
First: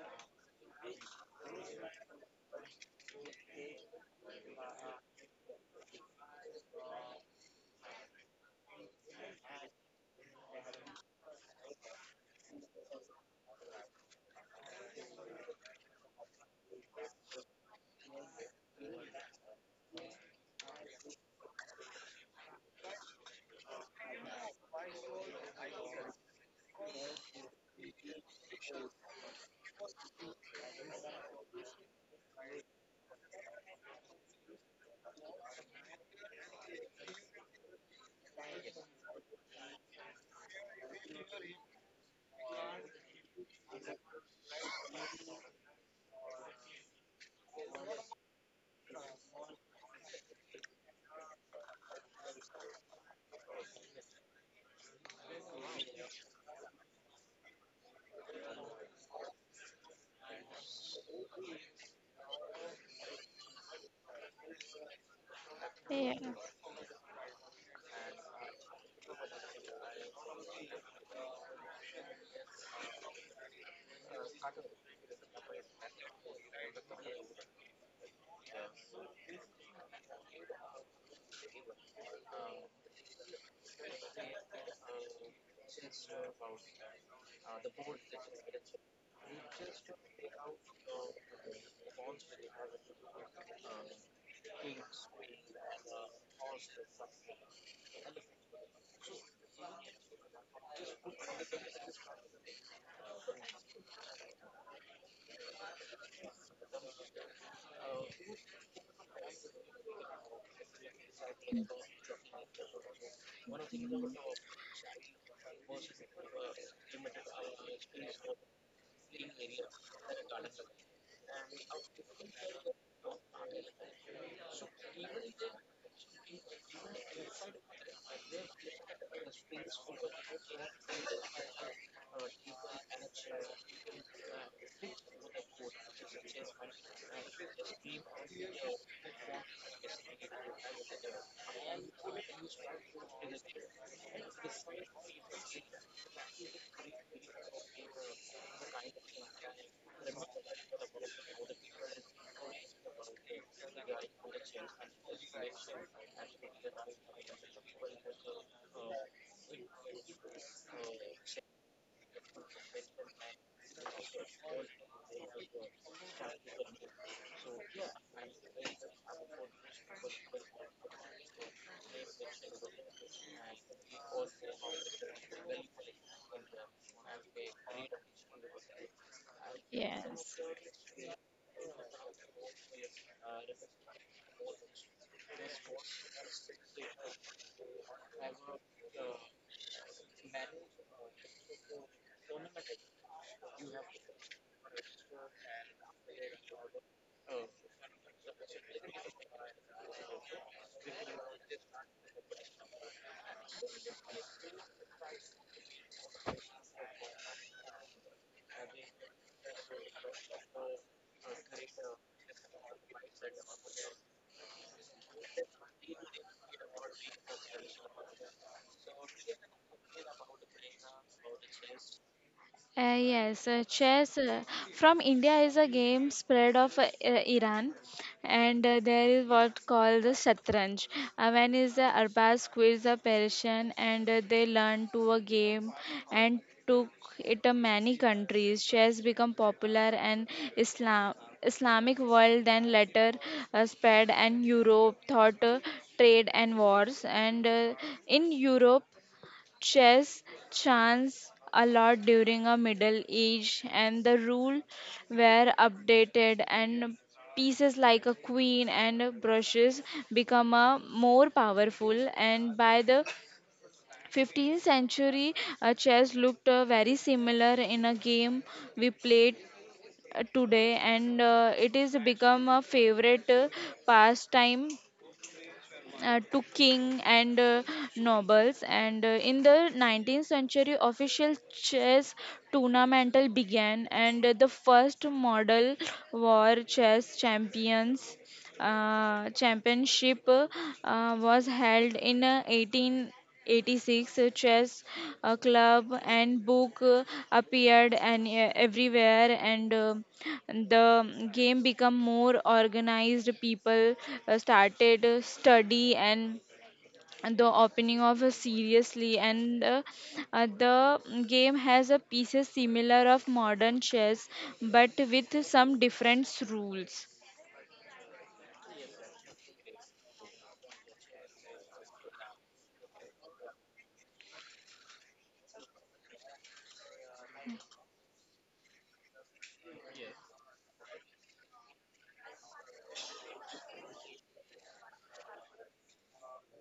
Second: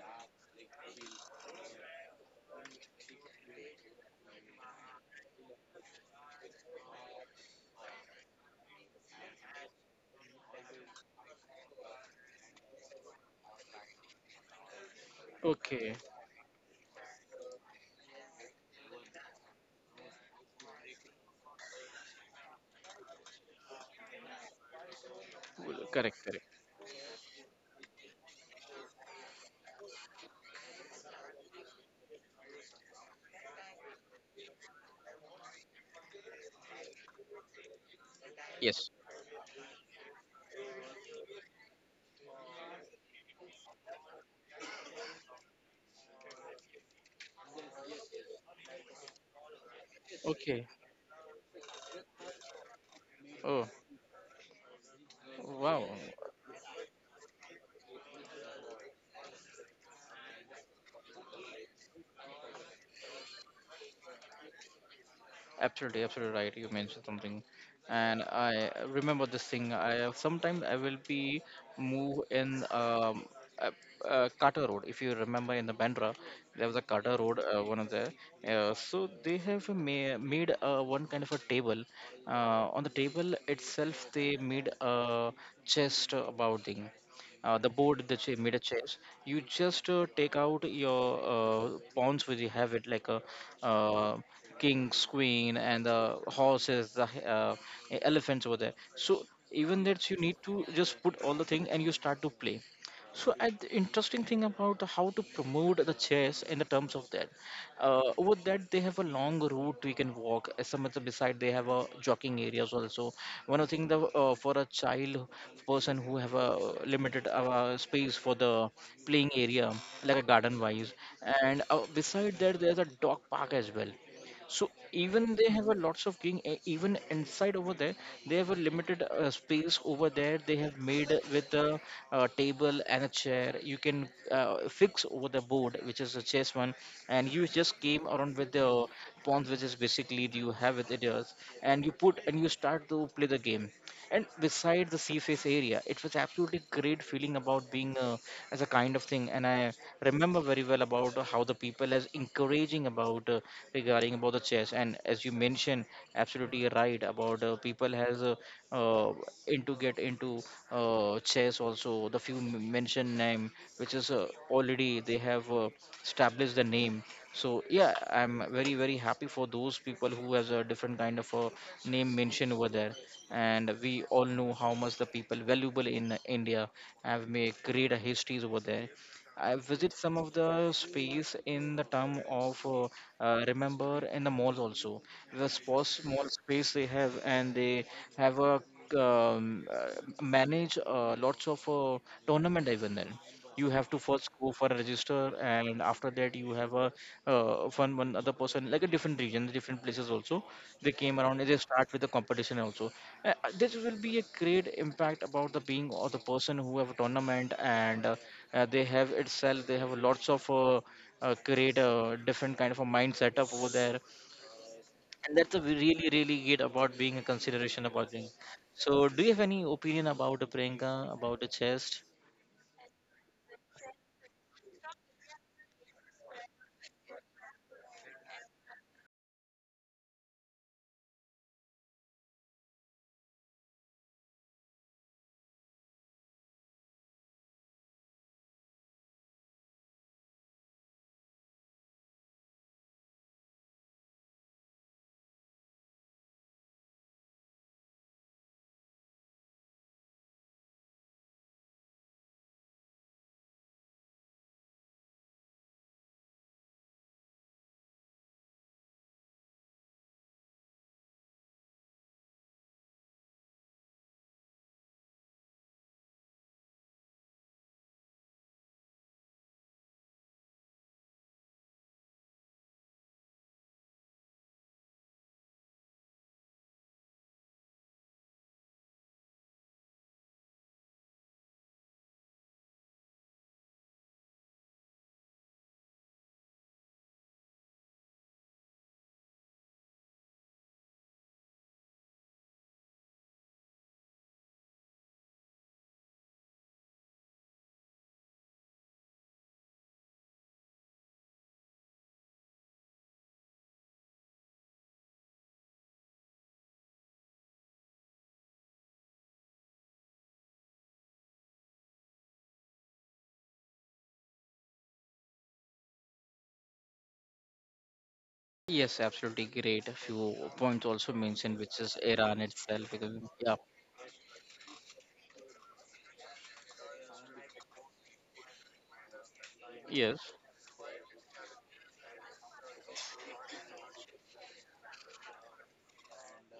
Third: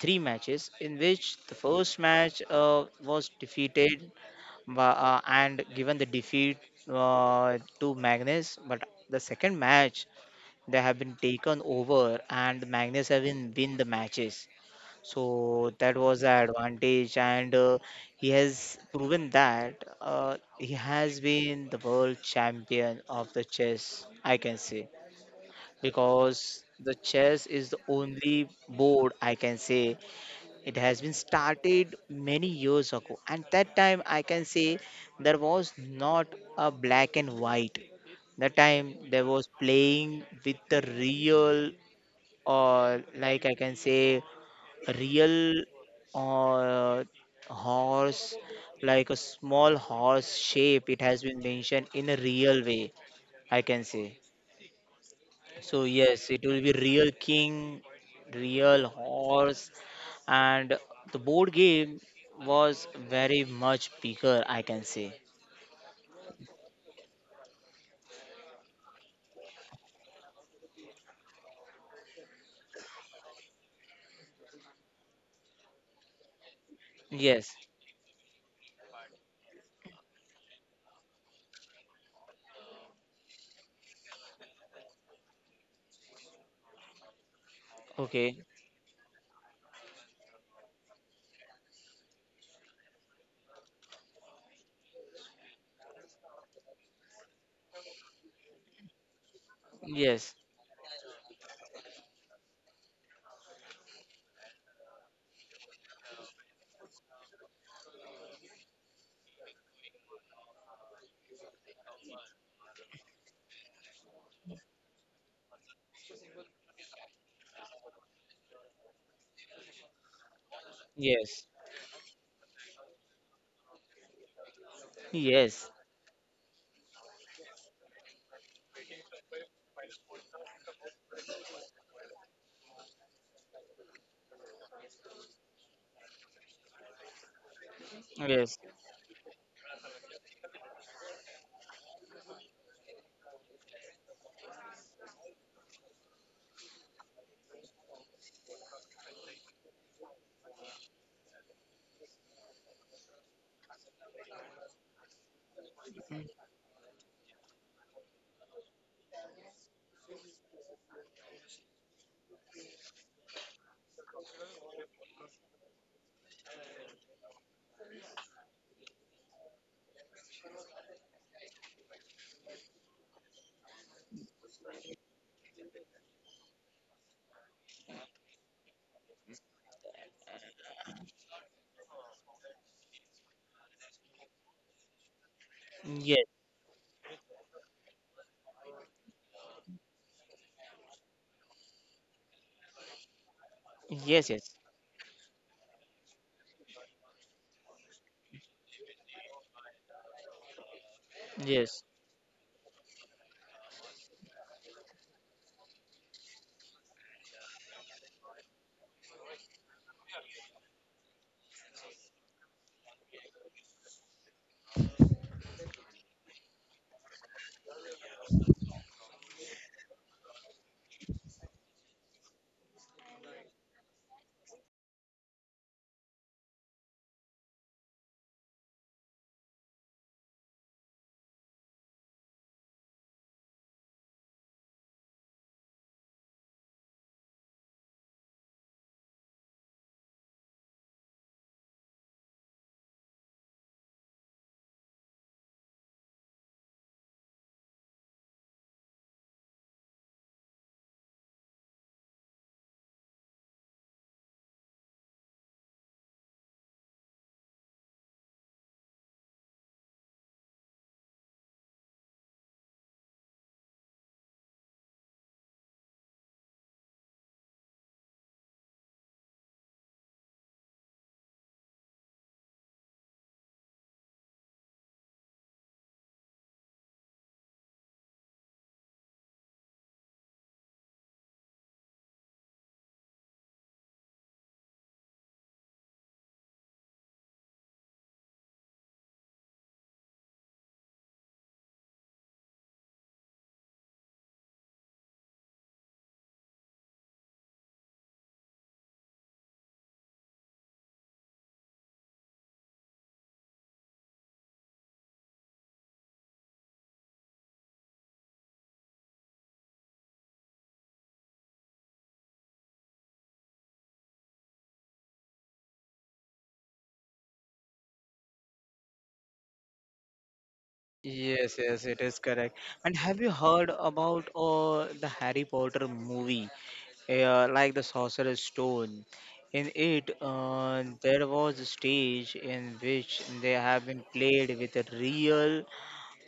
[SPEAKER 3] three matches in which the first match was defeated, but, and given the defeat to Magnus, but the second match they have been taken over, and Magnus have been win the matches. So
[SPEAKER 1] Okay,
[SPEAKER 3] that was the advantage. And he has proven that he has been the world champion of the chess, I can say,
[SPEAKER 1] well, correct,
[SPEAKER 3] because
[SPEAKER 1] correct.
[SPEAKER 3] the chess is the only board, I can say. It has been started many years ago, and that time I can say there was not a black and white. That
[SPEAKER 1] Yes.
[SPEAKER 3] time there was playing with the real, or like I can say, real or horse, like a small horse
[SPEAKER 1] Okay.
[SPEAKER 3] shape. It has been mentioned in a real way,
[SPEAKER 1] Oh,
[SPEAKER 3] I can say.
[SPEAKER 1] wow,
[SPEAKER 3] So yes, it will be real king, real horse, and the board game was very much bigger, I can say.
[SPEAKER 1] absolutely,
[SPEAKER 2] Yes.
[SPEAKER 1] absolutely right. You mentioned something, and I remember this thing. I sometimes I will be move in uh, Carter Road. If you remember in the Bandra, there was a Carter Road,
[SPEAKER 3] Yes.
[SPEAKER 1] one of the. So they have made one kind of a table. On the table itself, they made a chest about thing, the board that you
[SPEAKER 3] Okay.
[SPEAKER 1] made a chess, you just take out your pawns where you have it like a uh, king's queen and the horses, the elephants over there. So even that you need
[SPEAKER 3] Yes.
[SPEAKER 1] to just put all the thing, and you start to play. So, at the interesting thing about how to promote the chess in the terms of that, over that they have a long route we can walk. As some other beside, they have a jogging areas also. One of the thing that for a child person who have a limited space for the playing area like a garden wise,
[SPEAKER 3] Yes.
[SPEAKER 1] and beside that there's a dog park as well. So even they have
[SPEAKER 3] Yes.
[SPEAKER 1] a lots of king, even inside over there they have a limited space over there, they have made with a, table and a chair, you can fix over the board which is a chess one, and you just came around with
[SPEAKER 3] Yes.
[SPEAKER 1] the pawns which is basically you have with it yours, and you put and you start to play the game. And beside the sea face area, it was absolutely great feeling about being as a kind of thing, and I remember very well about how the people is encouraging about regarding about the chess, and as you mentioned absolutely right about people has uh, into get into chess also, the few mentioned name which is already they have established the name. So yeah, I'm very, very happy for those people who has a different kind of a name mentioned over there, and we all know how much the people valuable in India have made great histories over there. I visit some of
[SPEAKER 2] Yes.
[SPEAKER 1] the space in the term of remember in the malls also, the small small
[SPEAKER 3] Yes.
[SPEAKER 1] space they have, and they have a um, uh, manage lots of tournament. Even then, you have to first
[SPEAKER 3] Yes.
[SPEAKER 1] go
[SPEAKER 3] Yes.
[SPEAKER 1] for a register, and after that you have a one other person like a different region, different places also, they came around, and they start
[SPEAKER 3] Yes.
[SPEAKER 1] with the competition also. uh, this will be a great impact about the being or the person who have a tournament, and they have itself they have lots of create a different kind of a mind setup over there, and that's a really, really good about being a consideration about being. So, do you have any opinion about the Priyanka about the chest?
[SPEAKER 2] Yes, chess from India is a game spread of I- Iran, and there is what called the Shatranj. One the Arabs quiz the Persian, and they learned to a game and took it to many countries. Chess become popular and Islam Islamic world, then later spread and Europe thought trade and wars, and in Europe. Chess chance a lot during a Middle Age, and the rule were updated, and pieces like a queen and brushes become a more powerful. And by the 15th century, chess looked very similar in a game we played today, and it is become a favorite pastime to king and nobles, and in the 19th century official chess tournamental began, and the first model war chess champions championship was held in 1886. Chess club and book appeared and everywhere, and the game become more organized. People started study and the opening of a seriously, and the game has a pieces similar of modern chess but with some different rules.
[SPEAKER 1] Yes, absolutely great, a few points also mentioned
[SPEAKER 3] Yes,
[SPEAKER 1] which
[SPEAKER 3] yes,
[SPEAKER 1] is
[SPEAKER 3] it is
[SPEAKER 1] Iran
[SPEAKER 3] correct.
[SPEAKER 1] itself
[SPEAKER 3] And
[SPEAKER 1] because.
[SPEAKER 3] have you
[SPEAKER 1] Yeah,
[SPEAKER 3] heard about the Harry Potter movie, like the Sorcerer's Stone? In
[SPEAKER 1] yes,
[SPEAKER 3] it, there was a stage in which they have been played with a real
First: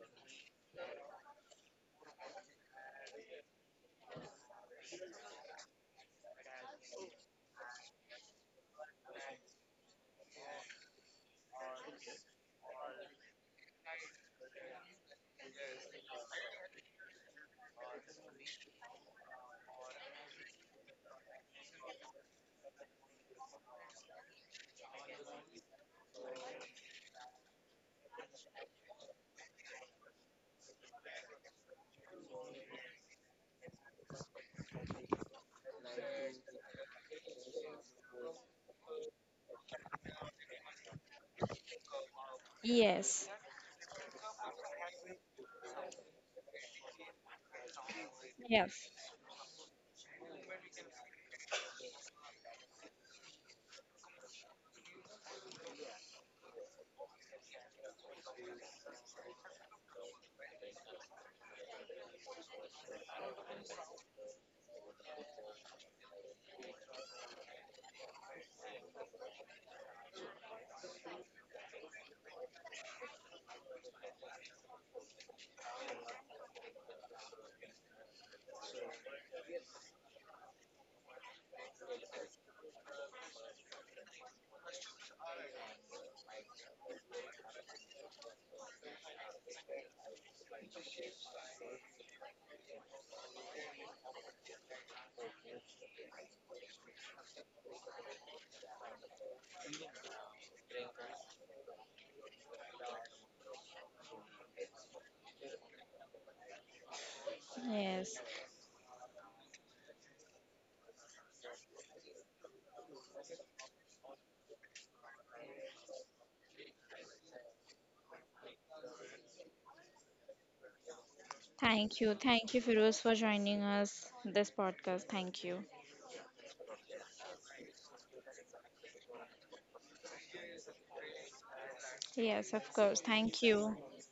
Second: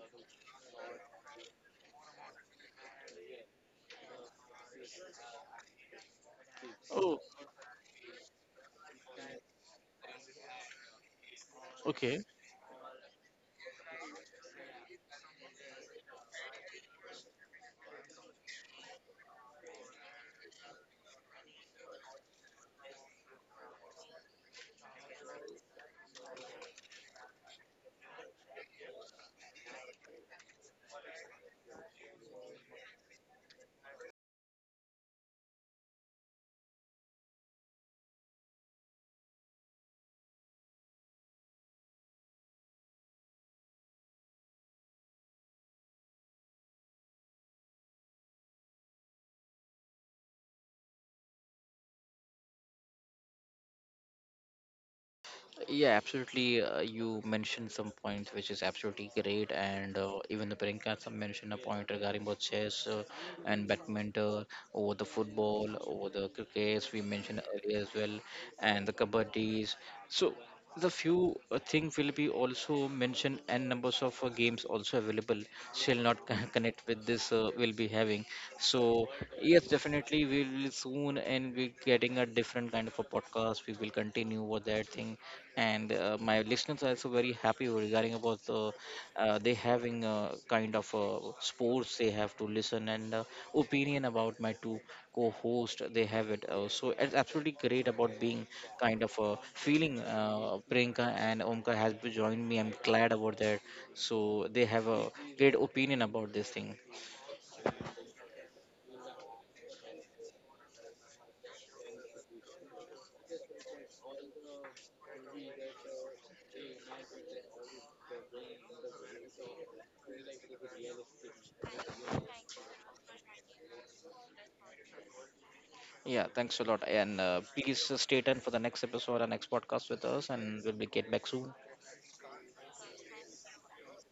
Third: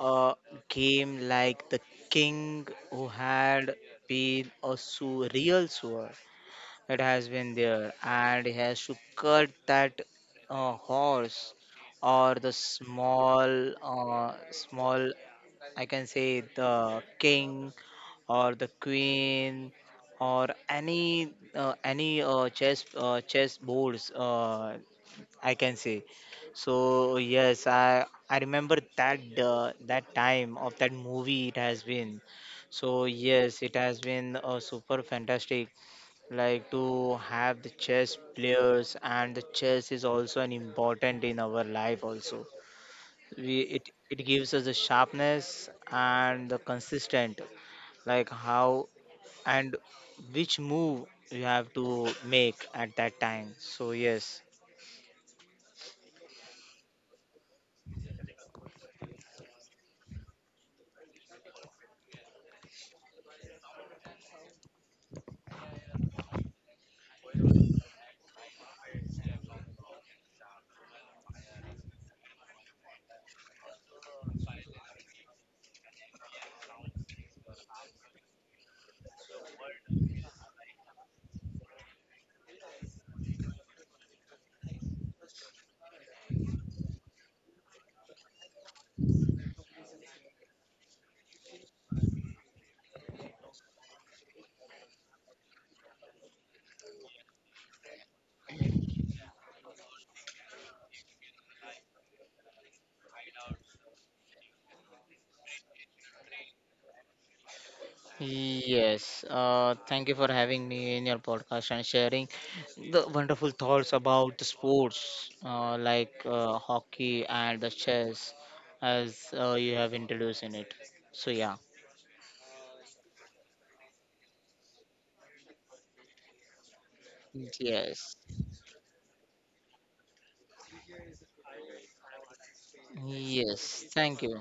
[SPEAKER 3] uh, game, like the king who had been a real sword that
[SPEAKER 1] oh,
[SPEAKER 3] has been there, and he has to cut that horse or
[SPEAKER 1] okay.
[SPEAKER 3] the small, uh, small I can say, the king or the queen or any chess boards, I can say. So yes, I remember that that time of that movie it has been. So yes, it has been super fantastic. Like to have the chess players, and the chess is also an important in our life also,
[SPEAKER 2] Yes.
[SPEAKER 3] we it it gives us the sharpness and the consistent, like how
[SPEAKER 2] Yes.
[SPEAKER 3] and which move you have to make at that time. So yes,
[SPEAKER 1] Yeah, absolutely. You mentioned some points which is absolutely great, and even the Priyanka mentioned a point regarding both chess and badminton, over the football, over the crickets. We mentioned earlier as well, and the kabaddis. So the few thing will be also mentioned, and numbers of games also available, shall not connect with this, will be having. So yes, definitely we will soon, and we getting a different kind of a podcast, we will continue with that thing. And my listeners are also very happy regarding about the they having a kind of sports they have to listen, and opinion about my two co-host, they have it, so it's absolutely great about being kind of feeling. Priyanka and Omkar has joined me, I'm glad about that. So they have a great opinion about this thing.
[SPEAKER 2] Yes.
[SPEAKER 3] yes, thank you for having me in your podcast and sharing the wonderful thoughts about the sports, like, hockey and the chess, as you have introduced in it. So, yeah,
[SPEAKER 2] Thank you. Thank you, Firoz, for joining us this podcast. Thank you.
[SPEAKER 1] Yeah, thanks a lot, and please
[SPEAKER 3] yes,
[SPEAKER 1] stay tuned for the next episode and next podcast with us, and we'll be get back soon.
[SPEAKER 2] Yes, of course. Thank
[SPEAKER 3] yes,
[SPEAKER 2] you.
[SPEAKER 3] thank you.